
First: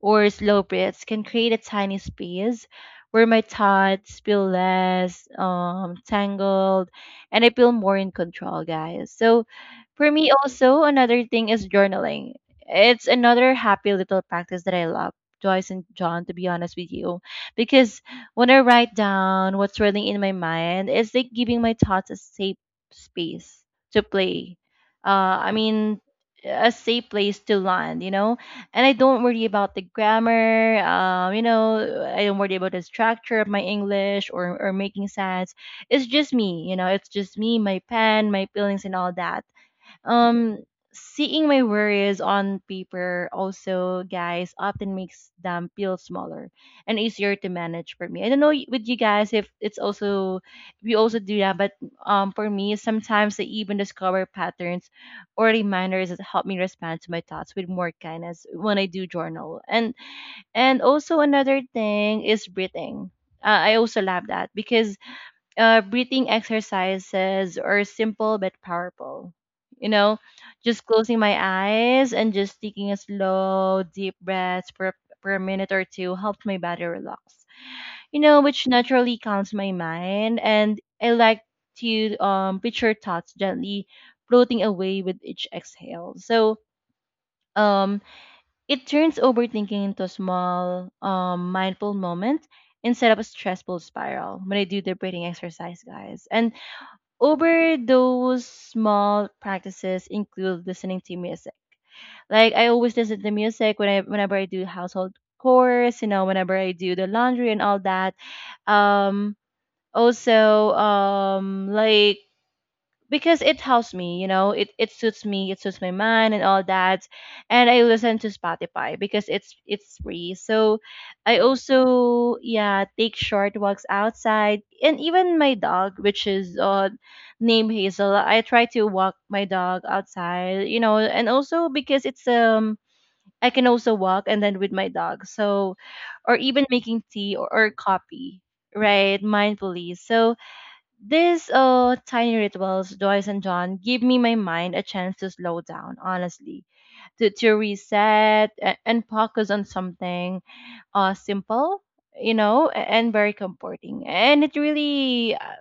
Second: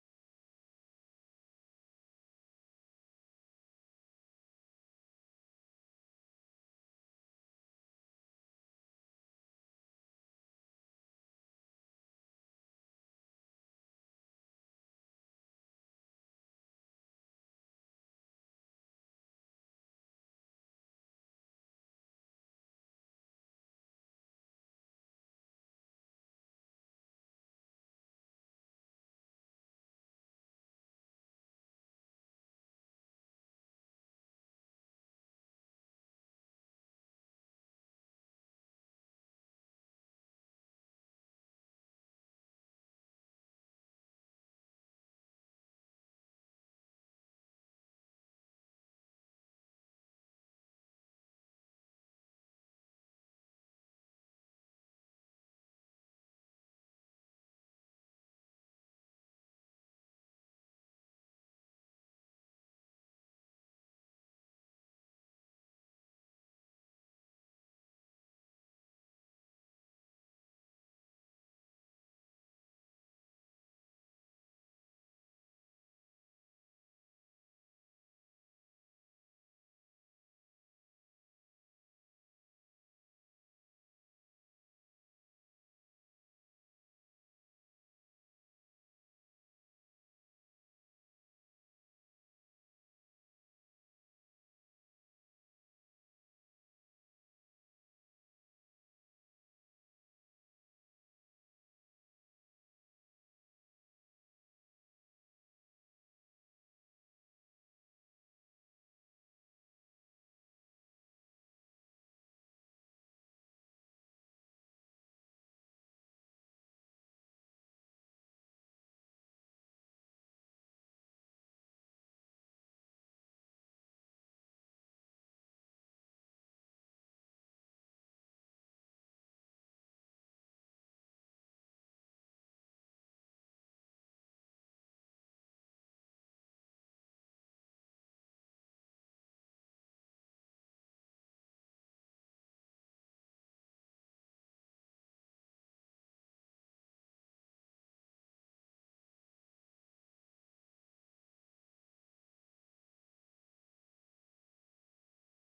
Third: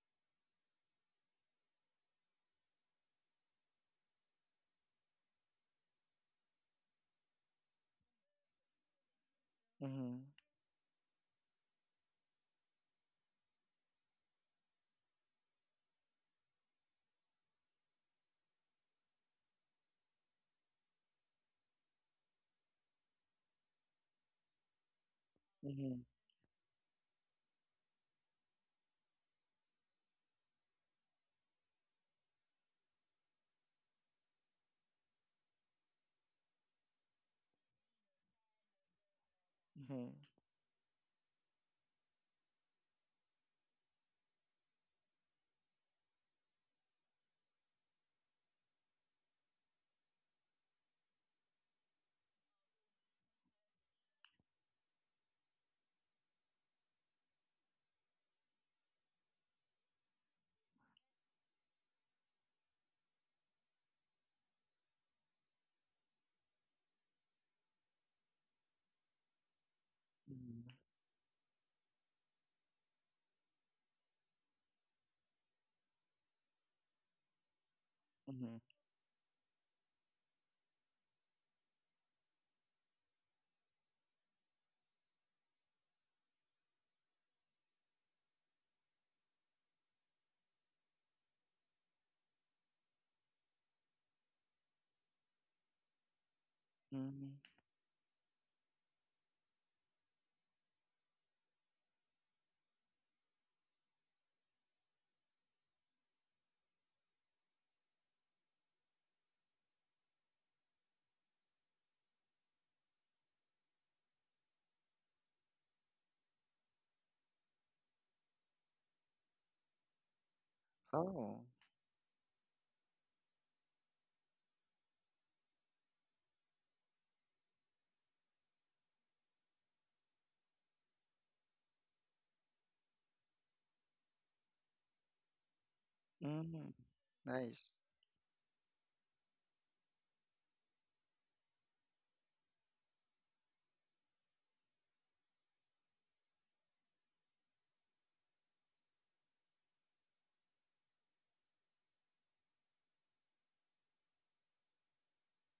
[SPEAKER 1] or slow breaths can create a tiny space where my thoughts feel less um, tangled, and I feel more in control, guys. So, for
[SPEAKER 3] Mm-hmm.
[SPEAKER 1] me, also, another thing is journaling. It's another happy little practice that I love, Joyce and John, to be honest with you. Because when I write down what's swirling in my mind, it's like giving my thoughts a safe space to play. Uh, I mean, a safe place to land, you know? And I don't worry about the grammar. Um, you know, I don't worry about the structure of my English or or making sense. It's just me, you know. It's just me, my pen, my feelings, and all that.
[SPEAKER 3] Mm-hmm.
[SPEAKER 1] Um, seeing my worries on paper also, guys, often makes them feel smaller and easier to manage for me. I don't know y- with you guys if it's also we also do that, but um, for me, sometimes I even discover patterns or reminders that help me respond to my thoughts with more kindness when I do journal. And and also another thing is breathing. Uh, I also love that because uh, breathing exercises are simple but powerful. You know,
[SPEAKER 3] Mm-hmm.
[SPEAKER 1] just closing my eyes and just taking a slow, deep breath for, for a minute or two helps my body relax. You know,
[SPEAKER 3] Mm-hmm. Mm-hmm.
[SPEAKER 1] which naturally calms my mind. And I like to um, picture thoughts gently floating away with each exhale. So um, it turns overthinking into a small, um, mindful moment instead of a stressful spiral when I do the breathing exercise, guys. And
[SPEAKER 3] Mm-hmm.
[SPEAKER 1] over those small practices include listening to music. Like I always listen to music when I whenever I do household chores, you know, whenever I do the laundry and all that. Um also um like because it helps me, you know, it, it suits me, it suits my mind and all that. And I listen to Spotify because it's it's free. So I
[SPEAKER 3] Oh.
[SPEAKER 1] also, yeah, take short walks outside, and even my dog, which is uh named Hazel, I try to walk my dog outside, you know. And also because it's um I can also walk and then with my dog. So or even
[SPEAKER 3] Mm-hmm.
[SPEAKER 1] making tea or, or
[SPEAKER 3] Nice.
[SPEAKER 1] coffee right mindfully. So these uh, tiny rituals, Joyce and John, give me my mind a chance to slow down, honestly, to, to reset and, and focus on something uh, simple, you know, a- and very comforting. And it really, uh,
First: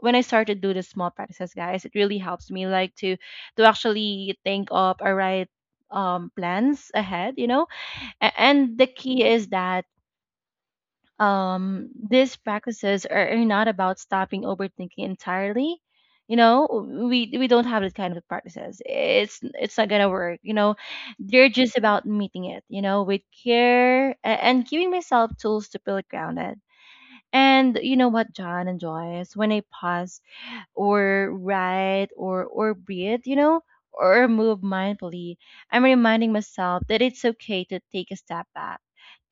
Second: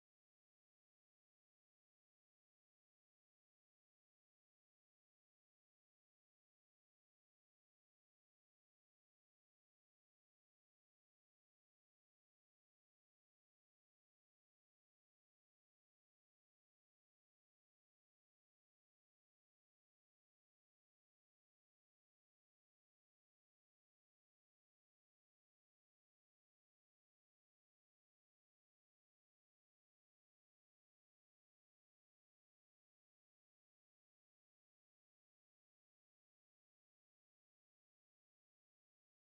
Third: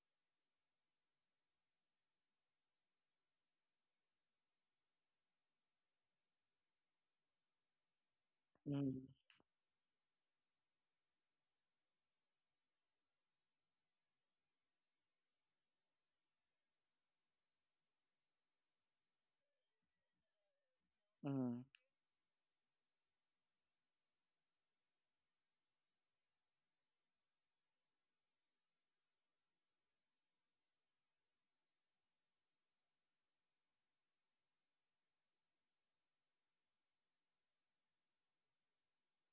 [SPEAKER 1] when I started do the small practices, guys, it really helps me like to to actually think of a right um plans ahead, you know. A- and the
[SPEAKER 3] Mm-hmm.
[SPEAKER 1] key is that um, these practices are, are not about stopping overthinking entirely. You know, we we don't have this kind of practices. It's it's not gonna work. You know, they're
[SPEAKER 3] Mm-hmm.
[SPEAKER 1] just about meeting it. You know, with care a- and giving myself tools to feel grounded. And you know what, John and Joyce, when I pause or write or or breathe, you know, or move mindfully, I'm reminding myself that it's okay to take a step back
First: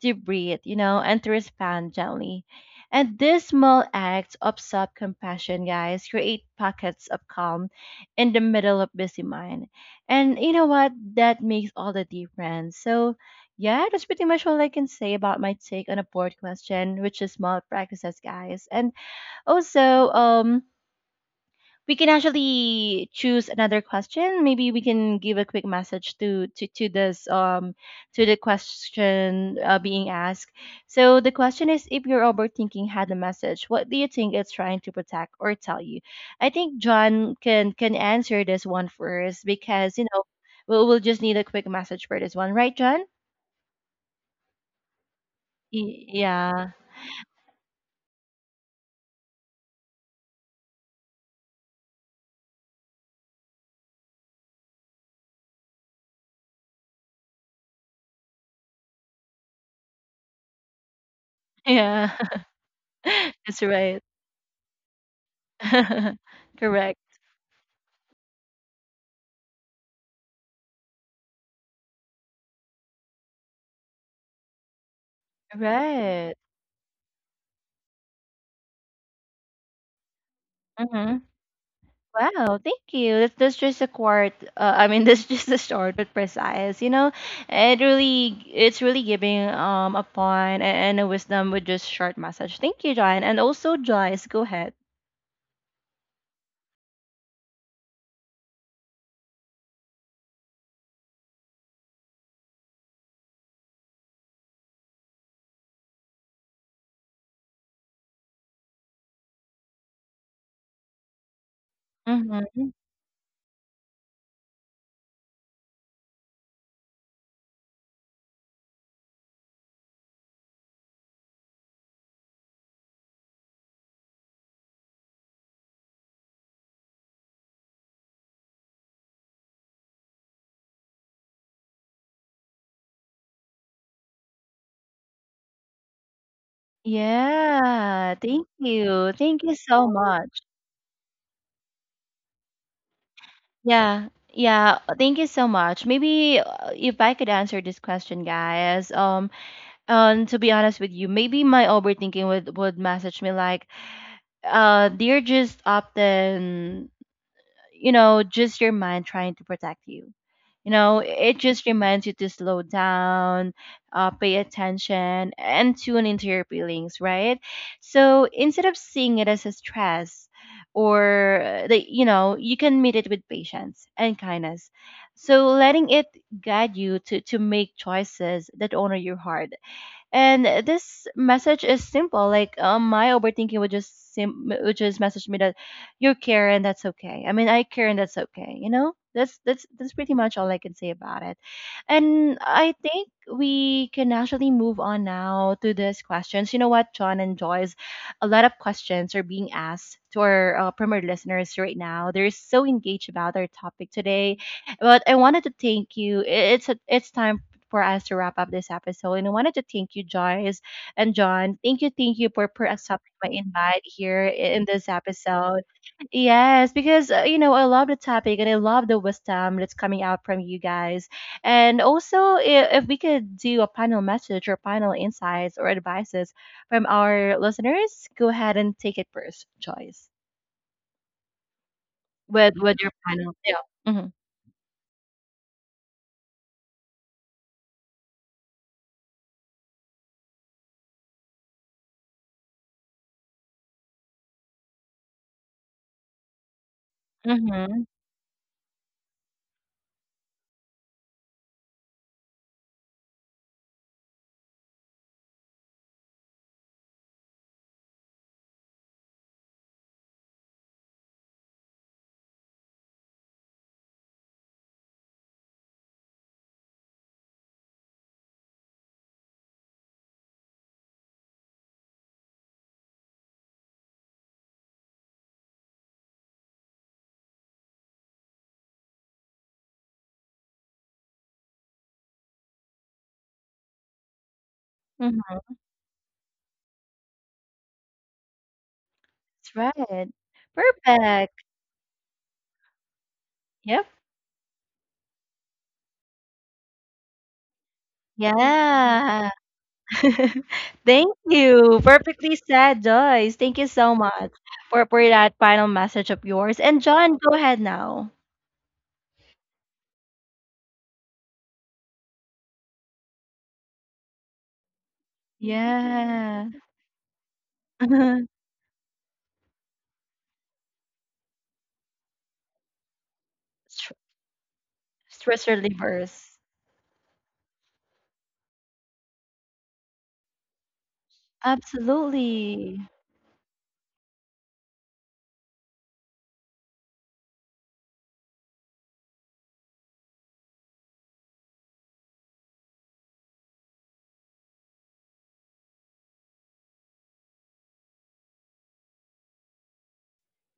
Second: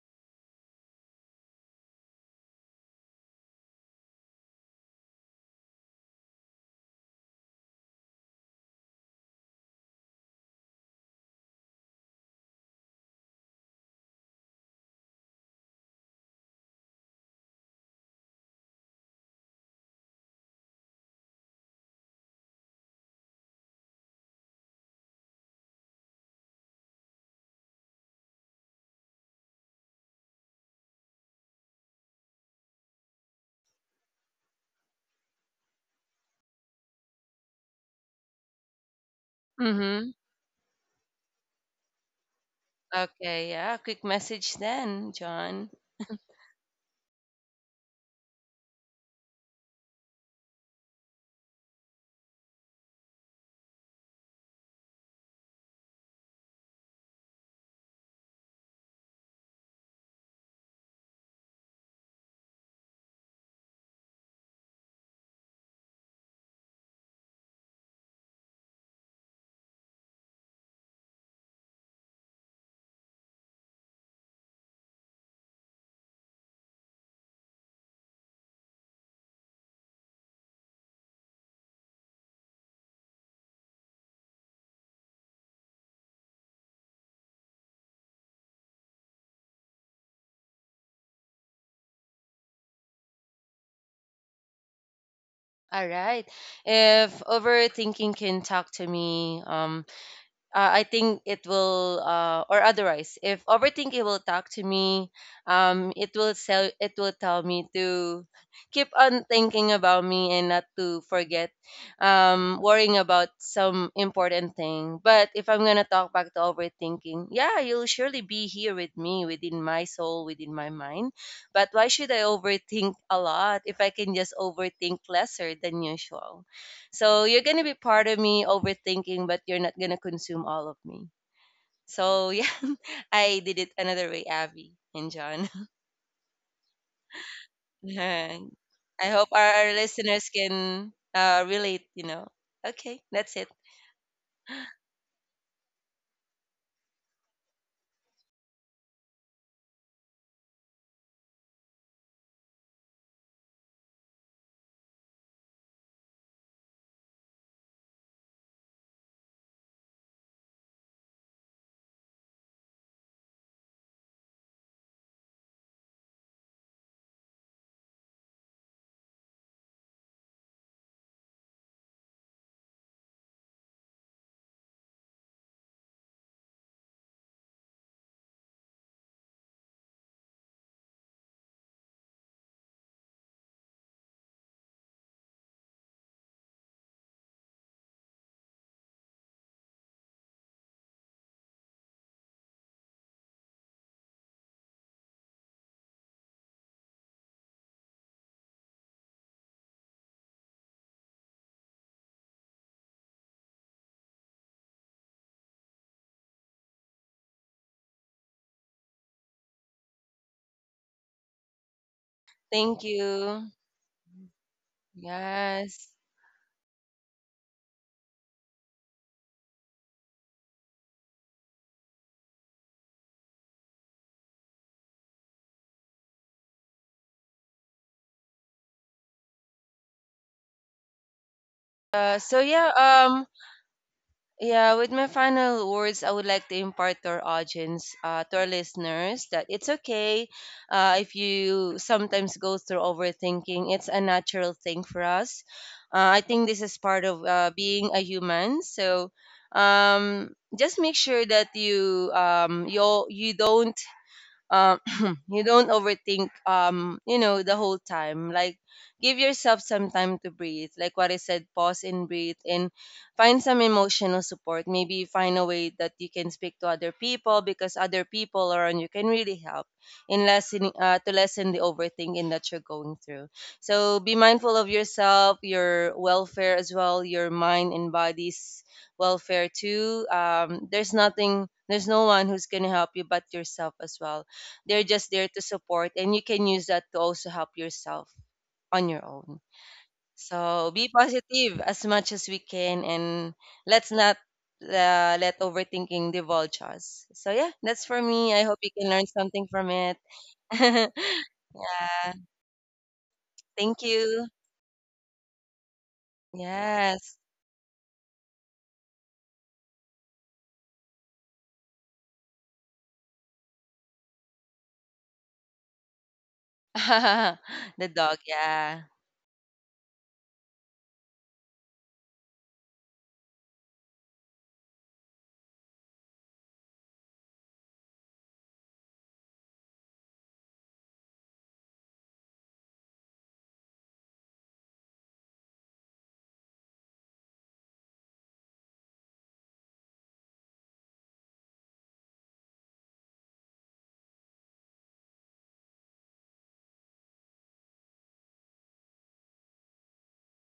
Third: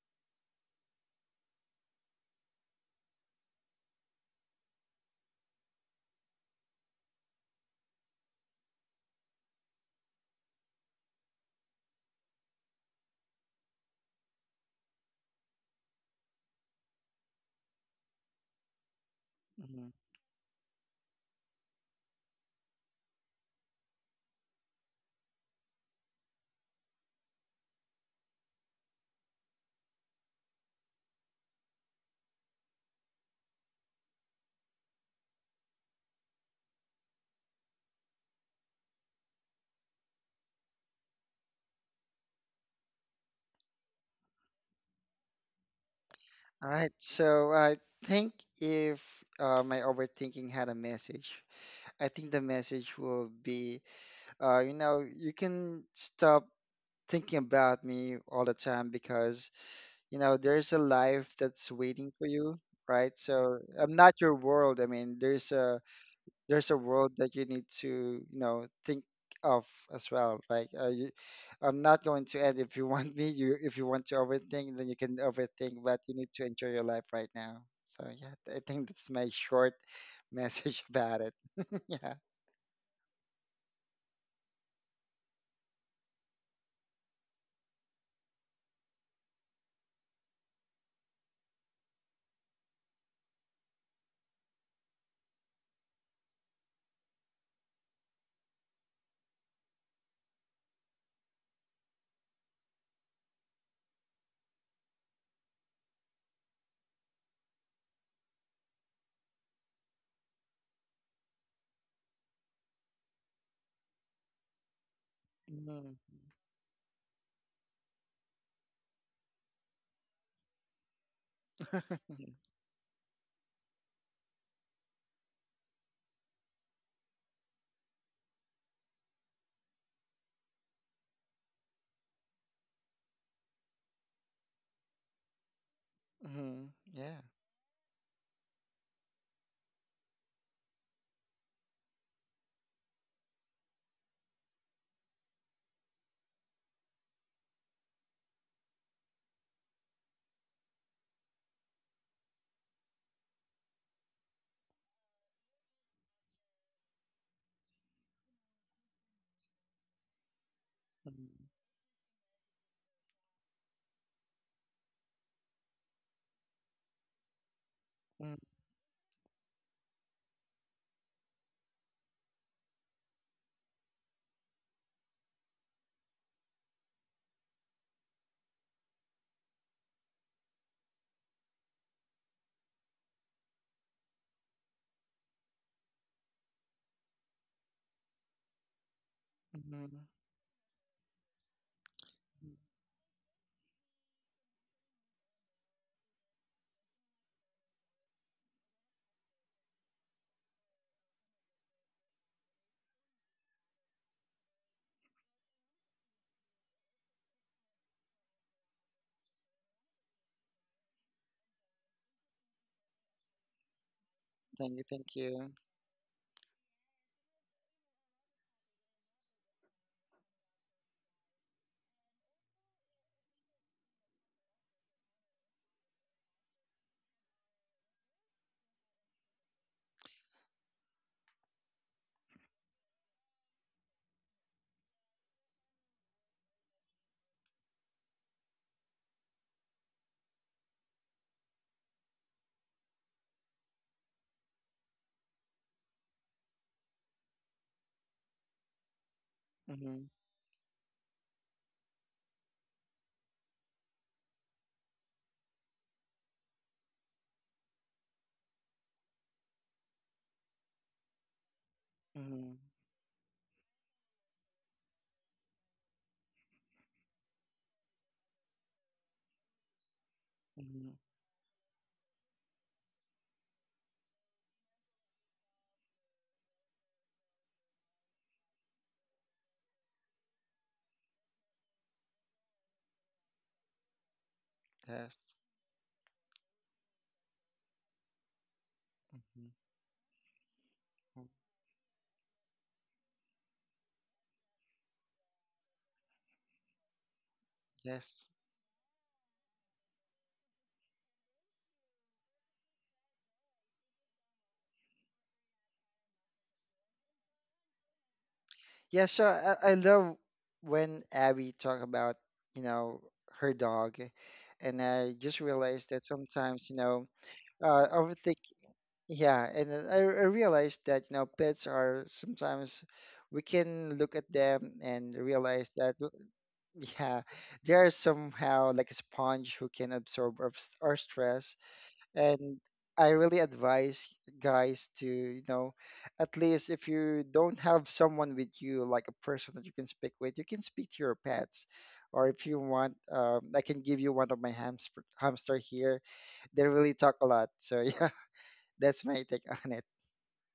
[SPEAKER 1] to breathe, you know, and to respond gently. And these small acts of self compassion, guys, create pockets of calm in the middle of busy mind. And you know what? That makes all the difference. So, yeah, that's pretty much all I can say about my take on a board question, which is small practices, guys. And also,
[SPEAKER 3] Mm-hmm.
[SPEAKER 1] um, we can actually choose another question. Maybe we can give a quick message to to to this um to the question uh, being asked. So the question is, if your overthinking had a message, what do you think it's trying to protect or tell you? I think John can can answer this one first, because, you
[SPEAKER 2] Mm-hmm.
[SPEAKER 1] know, we'll we'll just need a quick message for this one, right, John?
[SPEAKER 2] Okay, yeah. Quick message then, John.
[SPEAKER 1] Y-
[SPEAKER 3] All
[SPEAKER 1] yeah,
[SPEAKER 3] right. So I think if uh, my overthinking had a message, I think the message will be, uh, you know, you can stop thinking about me all the time because, you know, there's a life that's waiting
[SPEAKER 1] yeah,
[SPEAKER 3] for you, right? So
[SPEAKER 1] that's
[SPEAKER 3] I'm
[SPEAKER 1] right.
[SPEAKER 3] not your world. I mean, there's a there's a
[SPEAKER 1] Correct.
[SPEAKER 3] world that you need to you know think of as well, like, uh, you, I'm not going to end if you want me you if you want to overthink, then you can overthink, but you need
[SPEAKER 1] Right.
[SPEAKER 3] to enjoy your life right now. So yeah, I think that's my short message about it. Yeah.
[SPEAKER 1] Wow, thank you. That's, that's just a quart. Uh, I mean, that's just a short but precise. You know, it really, it's really giving um a point and, and a wisdom with just short message. Thank you, John, and also Joyce. Go ahead.
[SPEAKER 2] All right. If overthinking can talk to me, um, uh, I think it will, uh, or otherwise, if overthinking will talk to me, um, it will sell, it will tell me to keep on thinking about me and not to forget, um,
[SPEAKER 1] Mm-hmm.
[SPEAKER 2] worrying about some important thing. But if I'm gonna
[SPEAKER 3] Mhm.
[SPEAKER 2] talk back to overthinking, yeah, you'll surely be here with me, within my soul, within my mind. But
[SPEAKER 3] Yeah.
[SPEAKER 2] why should I overthink a lot if I can just overthink lesser than usual? So you're gonna be part of me overthinking, but you're not gonna consume all of me. So yeah, I did it another way, Abby and John.
[SPEAKER 3] Hmm, yeah.
[SPEAKER 1] Yeah, thank
[SPEAKER 2] I
[SPEAKER 1] you.
[SPEAKER 2] hope our,
[SPEAKER 1] Thank you
[SPEAKER 2] our
[SPEAKER 1] so
[SPEAKER 2] listeners
[SPEAKER 1] much.
[SPEAKER 2] can uh, relate. You know. Okay, that's it.
[SPEAKER 1] Yeah, yeah, thank you so much. Maybe, uh, if I could answer this question, guys. Um, um, to be honest with you, maybe my overthinking would would message me like, uh, they're just often, you know, just your mind trying to protect you. You know, it
[SPEAKER 3] Mhm.
[SPEAKER 1] just reminds you to slow down, uh, pay attention, and tune into your feelings, right? So
[SPEAKER 3] Mhm.
[SPEAKER 1] instead of seeing it as a stress, or uh, the, you know, you can meet it with patience and kindness. So letting it guide you to to make choices that honor your heart. And this message is simple. Like, um, my overthinking would just sim- would just message me that you care and that's okay. I mean, I care and that's okay. You know, that's that's that's
[SPEAKER 3] Mhm.
[SPEAKER 1] pretty much all I can say about it. And I think we can actually move on now to these questions. You know what, John and Joyce, a lot of questions are being asked to our uh, premier listeners right now. They're so engaged about our topic today, but I wanted to thank you. I- It's a, it's time for us to wrap up this episode. And I wanted to thank you, Joyce and John. Thank you, thank you for, for
[SPEAKER 2] Thank
[SPEAKER 1] accepting my
[SPEAKER 2] you.
[SPEAKER 1] invite here in
[SPEAKER 3] Thank you,
[SPEAKER 1] this
[SPEAKER 3] thank you.
[SPEAKER 1] episode.
[SPEAKER 2] Yes.
[SPEAKER 1] Yes, because, uh, you know, I love the topic and I love the wisdom that's coming out from you guys. And also, if, if we could do a panel message or panel insights or advices from our listeners, go ahead and take it first, Joyce,
[SPEAKER 2] Uh, so
[SPEAKER 1] with
[SPEAKER 2] yeah.
[SPEAKER 1] with your
[SPEAKER 2] Um.
[SPEAKER 1] panel. Yeah. Mm-hmm.
[SPEAKER 2] Yeah, with my final words, I would like to impart to our audience, uh, to our listeners, that it's okay, uh, if you sometimes go through overthinking. It's a natural thing for us. Uh, I think this is part of uh,
[SPEAKER 1] Mm-hmm.
[SPEAKER 2] being a human. So
[SPEAKER 3] Mhm.
[SPEAKER 2] um, just make sure that you um, you you don't um you don't overthink um you know the whole time. Like, give yourself some time to breathe, like what I said, pause and breathe,
[SPEAKER 3] Mhm.
[SPEAKER 2] and find some emotional support. Maybe find a way that you can speak to other people, because other people around you can really help in lessening,
[SPEAKER 3] Mhm.
[SPEAKER 2] uh, to lessen the overthinking that you're going through. So be mindful of yourself, your welfare as well, your mind and body's welfare too. Um, there's nothing there's no one who's going to help you but yourself as well. They're just there
[SPEAKER 1] Hmm.
[SPEAKER 3] Yes.
[SPEAKER 2] to support, and you can use that to also help yourself on your own.
[SPEAKER 3] Mhm.
[SPEAKER 1] That's right.
[SPEAKER 2] So be
[SPEAKER 1] Perfect.
[SPEAKER 2] positive as much as we can, and
[SPEAKER 1] Yep.
[SPEAKER 2] let's not, uh, let overthinking divulge us. So yeah, that's for
[SPEAKER 3] Yes.
[SPEAKER 2] me. I hope you can learn
[SPEAKER 1] Yeah.
[SPEAKER 2] something from it. Yeah,
[SPEAKER 1] Thank you. Perfectly said, Joyce. Thank you
[SPEAKER 2] thank
[SPEAKER 1] so
[SPEAKER 2] you.
[SPEAKER 1] much for, for that final message of yours. And John,
[SPEAKER 2] Yes,
[SPEAKER 1] go ahead now.
[SPEAKER 3] Yeah, so I, I love when Abby talk about, you know, her dog, and I just realized that
[SPEAKER 1] Yeah.
[SPEAKER 3] sometimes, you know, uh,
[SPEAKER 2] the dog.
[SPEAKER 3] overthink.
[SPEAKER 2] Yeah.
[SPEAKER 3] Yeah, and then I, I realized that, you know, pets are sometimes we
[SPEAKER 1] Str-
[SPEAKER 3] can look at them and
[SPEAKER 1] Stress
[SPEAKER 3] realize that, w-
[SPEAKER 1] relievers.
[SPEAKER 3] yeah, they are somehow like a sponge who can absorb our, s- our stress, and
[SPEAKER 1] Absolutely.
[SPEAKER 3] I really advise guys to, you know, at least if you don't have someone with you, like a person that you can speak with, you can speak to your pets. Or if you want, um, I can give you one of my hamster hamster here. They really talk a lot. So yeah, that's my take on it.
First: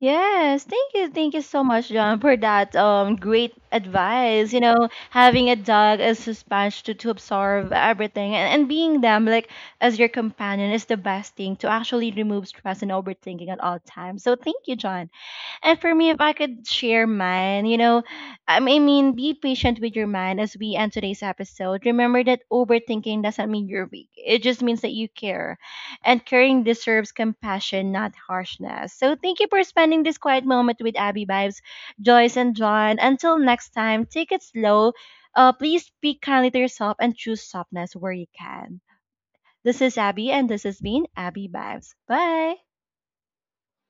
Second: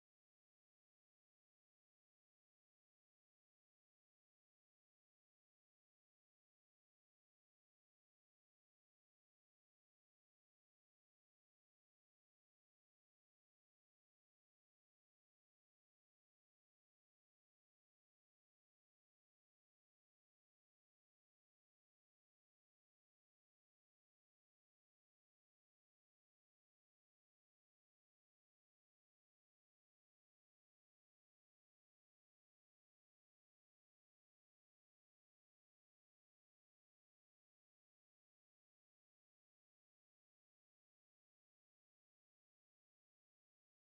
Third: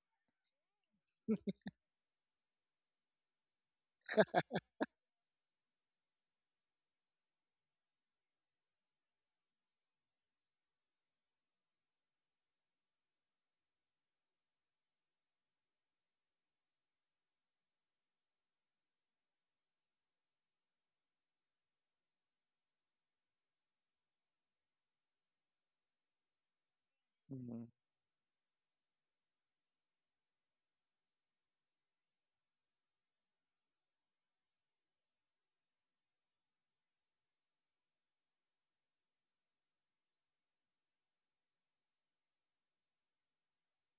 [SPEAKER 1] Yes, thank you, thank you so much, John, for that um great advice. You know, having a dog as a sponge to, to absorb everything, and, and being them like as your companion is the best thing to actually remove stress and overthinking at all times. So thank you, John. And for me, if I could share mine, you know, um, I mean, be patient with your mind as we end today's episode. Remember that overthinking doesn't mean you're weak, it just means that you care. And caring deserves
[SPEAKER 3] Mm-hmm.
[SPEAKER 1] compassion, not harshness. So thank you for spending this quiet moment with Abby Vibes, Joyce, and John. Until next time, take it slow. Uh, please speak kindly to yourself and choose softness where you can. This is Abby, and this has been Abby Vibes. Bye.